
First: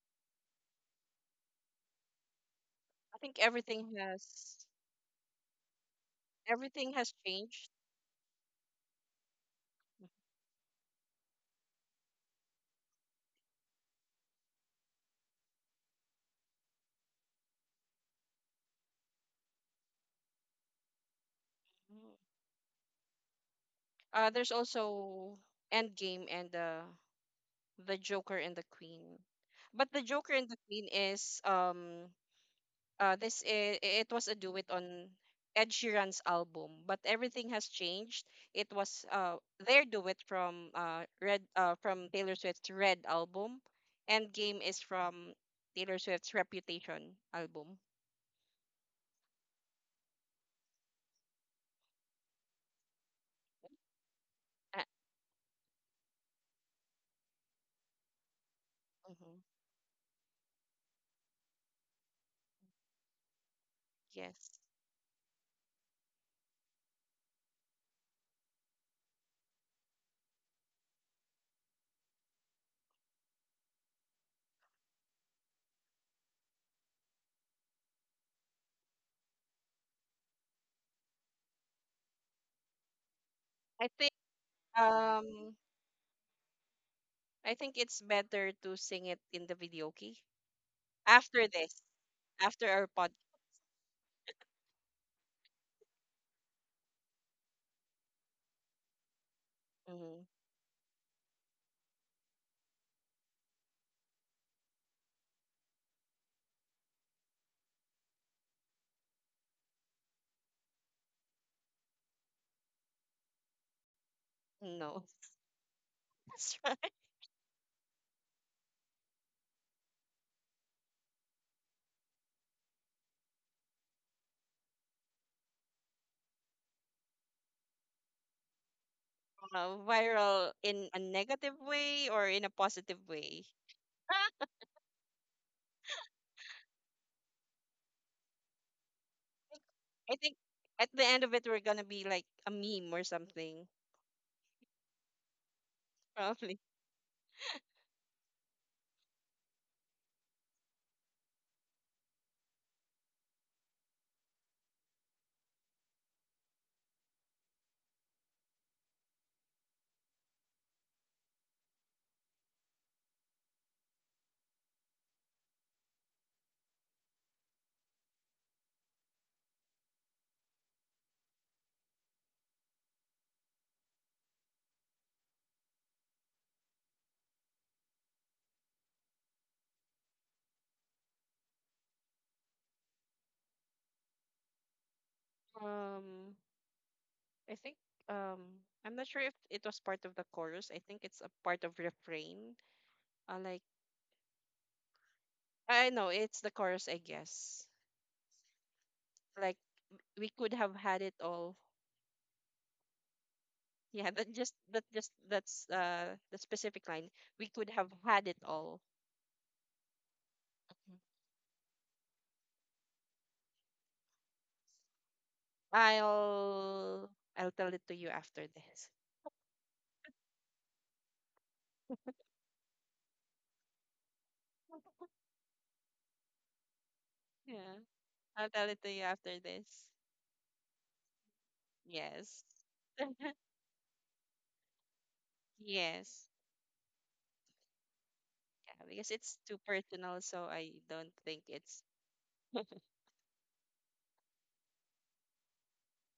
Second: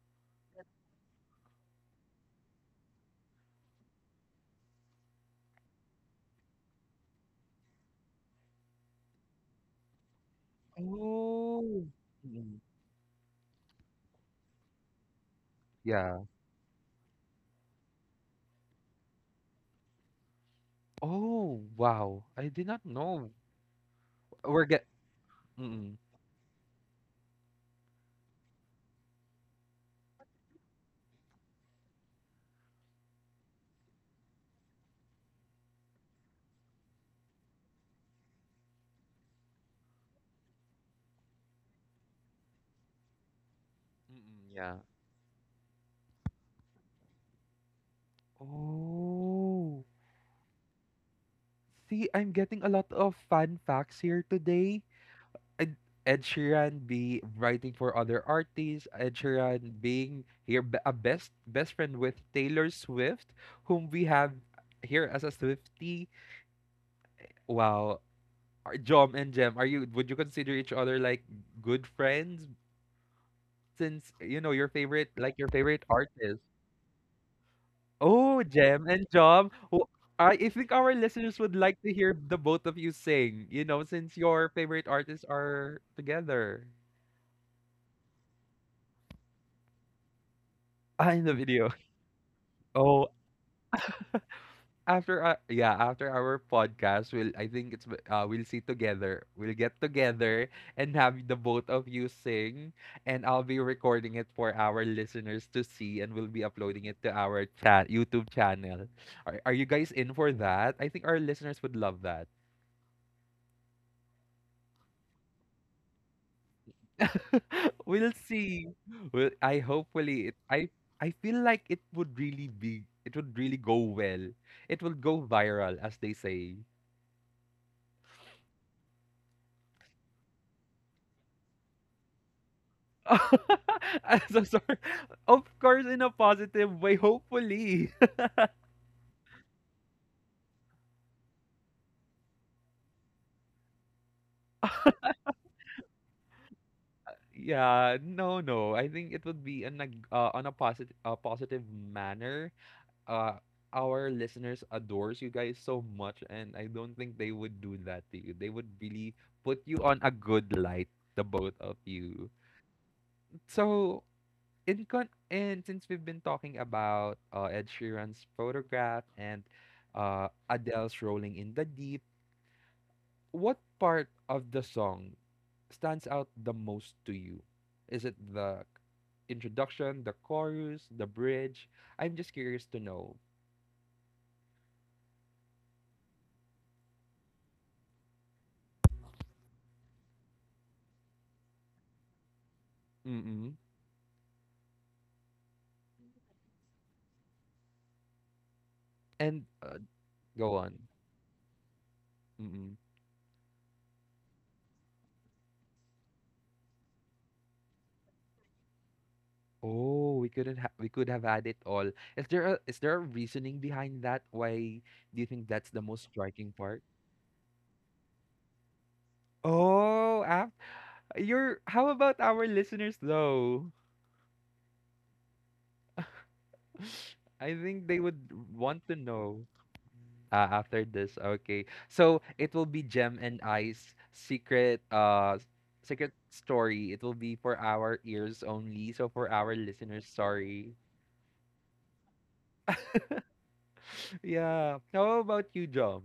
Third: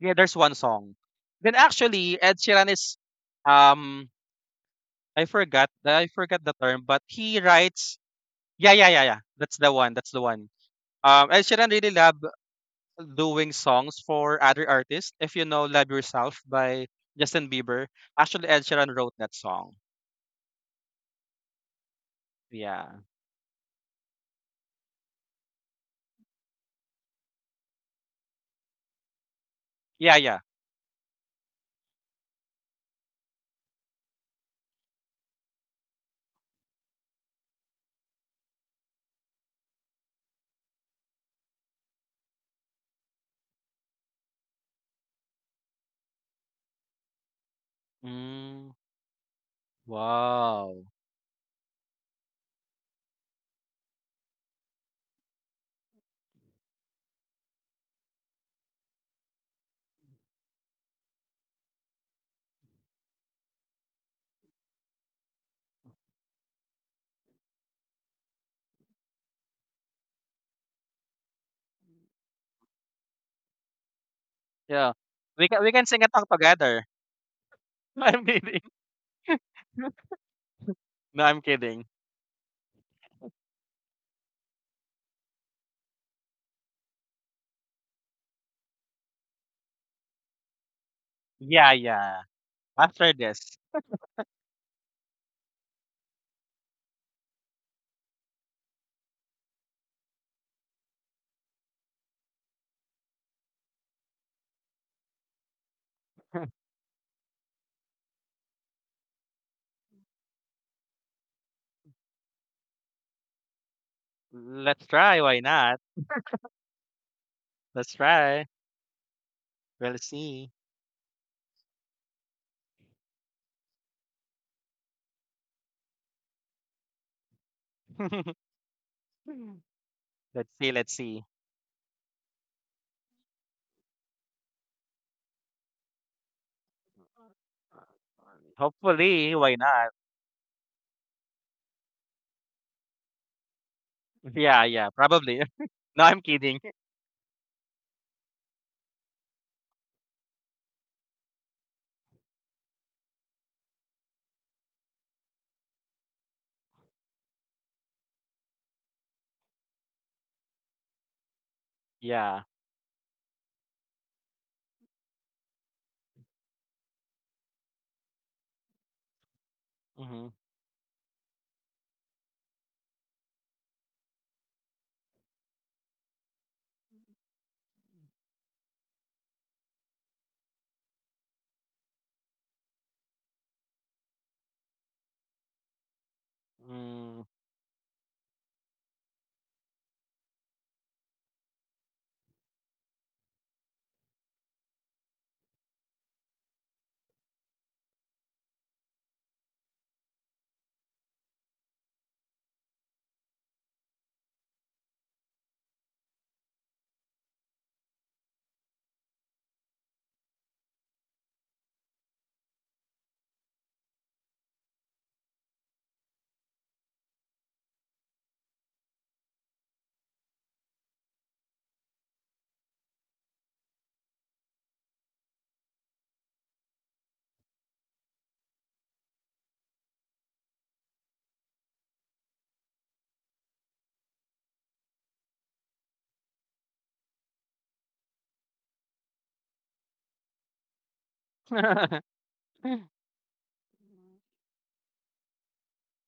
[SPEAKER 3] Yeah, there's one song. Then actually, Ed Sheeran is
[SPEAKER 2] I think
[SPEAKER 3] um I forgot the term,
[SPEAKER 2] everything
[SPEAKER 3] but
[SPEAKER 2] has
[SPEAKER 3] he
[SPEAKER 2] changed.
[SPEAKER 3] writes yeah yeah yeah yeah, that's the one, that's the one. Ed Sheeran
[SPEAKER 1] Oh.
[SPEAKER 3] really love
[SPEAKER 1] Mm-mm.
[SPEAKER 3] doing songs for other artists. If you know "Love
[SPEAKER 1] Yeah.
[SPEAKER 3] Yourself" by Justin Bieber, actually Ed Sheeran wrote that song.
[SPEAKER 1] Oh,
[SPEAKER 2] Mhm.
[SPEAKER 1] wow. I did not
[SPEAKER 3] Yeah
[SPEAKER 1] know.
[SPEAKER 2] Uh, there's
[SPEAKER 1] We're get
[SPEAKER 2] also
[SPEAKER 1] Mm-mm.
[SPEAKER 2] Endgame and the Joker and the Queen. But the
[SPEAKER 3] yeah
[SPEAKER 2] Joker
[SPEAKER 3] yeah.
[SPEAKER 2] and the Queen is this I it was a duet on Ed Sheeran's album, but everything has changed. It was their duet from Red from Taylor Swift's Red album, and
[SPEAKER 1] Mm-mm.
[SPEAKER 2] Game
[SPEAKER 1] Yeah.
[SPEAKER 2] is from Taylor Swift's Reputation album.
[SPEAKER 3] Mm,
[SPEAKER 1] Oh.
[SPEAKER 3] wow.
[SPEAKER 1] See, I'm getting a lot of fun facts here
[SPEAKER 2] Uh,
[SPEAKER 1] today. Ed, Ed Sheeran be writing for other artists. Ed
[SPEAKER 2] mhm.
[SPEAKER 1] Sheeran being a best friend with Taylor Swift, whom we have
[SPEAKER 2] Yes,
[SPEAKER 1] here as a Swiftie. Wow. Jom and Jem, are you would you consider each other like good friends since you know your
[SPEAKER 3] Yeah,
[SPEAKER 1] favorite like your
[SPEAKER 3] we can we
[SPEAKER 1] favorite
[SPEAKER 3] can sing a song
[SPEAKER 1] artist?
[SPEAKER 3] together. I'm
[SPEAKER 1] Oh,
[SPEAKER 3] kidding.
[SPEAKER 1] Jem and Jom. I think our
[SPEAKER 3] No,
[SPEAKER 1] listeners
[SPEAKER 3] I'm
[SPEAKER 1] would like
[SPEAKER 3] kidding.
[SPEAKER 1] to hear the both of you sing, you know,
[SPEAKER 2] I think
[SPEAKER 1] since your favorite artists
[SPEAKER 2] um
[SPEAKER 1] are together
[SPEAKER 2] I think it's better to sing it in the video, okay?
[SPEAKER 1] ah, in the
[SPEAKER 2] After
[SPEAKER 1] video.
[SPEAKER 3] Yeah
[SPEAKER 2] this,
[SPEAKER 3] yeah.
[SPEAKER 2] after our
[SPEAKER 1] Oh,
[SPEAKER 2] pod.
[SPEAKER 3] After this.
[SPEAKER 1] after yeah, after our podcast, we'll I think we'll see together. We'll get
[SPEAKER 2] Mhm.
[SPEAKER 1] together and have the both of you sing, and I'll be recording it for our listeners to see, and we'll be uploading it to our chat YouTube channel. Are you guys in for that? I think our listeners would love that.
[SPEAKER 3] Let's
[SPEAKER 2] No.
[SPEAKER 3] try. Why not?
[SPEAKER 2] That's right.
[SPEAKER 3] Let's
[SPEAKER 1] We'll
[SPEAKER 3] try.
[SPEAKER 1] see. Well, I
[SPEAKER 3] We'll
[SPEAKER 1] hopefully it,
[SPEAKER 3] see.
[SPEAKER 1] I I feel like it would really go well. It will go viral as they say.
[SPEAKER 2] Uh, viral
[SPEAKER 3] Let's see.
[SPEAKER 2] in a
[SPEAKER 3] Let's see.
[SPEAKER 2] negative way or in a positive way.
[SPEAKER 1] I'm so sorry. Of course in a positive way, hopefully.
[SPEAKER 3] Hopefully, why not?
[SPEAKER 2] I think at the end of it, we're gonna be like a meme or something,
[SPEAKER 3] Yeah, yeah, probably. No, I'm
[SPEAKER 2] probably.
[SPEAKER 3] kidding.
[SPEAKER 1] Yeah, no, no. I think it would be in a on a positive positive manner. Uh, our listeners adores you guys so much, and I don't think they would do that to you. They would really put you on a good light, the both of you.
[SPEAKER 3] Yeah.
[SPEAKER 1] So in con and since we've been talking about Ed Sheeran's photograph and
[SPEAKER 3] Hmm.
[SPEAKER 1] Adele's Rolling in the Deep, what part of the song stands out the most to you? Is it the introduction, the chorus, the bridge? I'm just curious to know.
[SPEAKER 2] Um,
[SPEAKER 3] Mm.
[SPEAKER 2] I think I'm not sure if it was part of the chorus. I think it's a part of refrain. Like
[SPEAKER 1] Mm-mm.
[SPEAKER 2] I know it's the chorus, I guess. Like
[SPEAKER 1] And
[SPEAKER 2] we could
[SPEAKER 1] go
[SPEAKER 2] have
[SPEAKER 1] on.
[SPEAKER 2] had it all.
[SPEAKER 1] Mm-mm.
[SPEAKER 2] Yeah, that just that's the specific line. We could have had it all.
[SPEAKER 1] Oh, we couldn't ha we could have had it all. Is there a reasoning behind that? Why do you think that's the most striking part?
[SPEAKER 2] I'll I'll tell it to you after this.
[SPEAKER 1] Oh, you're how about our listeners though? I
[SPEAKER 2] Yeah,
[SPEAKER 1] think they would
[SPEAKER 2] I'll tell it to
[SPEAKER 1] want
[SPEAKER 2] you
[SPEAKER 1] to
[SPEAKER 2] after
[SPEAKER 1] know
[SPEAKER 2] this.
[SPEAKER 1] after this. Okay. So
[SPEAKER 2] Yes,
[SPEAKER 1] it will be Gem and I's secret uh s- secret
[SPEAKER 2] yes,
[SPEAKER 1] story. It will be for our ears
[SPEAKER 2] yeah,
[SPEAKER 1] only,
[SPEAKER 2] because
[SPEAKER 1] so
[SPEAKER 2] it's
[SPEAKER 1] for
[SPEAKER 2] too
[SPEAKER 1] our listeners,
[SPEAKER 2] personal, so I
[SPEAKER 1] sorry.
[SPEAKER 2] don't think it's
[SPEAKER 1] Yeah. How about you, Jom?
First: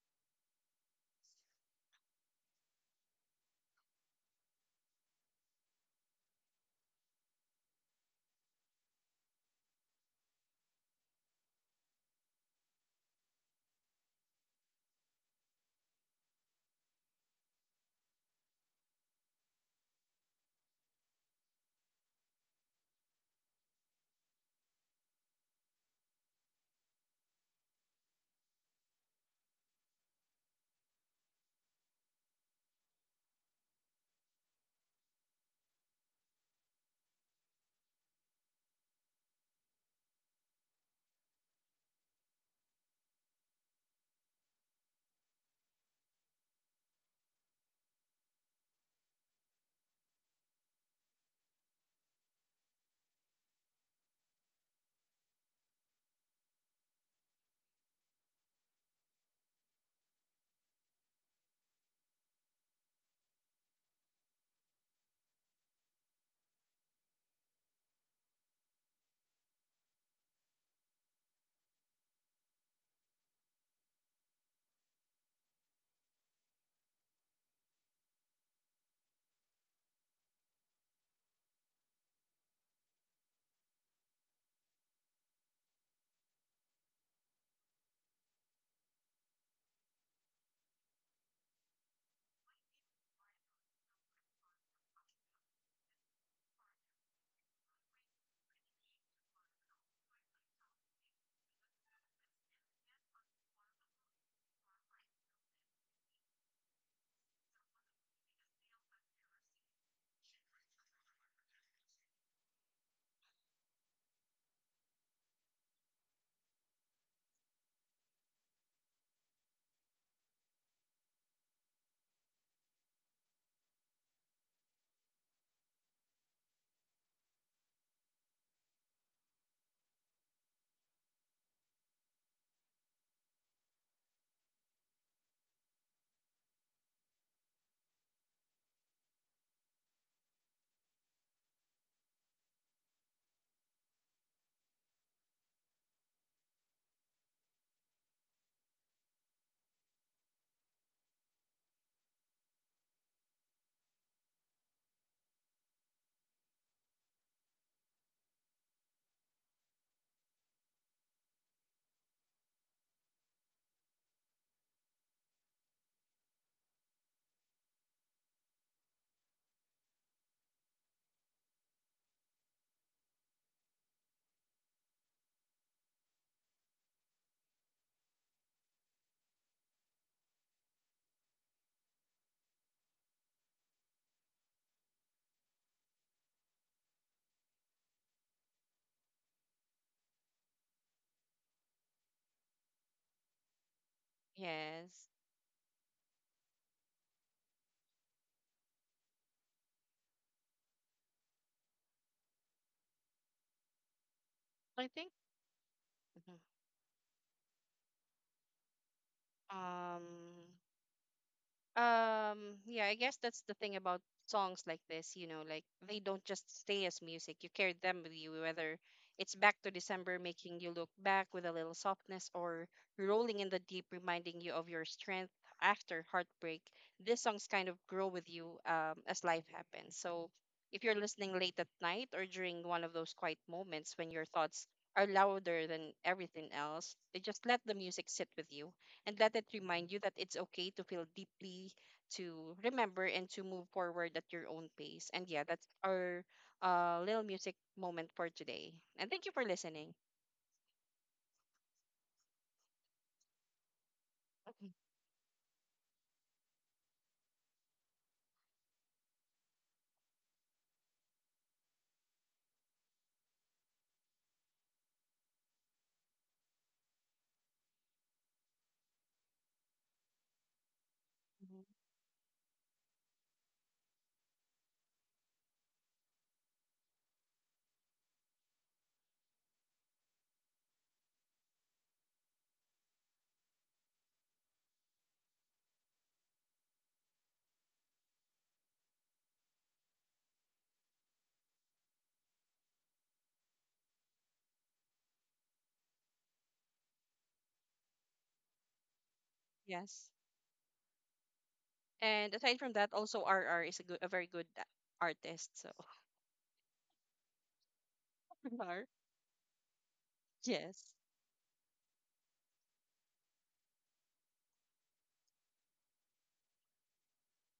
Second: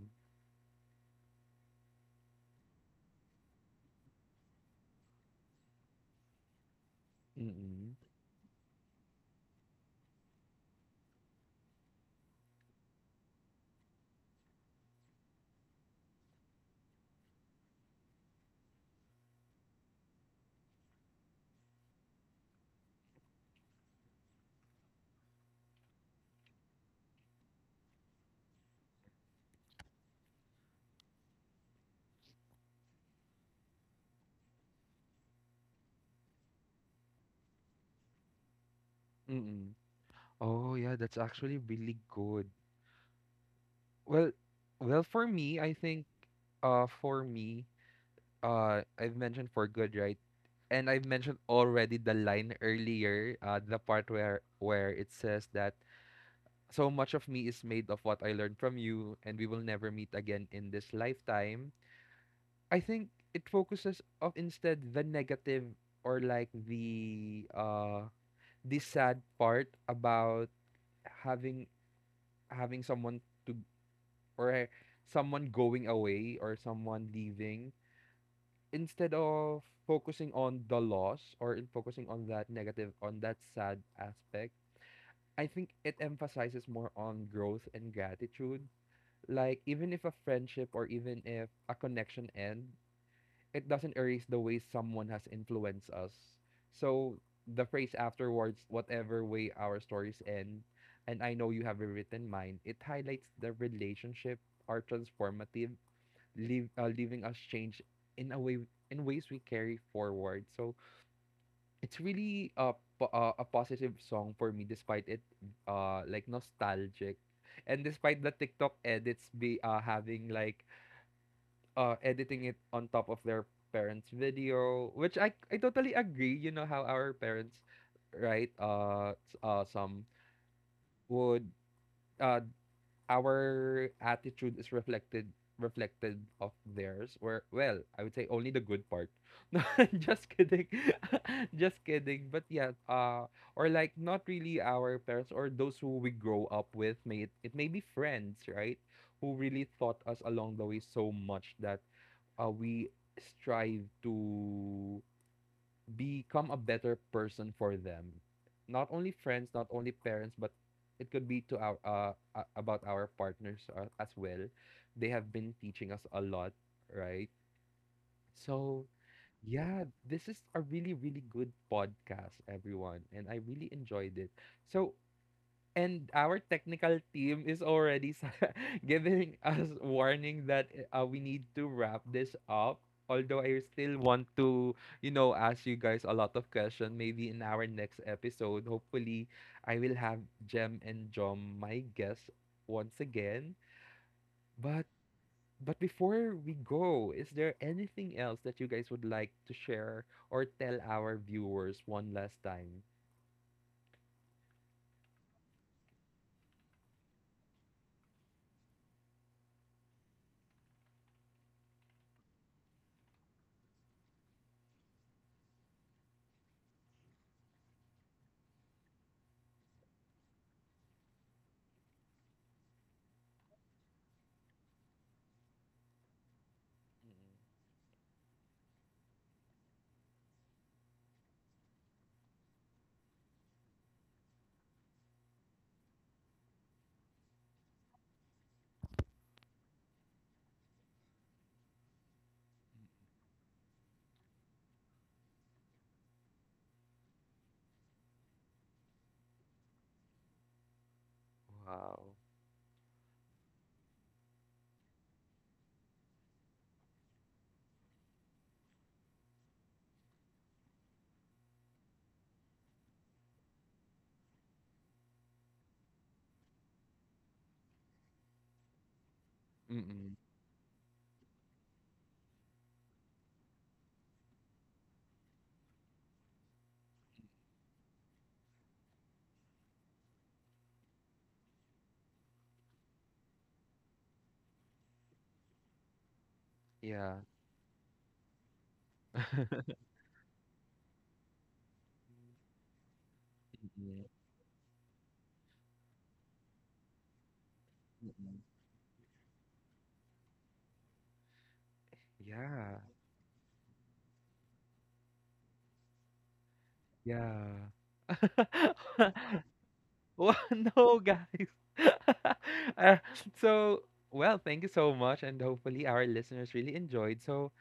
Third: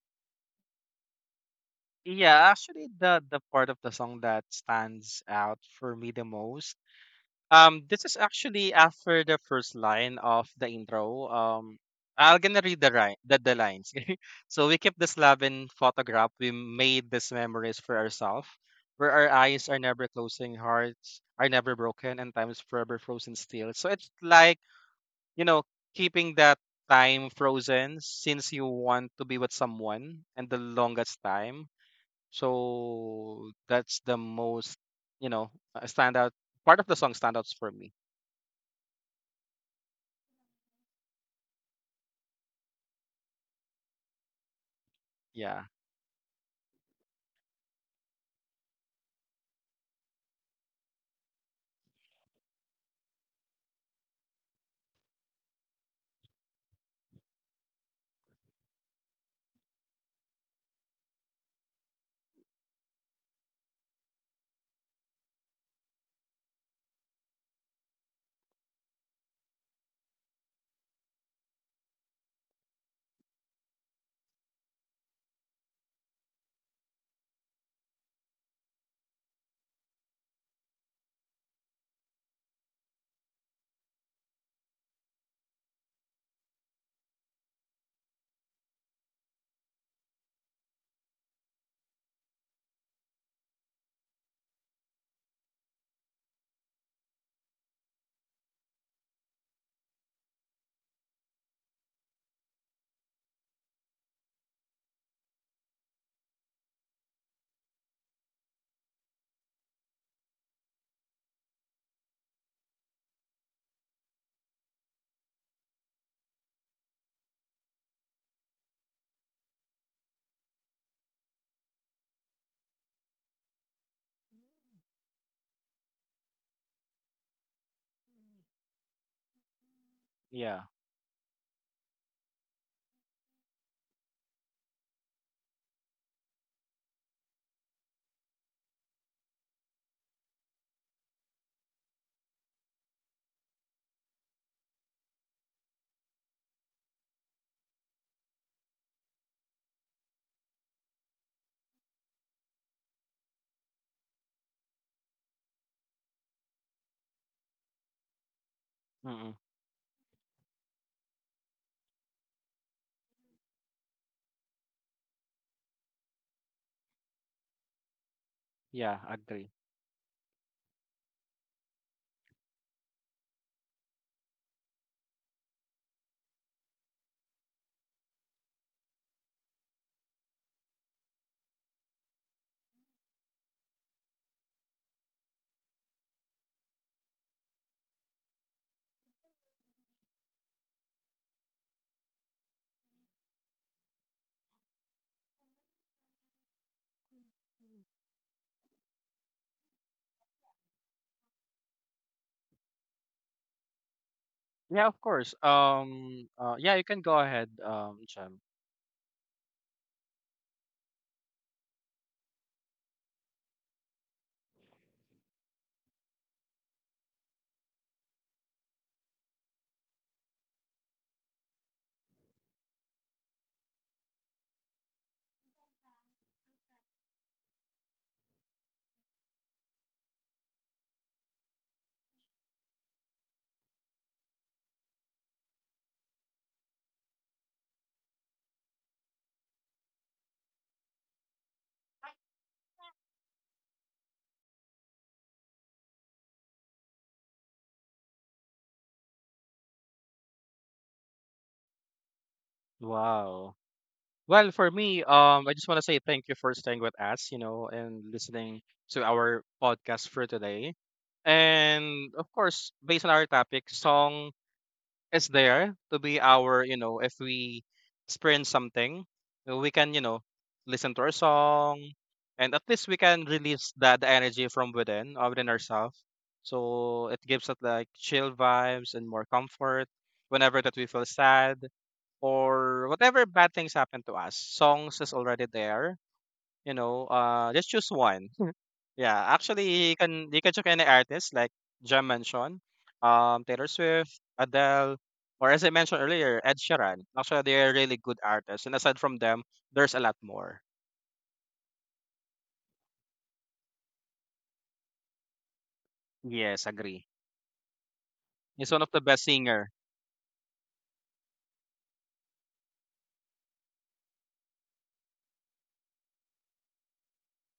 [SPEAKER 3] Yeah, actually, the part of the song that stands out for me the most,
[SPEAKER 1] Mm-mm.
[SPEAKER 3] this is actually after the first line of the intro. I'm gonna read the the lines. So we keep the Slavin photograph. We made these memories for ourselves, where our eyes are never closing, hearts are never broken, and time is forever frozen still. So it's like, you know, keeping that time frozen, since you want to be with someone and the longest time. So that's the most, you know, standout part of the song, standouts for me.
[SPEAKER 1] Mm-mm. Oh, yeah, that's actually really good. Well, well for me,
[SPEAKER 3] Yeah,
[SPEAKER 1] I think for me I've mentioned for good, right? And I've mentioned already the line earlier, the part where it says that so much of me is made of what I learned from you, and we will never meet again in this lifetime. I think it focuses of instead the negative or like the sad part about having having someone to or someone going away or someone leaving instead of focusing on the loss or in focusing on that negative on that sad aspect. I think it emphasizes more on growth and gratitude, like even if a friendship or even if a connection ends, it doesn't erase the way someone has influenced us. So the phrase afterwards, whatever way our stories end and I know you have rewritten mine, it highlights the relationship are transformative, leaving us change in a way, in ways we carry forward. So it's really a a positive song for me, despite it like nostalgic, and despite the TikTok edits be having like editing it on top of their parents' video, which I totally agree. You know how our parents, right? Some
[SPEAKER 3] yeah,
[SPEAKER 1] would uh, our attitude is reflected of theirs, where well I would say only the good part. No, just kidding. Just kidding. But yeah, or like not really our parents or those who we grow up with, may it may be friends, right, who really taught us along the way so much that we strive to become a better person for them. Not only
[SPEAKER 3] mm-mm,
[SPEAKER 1] friends, not only parents, but it could be to our about our partners as well. They have been teaching us a lot, right? So,
[SPEAKER 3] yeah, agree.
[SPEAKER 1] yeah, this is a really really good podcast, everyone, and I really enjoyed it. So, and our technical team is already giving us warning that we need to wrap this up. Although I still want to, you know, ask you guys a lot of questions, maybe in our next episode. Hopefully, I will have Jem and Jom, my guests, once again. But
[SPEAKER 2] yes.
[SPEAKER 1] before we go, is there anything else that you guys would like to share or tell our viewers one last time?
[SPEAKER 2] I
[SPEAKER 3] Yeah, of
[SPEAKER 2] think.
[SPEAKER 3] course.
[SPEAKER 2] Mhm.
[SPEAKER 3] Yeah, you can go ahead, Chem.
[SPEAKER 2] um yeah, I guess that's the thing about songs like this, you know, like they don't just stay as music. You carry them with you, whether it's Back to December making you look back with a little softness or Rolling in the Deep reminding you of your strength after heartbreak. These songs
[SPEAKER 1] Mm.
[SPEAKER 2] kind of grow with you, as life happens. So if you're listening late at night or during one of those quiet moments when your thoughts are louder than everything else, they just let the music sit with you and let it remind you that it's okay to feel deeply, to remember, and to move forward at your own pace. And yeah, that's our little music moment for today. And thank you for listening.
[SPEAKER 1] Wow.
[SPEAKER 3] Wow. Well, for
[SPEAKER 2] Okay.
[SPEAKER 3] me, I just want to say thank you for staying with us, you know, and listening to our podcast for today. And of course, based on our topic, song is there to be our, you know, if we experience something, we can, you
[SPEAKER 1] Mm-mm.
[SPEAKER 3] know, listen to our
[SPEAKER 2] Mhm.
[SPEAKER 3] song, and at least we can release that the energy from within, within ourselves. So it gives us like chill vibes and more comfort whenever that we feel sad or whatever bad things happen to us. Songs is already there, you know,
[SPEAKER 1] Yeah.
[SPEAKER 3] just choose one. Yeah, actually, you can check any artist like Jam mentioned, Taylor
[SPEAKER 1] Mm,
[SPEAKER 3] Swift, Adele, or as I mentioned earlier, Ed Sheeran. Actually, they are really good
[SPEAKER 1] mm.
[SPEAKER 3] artists, and aside from them, there's a
[SPEAKER 2] Yes.
[SPEAKER 3] lot more.
[SPEAKER 2] And aside from
[SPEAKER 1] Yeah,
[SPEAKER 2] that, also RR is a good, a very good artist. So,
[SPEAKER 3] Yes, agree.
[SPEAKER 1] yeah.
[SPEAKER 3] He's one
[SPEAKER 2] RR.
[SPEAKER 3] of the best singer.
[SPEAKER 1] Well,
[SPEAKER 2] Yes.
[SPEAKER 1] no, guys. Uh, so, well, thank you so much, and hopefully our listeners really enjoyed. So,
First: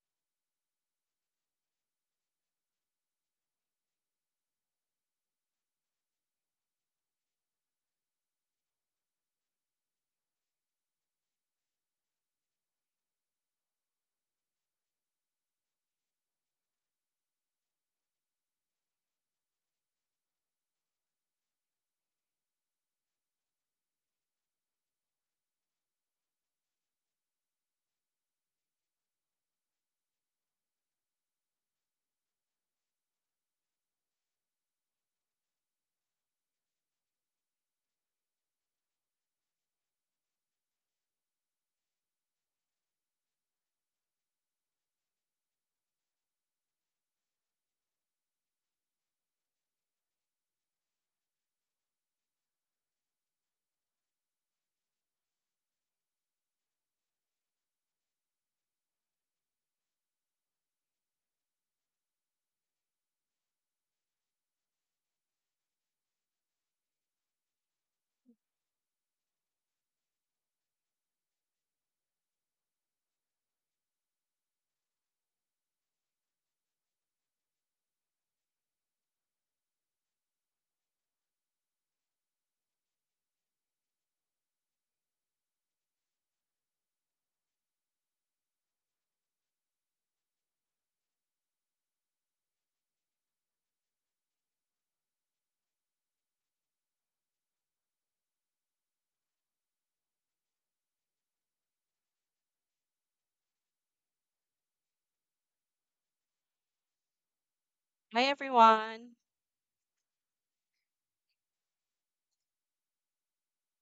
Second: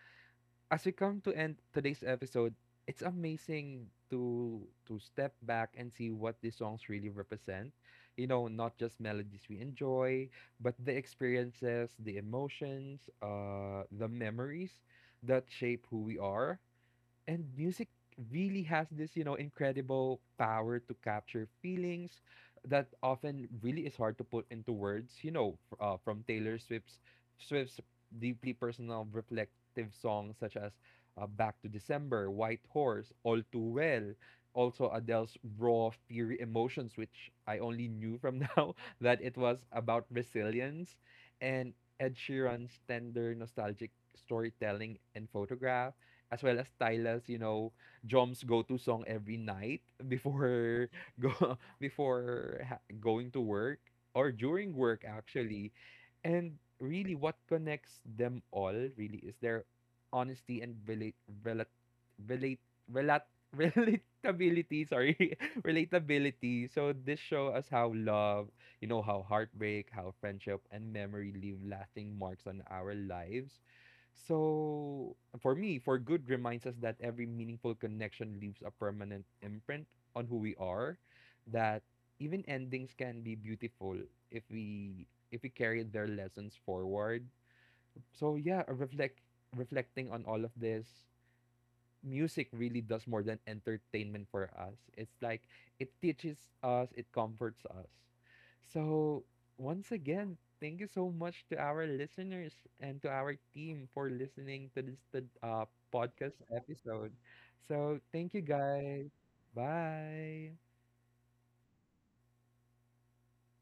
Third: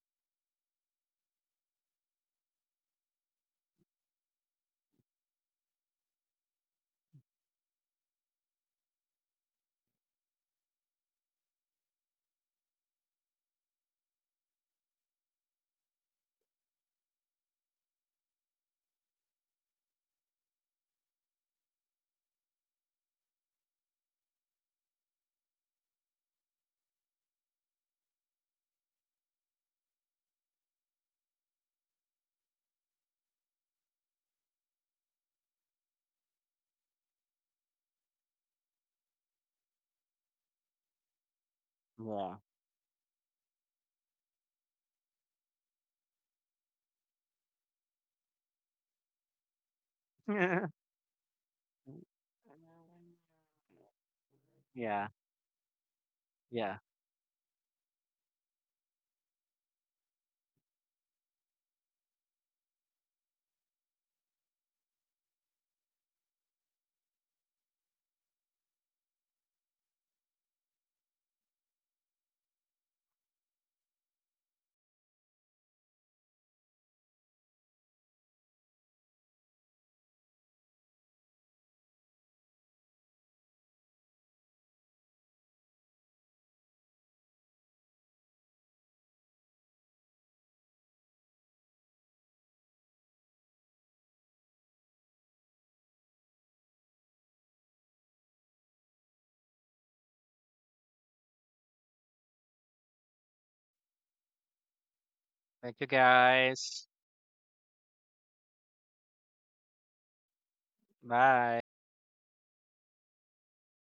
[SPEAKER 1] as we come to end today's episode, it's amazing to step back and see what these songs really represent. You know, not just melodies we enjoy, but the experiences, the emotions, the memories that shape who we are, and music really has this, you know, incredible power to capture feelings that often really is hard to put into words. You know, from Taylor Swift's deeply personal reflective songs such as Back to December, White Horse, All Too Well, also Adele's raw fury emotions, which I only knew from now that it was about resilience, and Ed
[SPEAKER 3] Yeah.
[SPEAKER 1] Sheeran's tender nostalgic storytelling and photograph, as well as Tyla's, you know, Jom's go-to song every night before go going to work or during work
[SPEAKER 3] Yeah.
[SPEAKER 1] actually. And
[SPEAKER 3] Yeah.
[SPEAKER 1] really what connects them all really is their honesty and relate relate relate relate relatability, sorry. Relatability. So this show us how love, you know, how heartbreak, how friendship and memory leave lasting marks on our lives. So, for me, For Good reminds us that every meaningful connection leaves a permanent imprint on who we are, that even endings can be beautiful if we if we carry their lessons forward. So yeah, reflecting on all of this, music really does more than entertainment for us. It's like it teaches us, it comforts us. So, once again, thank you so much to our listeners and to our team for listening to this
[SPEAKER 3] Thank you
[SPEAKER 1] podcast
[SPEAKER 3] guys.
[SPEAKER 1] episode. So,
[SPEAKER 2] Hi
[SPEAKER 1] thank you guys.
[SPEAKER 2] everyone.
[SPEAKER 1] Bye.
[SPEAKER 3] Bye.